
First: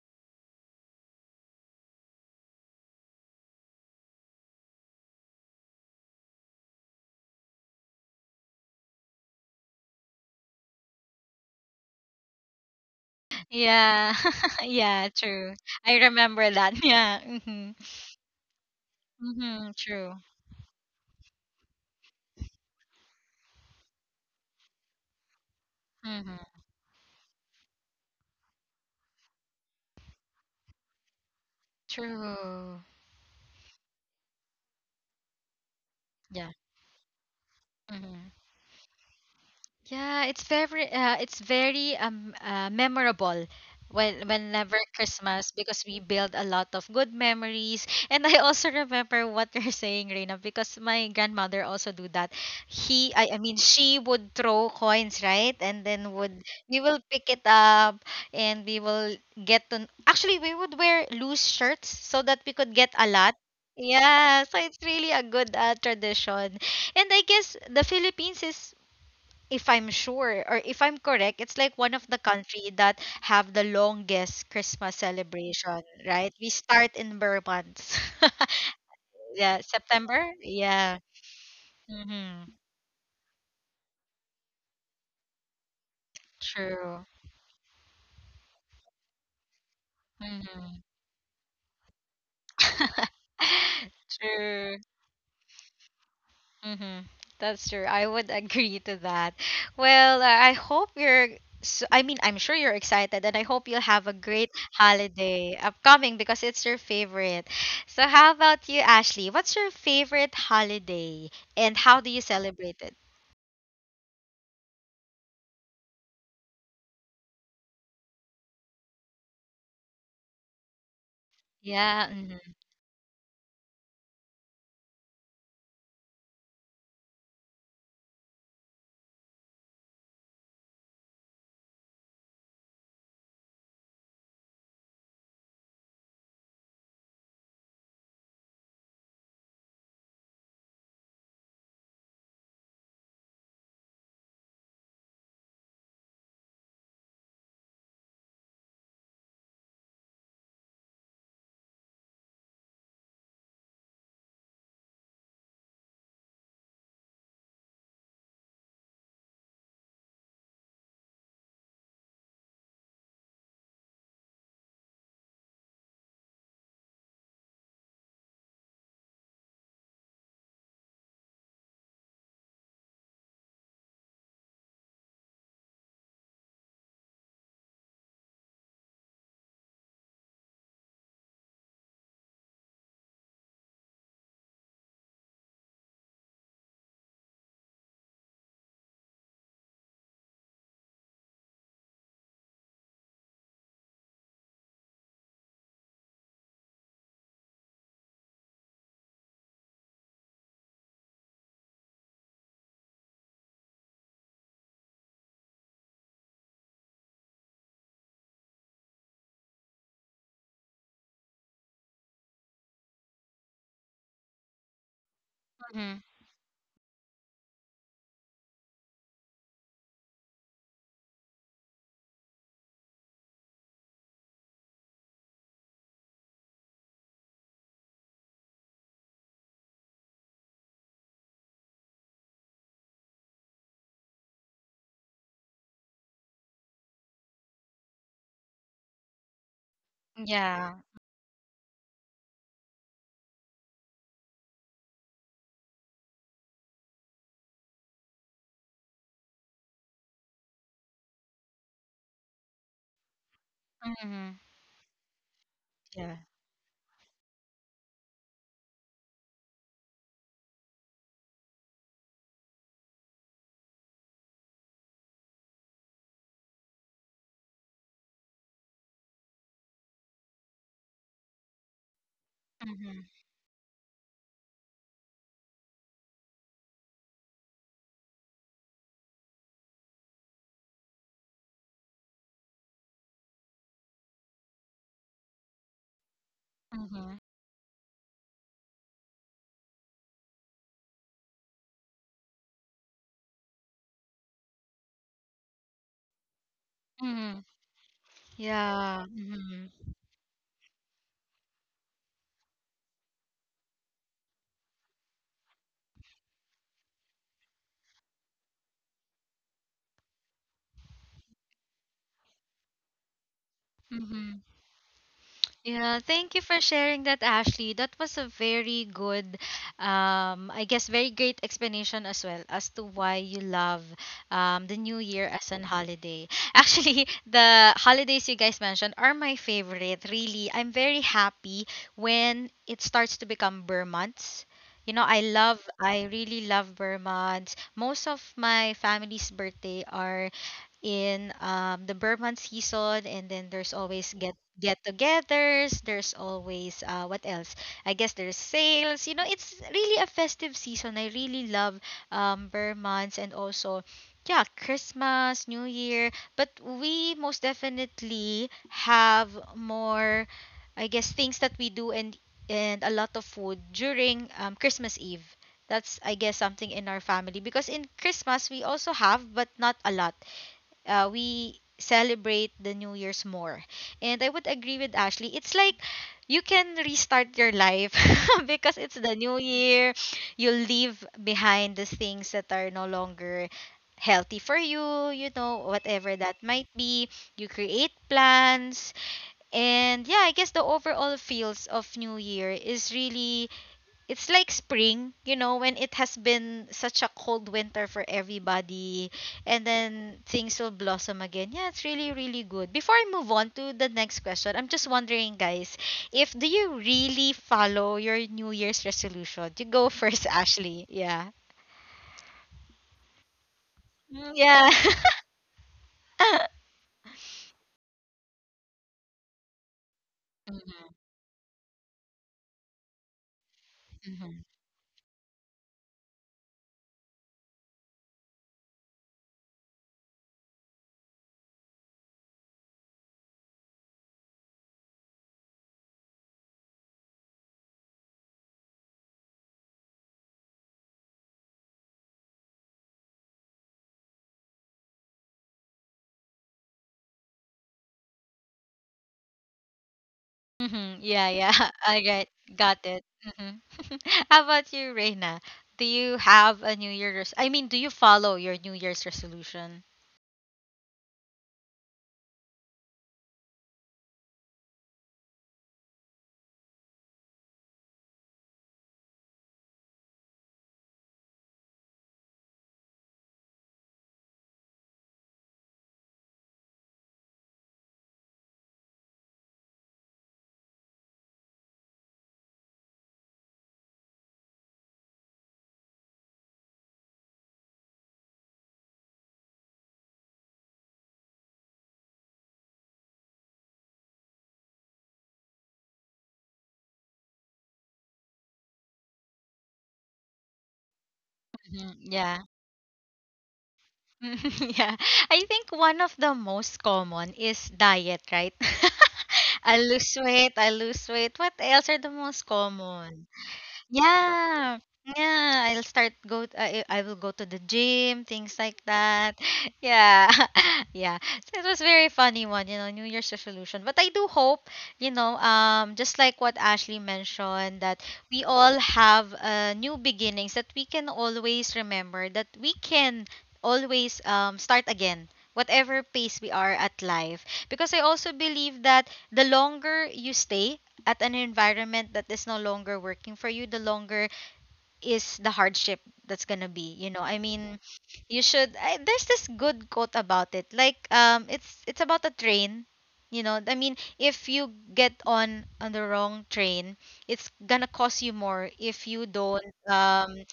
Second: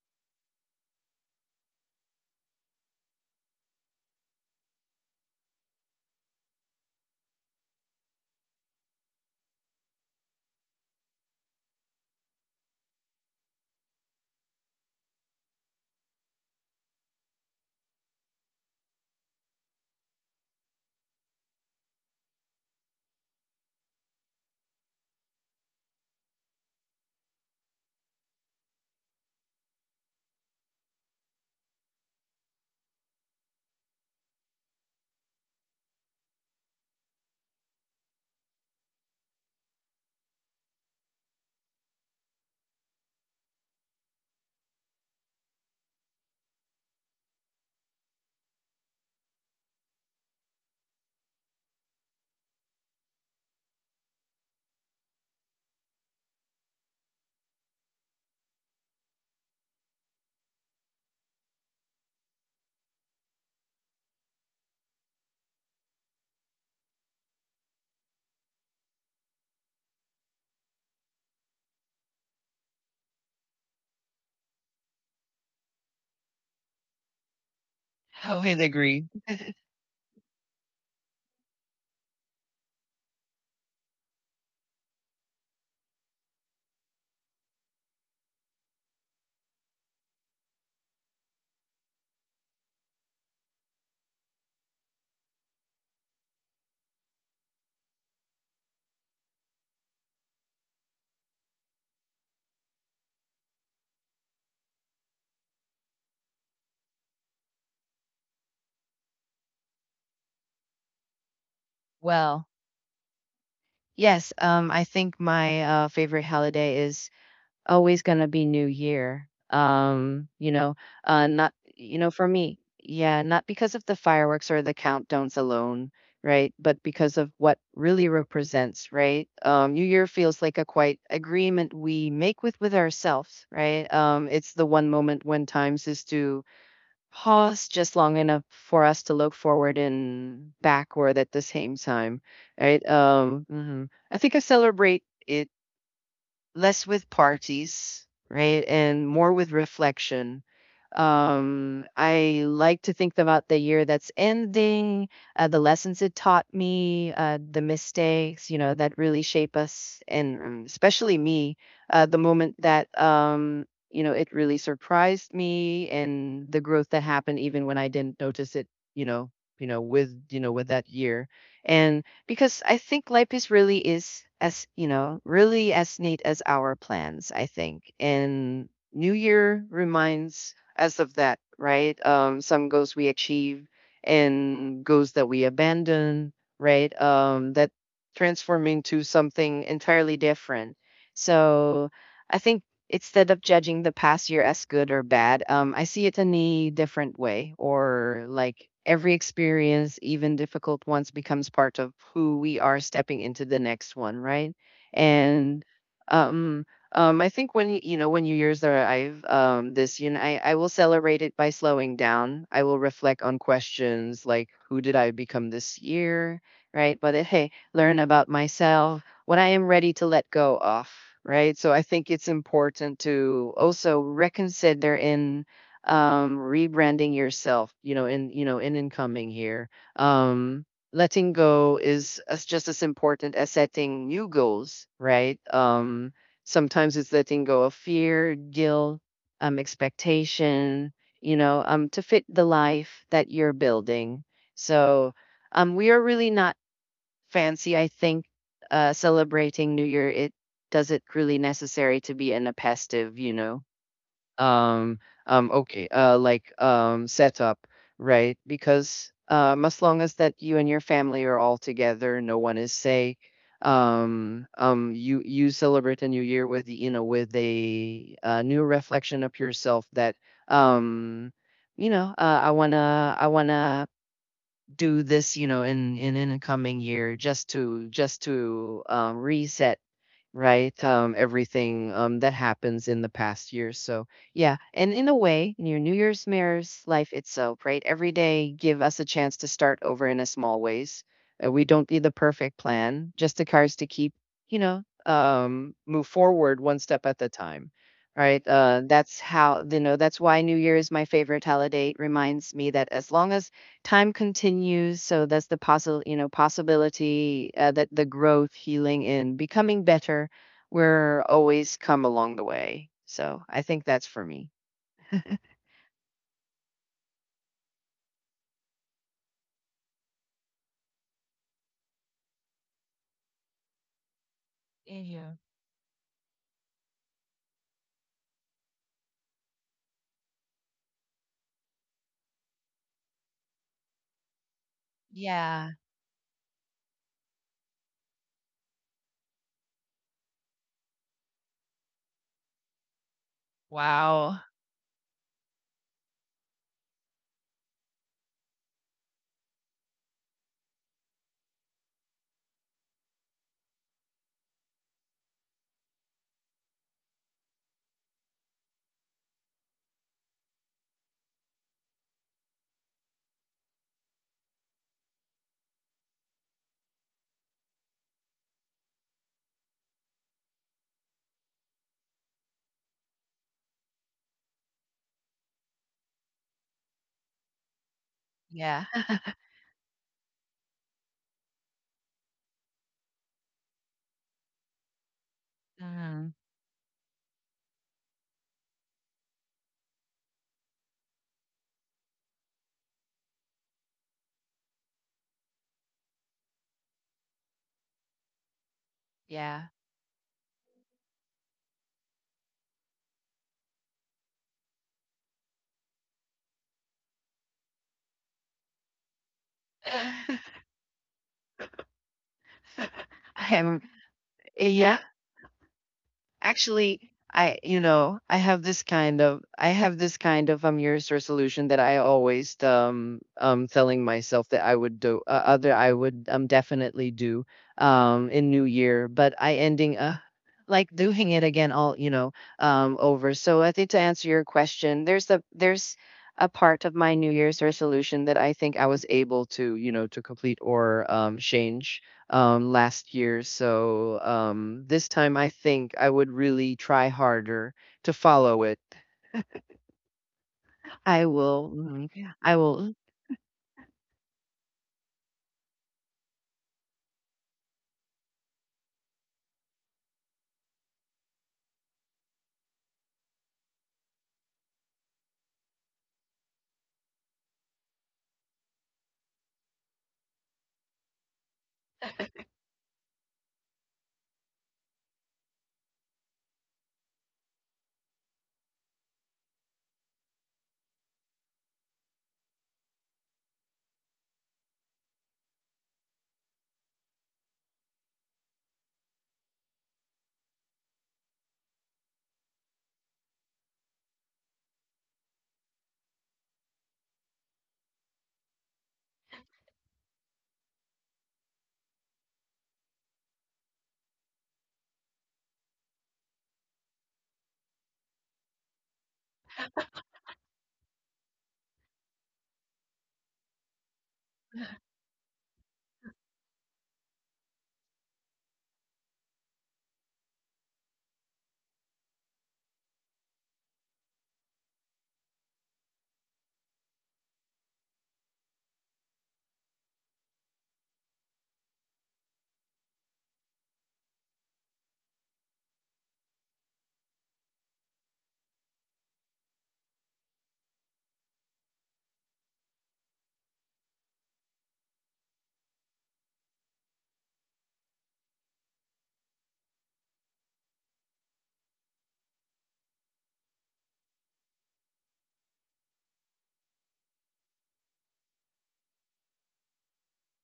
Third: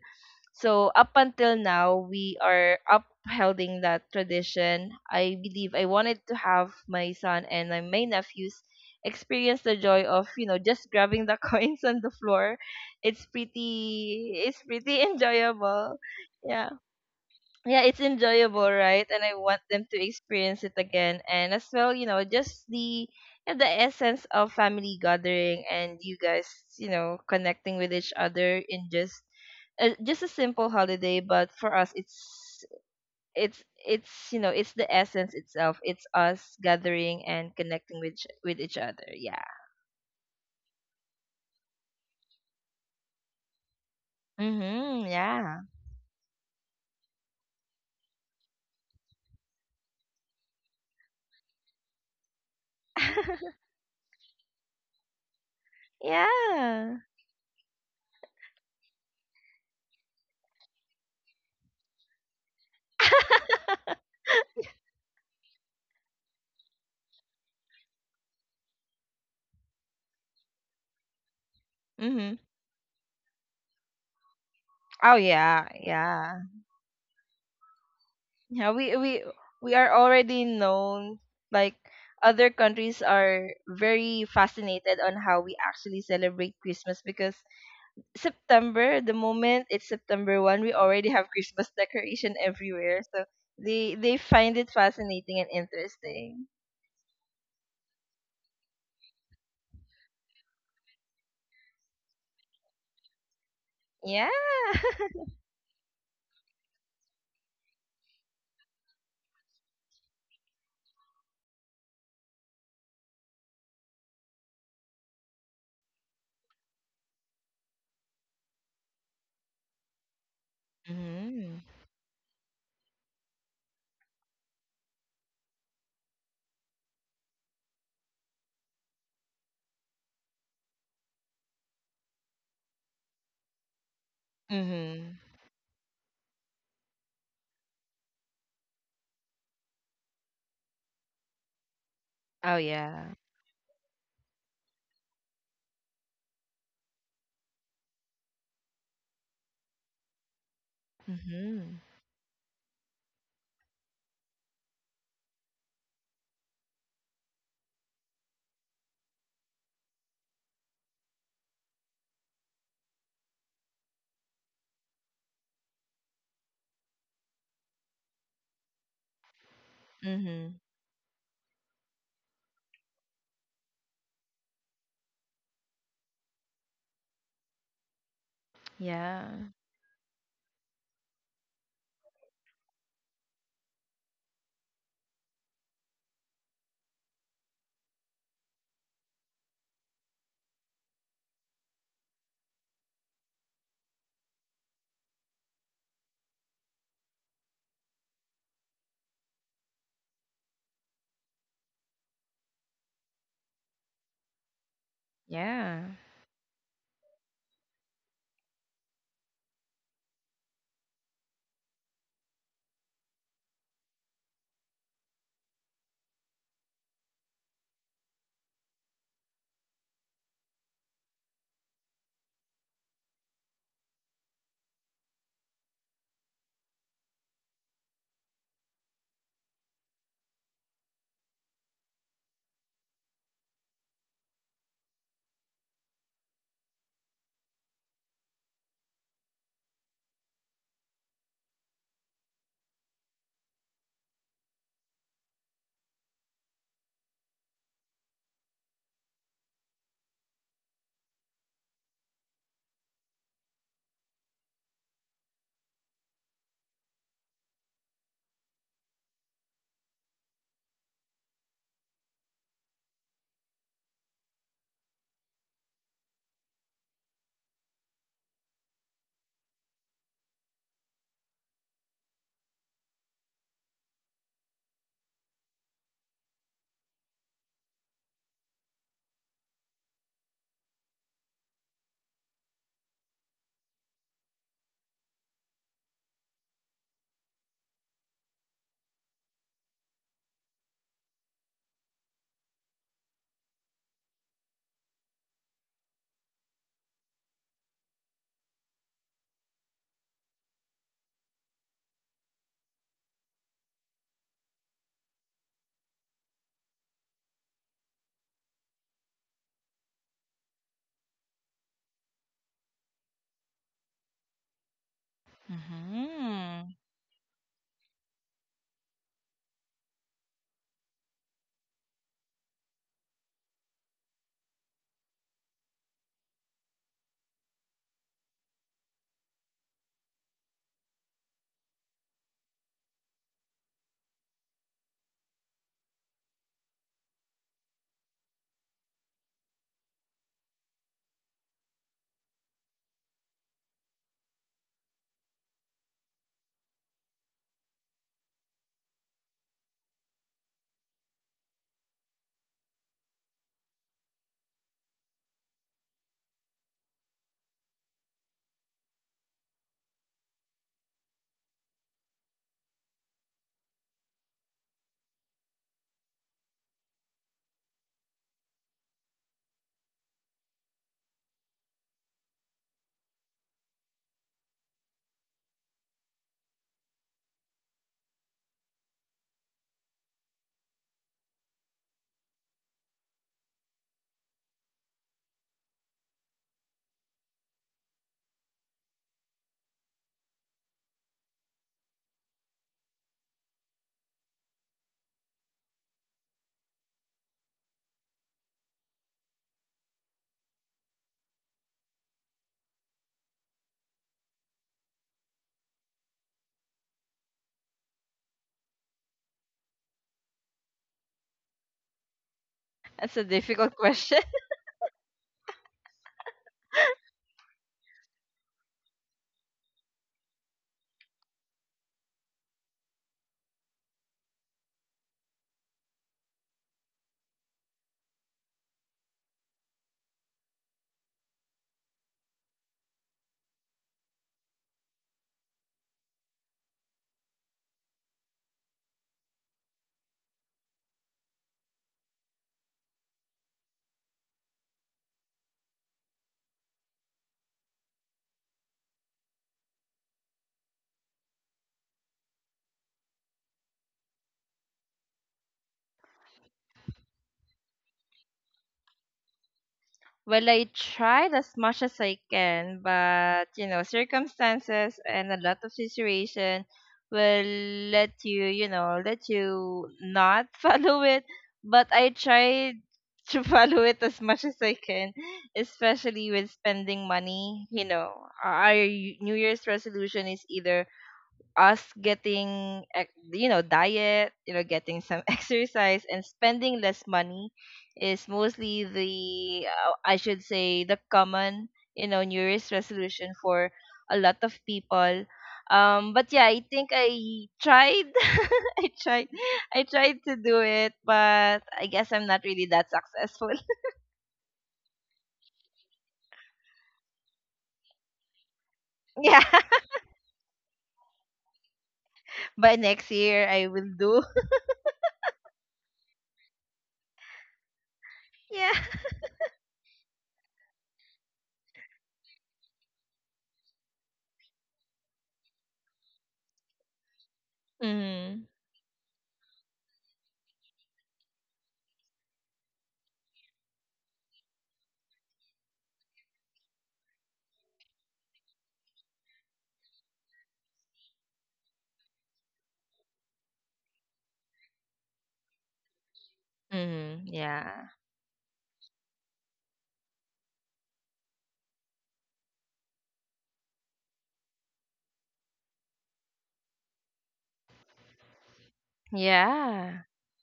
So up until now we are upholding that tradition. I believe I wanted to have my son and my nephews experience the joy of, you know, just grabbing the <laughs> coins on the floor.
Yeah. <laughs>
It's pretty <laughs>
yeah, true. I
enjoyable.
remember
Yeah,
that. <laughs> Yeah. Mm-hmm.
yeah, it's enjoyable, right? And I want
Mm-hmm.
them to
True.
experience it again. And as well, you know, just the essence of family gathering and you
Mm-hmm.
guys, you know, connecting with each other in just a simple holiday. But for us, it's
True.
it's it's, you know, it's the essence itself. It's
Yeah.
us gathering and connecting
Mm-hmm.
with each other. Yeah.
Yeah, it's very memorable when whenever
Mhm.
Christmas
Yeah.
because we build a lot of good memories. And I also remember what you're saying, Reina, because my grandmother also do that. I
<laughs>
mean she would throw coins, right? And then would we
Yeah.
will pick it up and we will get to actually we would wear loose shirts so that we could get a lot. Yeah, so it's really a good tradition. And I guess the Philippines is if I'm sure or if I'm correct, it's like one of the
Mhm.
country that have the longest Christmas
Oh yeah.
celebration, right?
Yeah.
We start in bare
<laughs> I
<laughs>
would
Yeah, we
agree.
we
yeah,
we are
September.
already
Yeah.
known like other
Mm-hmm.
countries are very fascinated on how we actually celebrate Christmas
True.
because September, the moment it's September 1st, we
Mm-hmm.
already have Christmas decoration everywhere.
<laughs>
So they find it
True.
fascinating and interesting.
Mm-hmm. That's true. I would <laughs> agree to that. Well, I hope you're. S I mean, I'm sure you're excited, and I hope you'll have a
Yeah.
great
<laughs>
holiday upcoming because it's your favorite. So, how about you, Ashley? What's your favorite holiday, and how do you
Well,
celebrate it?
yes. I think my favorite holiday is always gonna be New Year. Not
Mm-hmm.
you
Yeah.
know, for
Mm-hmm.
me, yeah, not because of the fireworks or the countdowns alone, right? But because of what really represents, right? New Year feels like a quiet agreement we make with ourselves, right? It's the one
Mm-hmm.
moment when times is to pause just long enough for us to look forward and backward at the same time,
Oh
right?
yeah.
Mhm. I think I celebrate it less with parties, right? And more with reflection.
Mm-hmm.
I like to think about the year that's ending, the lessons it taught me, the mistakes, you know, that really shape us, and especially me, the moment that, you know, it really surprised me and the growth that happened even when I didn't notice it, you know,
Mhm.
with that year. And because I think life is really is as you know really as neat as our plans. I think, and
Yeah.
New
Yeah.
Year reminds us of that, right? Some goals we achieve and goals that we abandon, right? That transform into something entirely different. So I think instead of judging the past year as good or bad, I see it in a different way, or like every experience, even difficult ones, becomes part of who we are stepping into the next one, right? And
Yeah.
um, I think when you know when New Year's arrive, this you know I will celebrate it by slowing down. I will reflect on questions like who did I become this
Mm-hmm.
year, right? But eh, hey, learn about myself when I am ready to let go of, right? So I think it's important to also reconsider in rebranding yourself, in you know, in incoming here. Um, Letting go is as just as important as setting new goals, right? Sometimes it's letting go of fear, guilt,
Yeah.
expectation, to fit the life that you're building. So we are really not fancy. I think celebrating New Year, it does it really necessary to be in a festive, you know?
Mm-hmm.
Um, okay,
Yeah.
setup, right? Because as long as that you and your family are all together, no one is sick. You celebrate a new year with the, you know with a, new reflection of yourself that um, you know, I
Mm-hmm.
wanna I wanna do this, you know, in a coming year, just to reset, right? Everything that happens in the past year. So yeah, and in a way, in your New Year's Mirrors
Mm-hmm.
life itself, right? Every day give us a chance to start over in a small ways. We don't need the perfect plan, just the cards to keep, move forward one step at a
Mm-hmm.
time. Right.
Yeah.
That's how, you know, that's why New Year is my favorite holiday. It reminds me that as long as time continues, so that's the possi you know, possibility, that the growth, healing, and becoming better will always come along the way. So I think that's for
Mm-hmm.
me.
Yeah, thank you for
Mm-hmm.
sharing that, Ashley. That was a very good, I guess, very great explanation as well as to why you love the New
In
Year
you.
as an holiday. <laughs> Actually, the holidays you guys mentioned are my favorite, really. I'm very happy when it starts to become Burr months. You know,
Yeah.
I really love Burr months. Most of my family's birthday are in the Burman season, and then there's always
Wow.
get-togethers. There's always what else? I guess there's sales. You know, it's really a festive season. I really love bear months and also yeah, Christmas, New Year. But we most definitely have more, I guess, things that we do and a lot of food during Christmas Eve. That's I guess something in our family because in Christmas we also have but not a lot we celebrate the New Year's more. And I would agree with Ashley. It's like you can restart your life <laughs> because
Yeah.
it's the
<laughs>
new year. You leave behind the things that are no longer healthy for you, you know, whatever that
Mhm.
might be. You create plans. And yeah, I guess the overall feels of New Year is really it's like spring, you know, when it has been such a cold winter for everybody, and
Yeah.
then things will blossom again. Yeah, it's really, really good. Before I move on to the next question, I'm just wondering, guys, if do you really follow your New Year's resolution? You go first, <laughs>
<laughs> <laughs>
Ashley. Yeah.
That's a
I
difficult <laughs>
am
question.
Mm, yeah.
yeah.
<laughs>
Actually, I you know, I have this kind of I have this kind of
Mhm.
year's resolution that I always telling myself that I would do other I would definitely do in new year, but I ending like doing it again all you know over. So I think to answer your question, there's a part of my new year's resolution that I think I was able to, you know, to complete or change last year. So this time I think I would really try harder to follow it.
Mm-hmm. Yeah,
I
yeah.
will,
<laughs> All
mhm,
right.
I
Got
will,
it. Hmm. <laughs> How about you, Reina? Do you have a New Year's? Do you follow your New Year's resolution?
Well, I tried as much as I can, but you know, circumstances and a lot of situation will let you, you know, let you not <laughs> follow it. But I tried to <laughs> follow it as much as I can, especially with spending money. You know, our New Year's resolution is either us getting you know diet you know getting some <laughs> exercise and spending less money is mostly the I should say the common, you know, New Year's resolution for a lot of people. Um, but yeah, I think I tried. <laughs> i tried I tried to do it, but
Hmm.
I guess I'm
Yeah.
not really that successful.
<laughs> Yeah. I think one of the most common is diet, right?
<laughs> Yeah,
<laughs> I lose weight, I lose weight. What else are the most
by next
common?
year I will do.
Yeah. Yeah, I will go to the gym, things
<laughs> Yeah.
like that. <laughs> Yeah. <laughs> Yeah. So it was very funny one, New Year's resolution. But I do hope, just like what Ashley mentioned that we
Mm-hmm.
all have new beginnings, that we can always remember that we can always start again, whatever pace we are at life. Because I also believe that the longer you stay at an environment that is no longer working for you, the longer is the hardship that's gonna be. You know,
Mm-hmm.
I mean,
Yeah,
you should. There's this good quote about it. Like, it's about a train. You know, I mean, if you get on the wrong train, it's gonna cost you more if you don't
yeah.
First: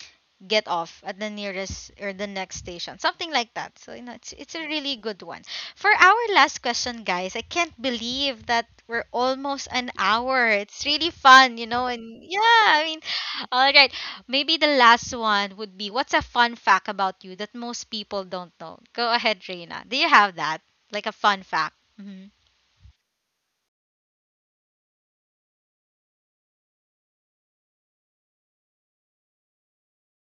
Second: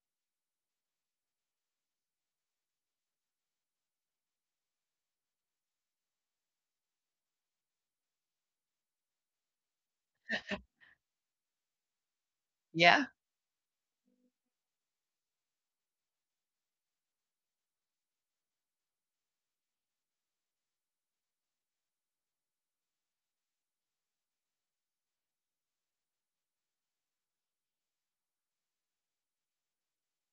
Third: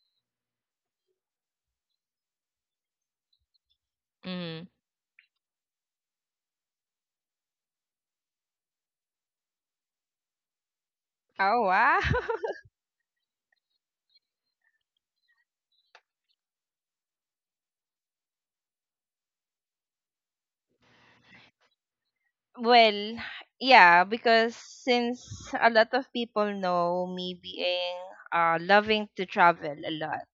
get off at the nearest or the next station, something like that. So you know, it's
Mm-hmm.
a really good one. For our last question, guys, I can't believe that we're almost an hour. It's really fun, you
Oh,
know,
wow.
and
<laughs>
yeah, I mean,
yeah.
all right, maybe the last one would be, what's a fun fact about you that most people don't know? Go ahead, Reina. Do you have that, like, a fun fact? Hmm.
Well, yeah, because since a lot of people know me being loving to travel a lot,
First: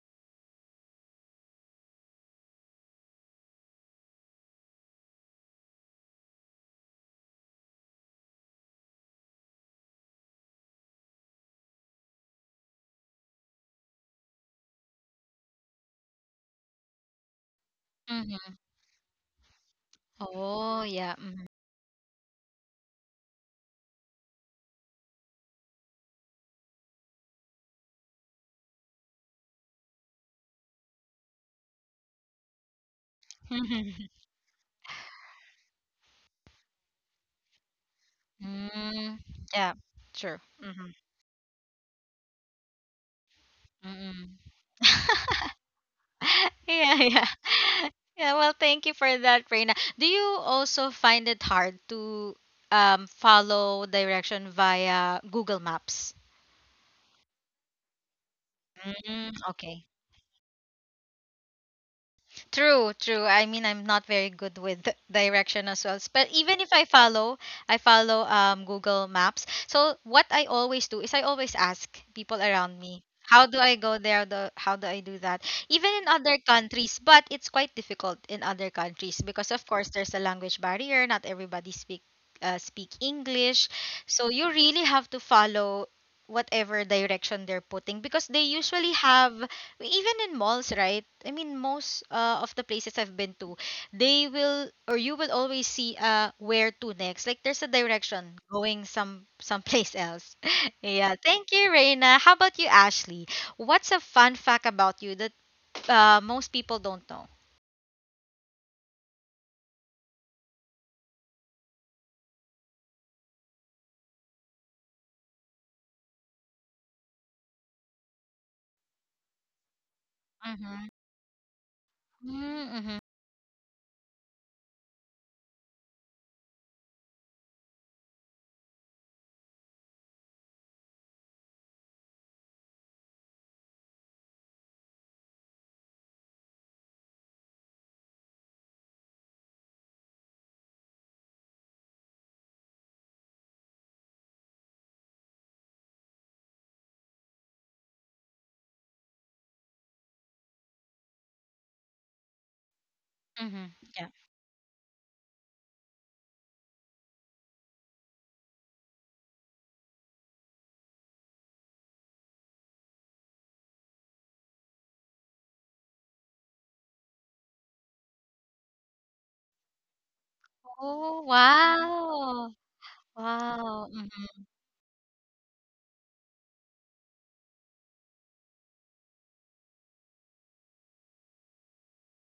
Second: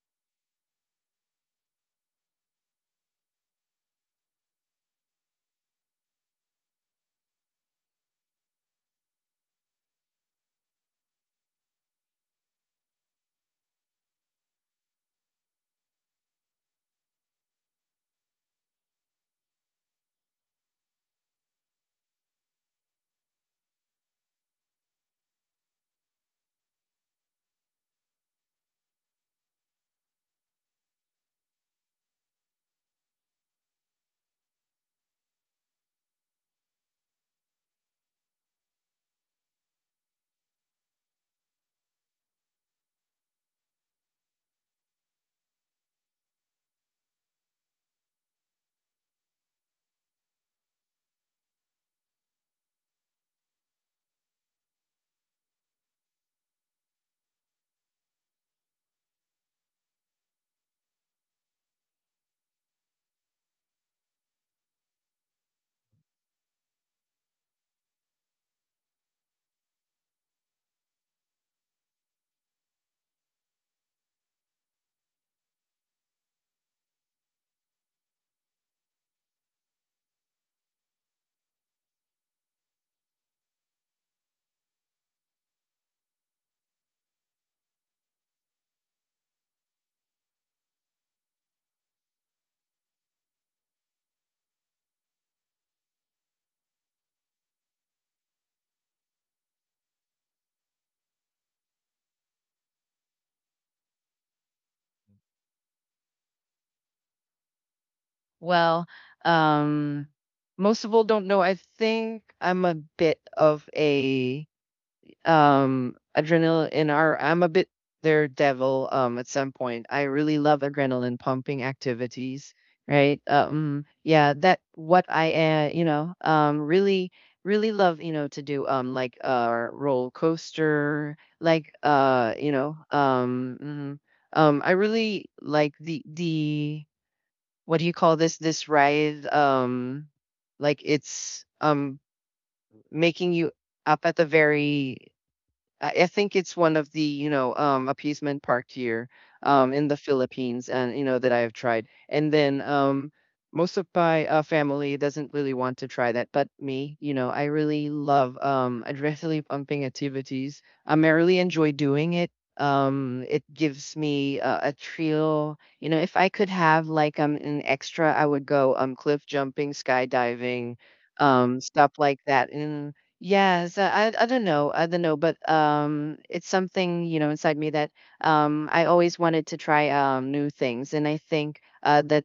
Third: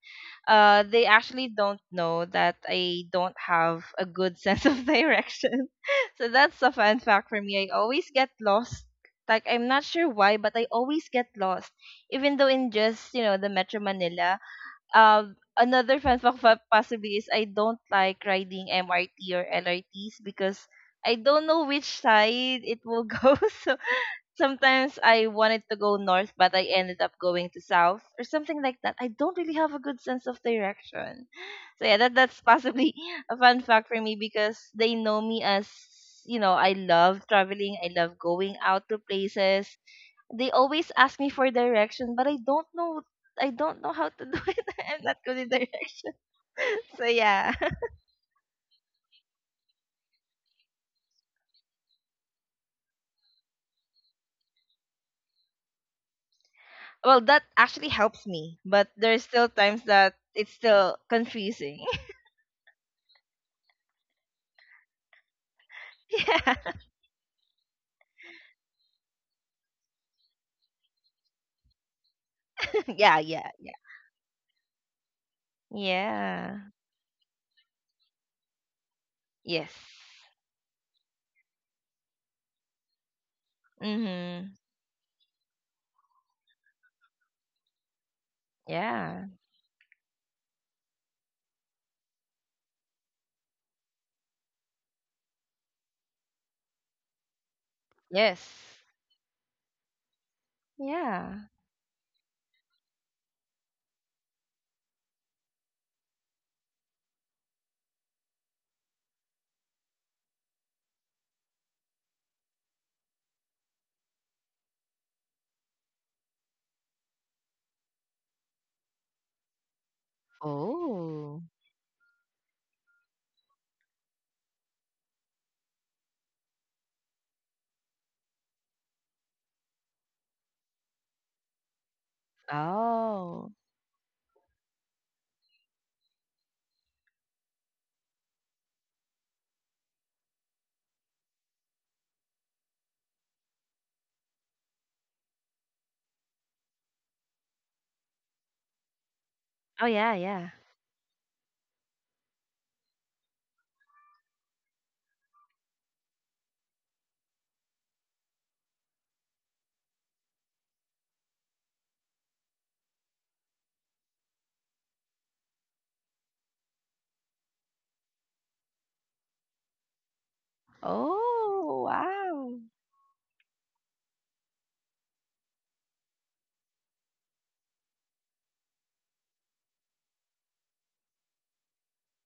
they actually don't know that I don't have a good <laughs> sense of direction. <laughs> So that's a fun fact for me. I always get lost. Like, I'm not sure why, but I always get lost. Even though in just, you know, the Metro Manila. Another fun fact possibly is I don't like
Hmm.
riding MRT or LRTs because
Oh yeah.
I don't
Mhm.
know which side it will <laughs> go. So sometimes I wanted to go north, but I ended up going to south or something like that. I don't really have a good sense of direction. So yeah, that that's possibly <laughs> a fun fact for me
<laughs>
because they know me as you know I love traveling. I love going out to
Mm.
places.
Yeah. Sure.
They
Hmm.
always ask me for direction, but I don't know, I don't know how
Hmm.
to do <laughs> it. I'm not
<laughs>
good in direction.
<laughs> Yeah,
So
yeah.
yeah. <laughs>
Yeah, well, thank you for that, Reina. Do you also find it hard to follow direction via Google Maps?
Well, that actually helps me, but there's
Mm,
still
okay.
times that it's still confusing.
True, true. I mean, I'm not very good with <laughs> direction as well.
<laughs>
But
Yeah.
even if I follow, I follow Google Maps. So what I always do is I always ask people around me,
<laughs> Yeah,
how
yeah,
do I
yeah.
go there? The How do I do that? Even in other
Yeah.
countries, but it's quite difficult in other countries because of
Yes.
course there's a language barrier. Not everybody speak speak English, so you
Mhm.
really have to follow whatever direction they're putting because they usually have,
Yeah.
even in malls, right? I mean, most of the places I've been to, they will, or you will always see where to next. Like, there's a direction going
Yes.
someplace else. <laughs> Yeah,
Yeah.
thank you, Reina. How about you, Ashley? What's a fun fact about you that most people don't know?
Well, um, most people don't know. I think I'm a bit of a adrenaline or I'm a bit their devil at some point. I really love
Mm-hmm.
adrenaline
Oh.
pumping activities,
Mm-hmm.
right? Yeah, that what I you know, really love, you know, to do like roller coaster, like
Oh.
I really like the what do you call this ride like it's making you up at the very I think it's one of the, you know, appeasement park here
Oh
in the
yeah, yeah.
Philippines, and you know that I have tried. And then
Mm-hmm.
most of
Yeah.
my family doesn't really want to try that, but me, you know, I really love adrenaline pumping activities. I really enjoy doing it. It gives me a thrill. You know, if I could have like an extra, I would go cliff jumping, skydiving,
Oh
Oh,
stuff like
wow.
that.
wow.
And yes,
Wow.
I
Mm-hmm.
don't know, I don't know, but it's something you know inside me that I always wanted to try new things, and I think that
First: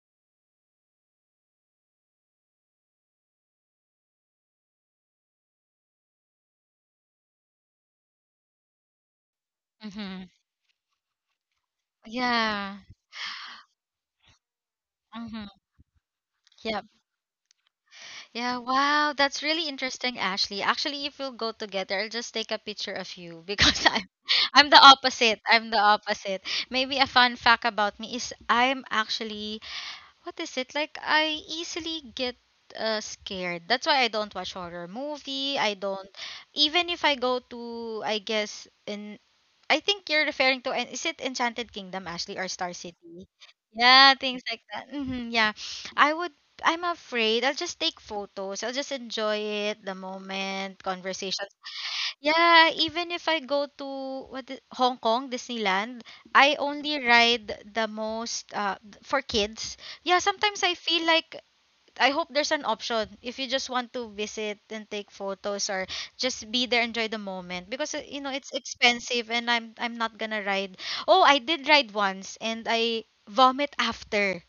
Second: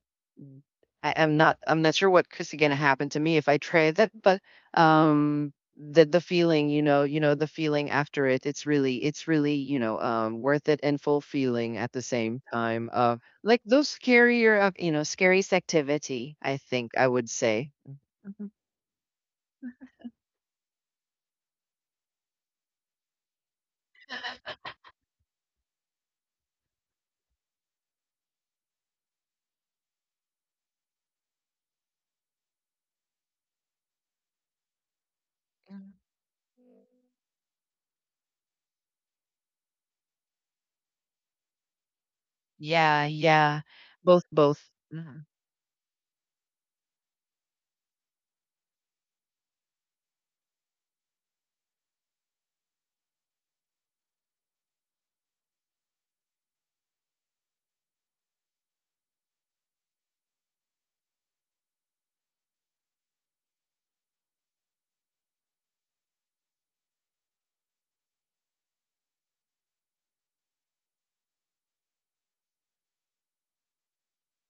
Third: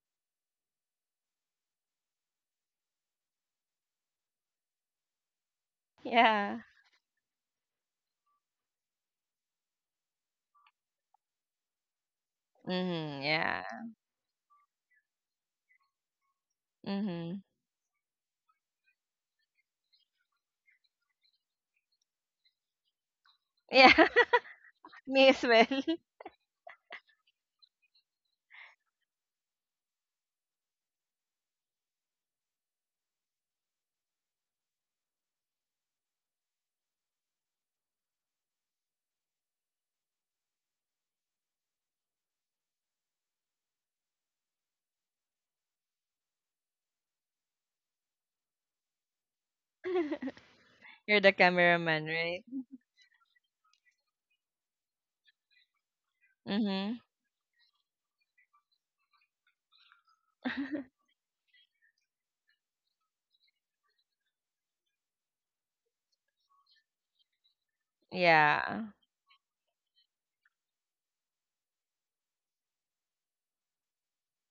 I'm not sure what is gonna happen to me if I try <laughs> that, but the
Yeah.
feeling you know the feeling after it it's really you know
Mm-hmm.
worth it and fulfilling at the same
Yeah.
time
Mhm.
like
Yeah.
those scarier of you know
Mm-hmm.
scariest activity I think I would
Mhm.
say. Mhm.
Yeah, wow, that's really interesting, Ashley. Actually, if we'll go together, I'll just take a picture of you because <laughs>
Yeah.
I'm the
<laughs> Me
opposite.
as well.
I'm the opposite. Maybe a fun fact about me is I'm actually, what is it, like, I easily get scared. That's why I don't watch horror movie. I don't even if I go to I guess in I think you're referring to, and is it Enchanted Kingdom, Ashley, or Star
Yeah.
City? Yeah,
Both.
things like that. Hmm. Yeah. I would, I'm afraid, I'll just take photos, I'll just enjoy it the
<laughs>
moment
You're the
conversation.
cameraman, right?
Yeah, even if I go to Hong Kong Disneyland, I
Mm-hmm.
only ride the most for kids. Yeah, sometimes I feel like, I hope there's an option if you just want to visit and take photos or just be there, enjoy the moment, because you know, it's
Yeah.
expensive and I'm not gonna ride. Oh, I did ride once, and I vomit after.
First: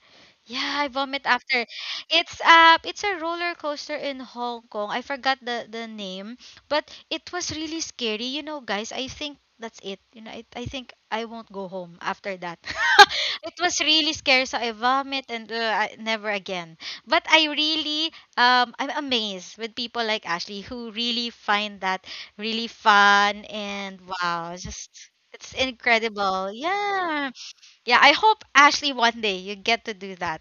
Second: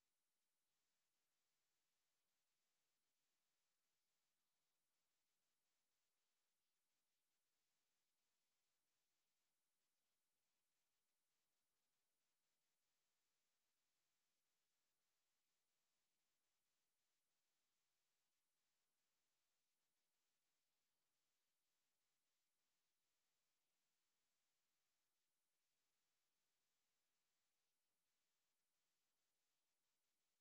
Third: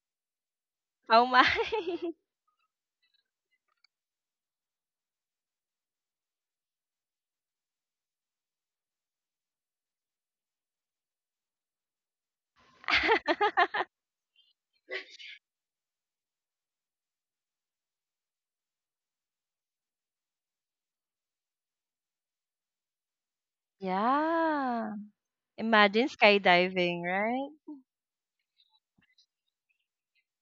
Yeah, I vomit
How my.
after. It's a roller coaster in Hong Kong. I forgot the name, but it was really scary. You know, guys, I think that's it. I think I won't go home after that. <laughs> It
<laughs>
was really scary, so I vomit, and never again. But I really I'm amazed with people like Ashley who really find that really fun, and wow,
Yeah.
just it's
Imagine
incredible.
skydiving,
Yeah.
right?
Yeah, I hope Ashley one day you get to do that.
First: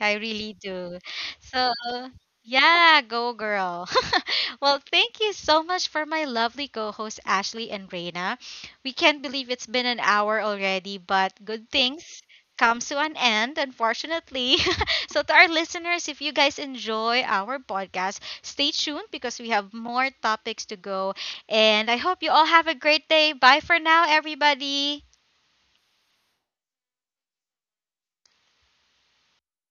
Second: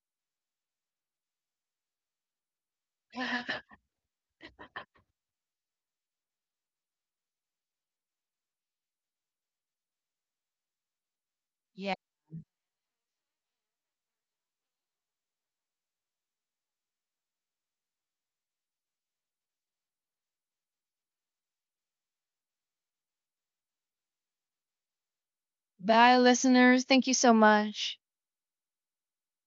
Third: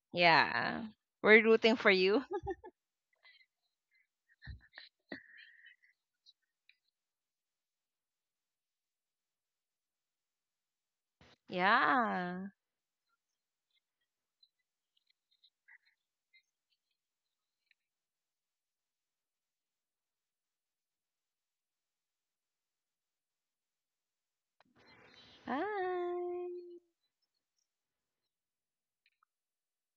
I really
Yeah.
do.
We're
So,
rooting for you. <laughs>
yeah, go
<laughs>
girl. <laughs> Well, thank you so much for my lovely co-hosts Ashley and Reina. We can't believe it's been an hour already, but good
Yeah.
things
Yeah.
comes to an end, unfortunately. <laughs> So to our listeners, if you guys enjoy our podcast, stay tuned, because we have more topics to go, and I hope you all have a great day. Bye for now, everybody.
Bye,
Bye.
listeners. Thank you so much.